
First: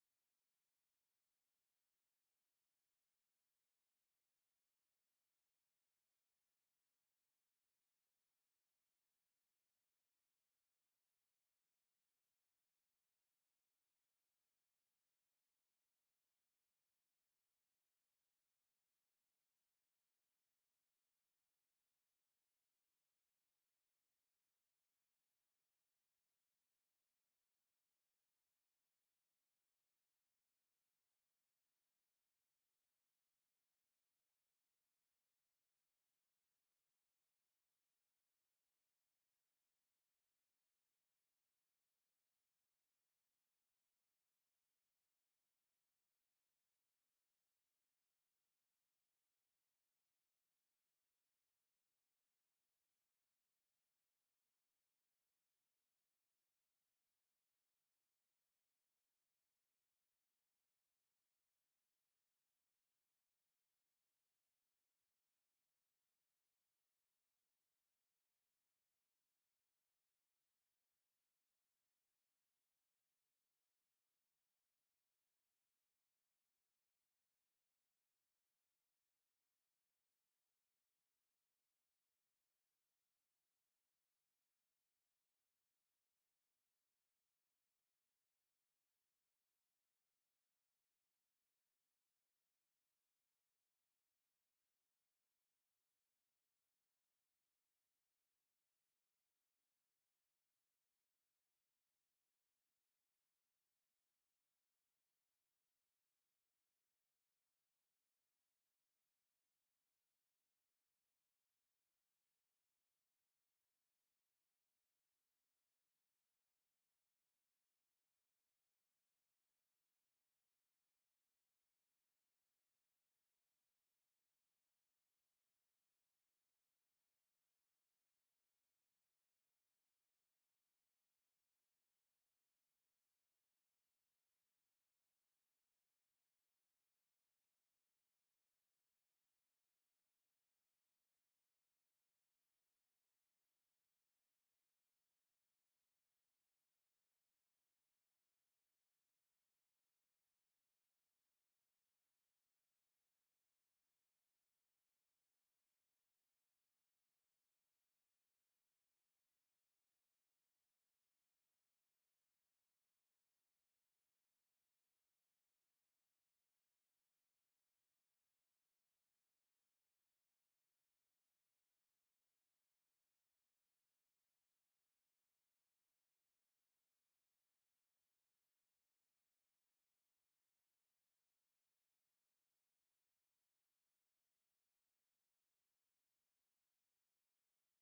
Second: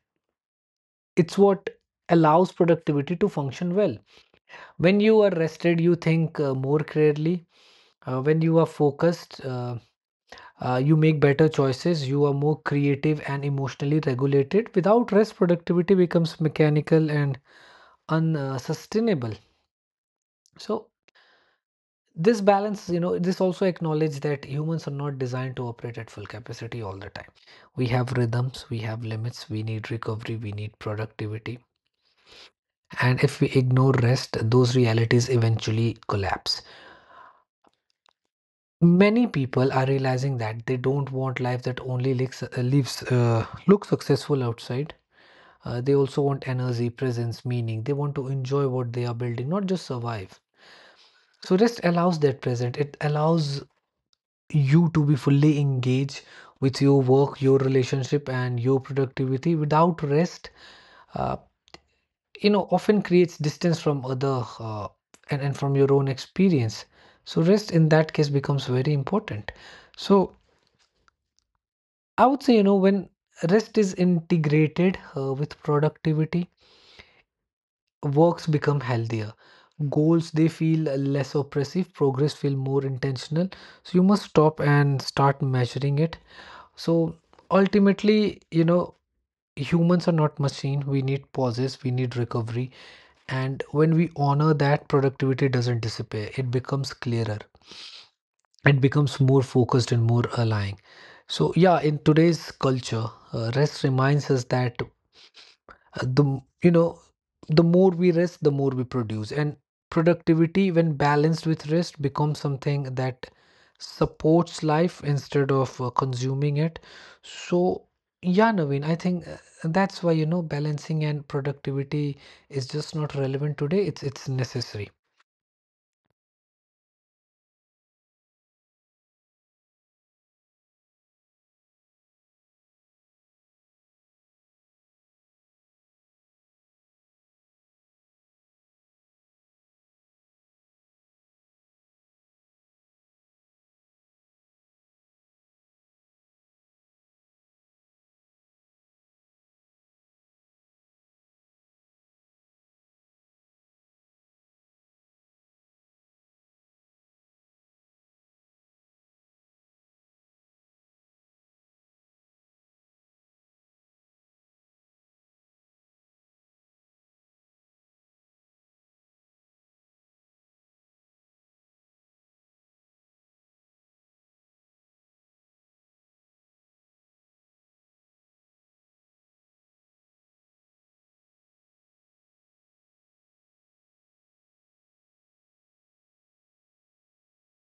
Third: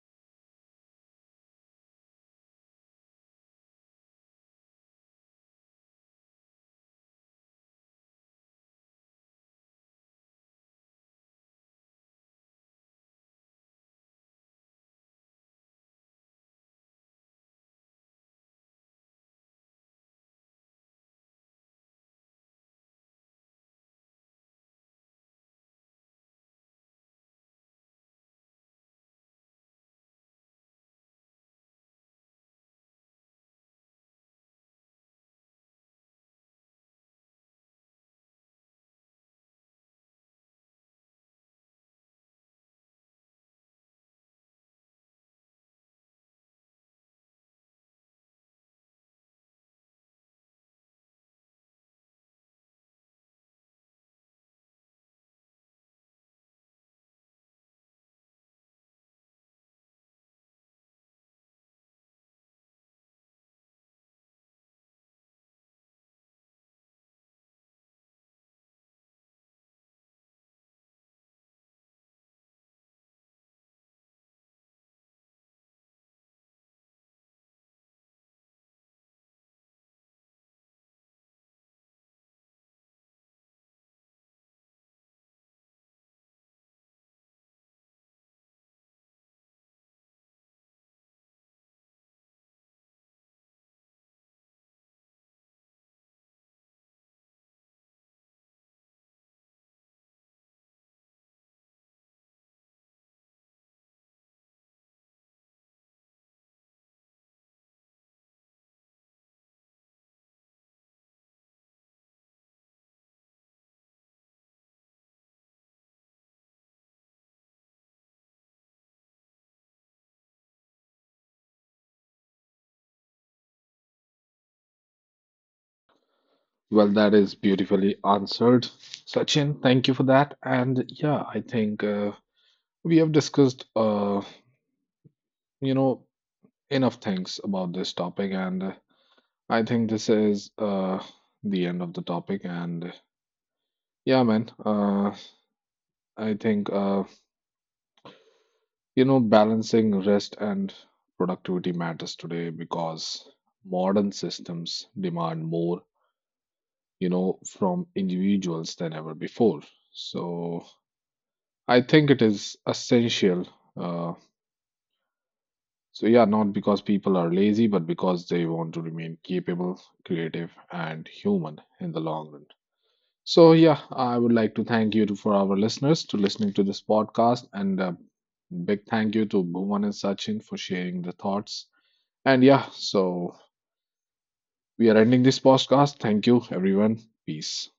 C: it's what allows productivity to function well. When you are rested, you think uh, more clearly. Uh, when you are focused, uh, uh, you make better choices, you are more creative and emotionally regulated. Without rest, productivity becomes mechanical and unsustainable. So, this balance, you know, this also acknowledge that humans are not designed to operate at full capacity all the time. We have rhythms, we have limits, we need recovery, we need productivity. And if we ignore rest, those realities eventually collapse. Many people are realizing that they don't want life that only looks, uh, lives, uh, looks successful outside. Uh, they also want energy, presence, meaning. They want to enjoy what they are building, not just survive. So rest allows that present. It allows you to be fully engaged with your work, your relationship, and your productivity. Without rest, uh, you know, often creates distance from other uh, and, and from your own experience. So rest in that case becomes very important. So I would say, you know, when rest is integrated uh, with productivity, works become healthier, goals they feel less oppressive, progress feel more intentional. So you must stop and start measuring it. So ultimately, you know, humans are not machine. We need pauses, we need recovery, and when we honor that, productivity doesn't disappear. It becomes clearer, it becomes more focused and more aligned. So yeah, in today's culture, uh, rest reminds us that uh, the m- you know, the more we rest, the more we produce, and productivity when balanced with rest becomes something that supports life instead of uh, consuming it. So yeah, Naveen, I think uh, that's why, you know, balancing and productivity is just not relevant today, it's it's necessary.
A: Well, that is beautifully answered. Sachin, thank you for that. And yeah, I think uh, we have discussed, uh, you know, enough things about this topic. And uh, I think this is uh, the end of the topic. And yeah, man. Uh, I think uh, you know balancing rest and productivity matters today because modern systems demand more, you know, from individuals than ever before. So I think it is essential. Uh, so yeah, not because people are lazy, but because they want to remain capable, creative, and human in the long run. So yeah, I would like to thank you to, for our listeners to listening to this podcast, and uh, big thank you to Bhuvan and Sachin for sharing the thoughts. And yeah, so we are ending this podcast. Thank you, everyone. Peace.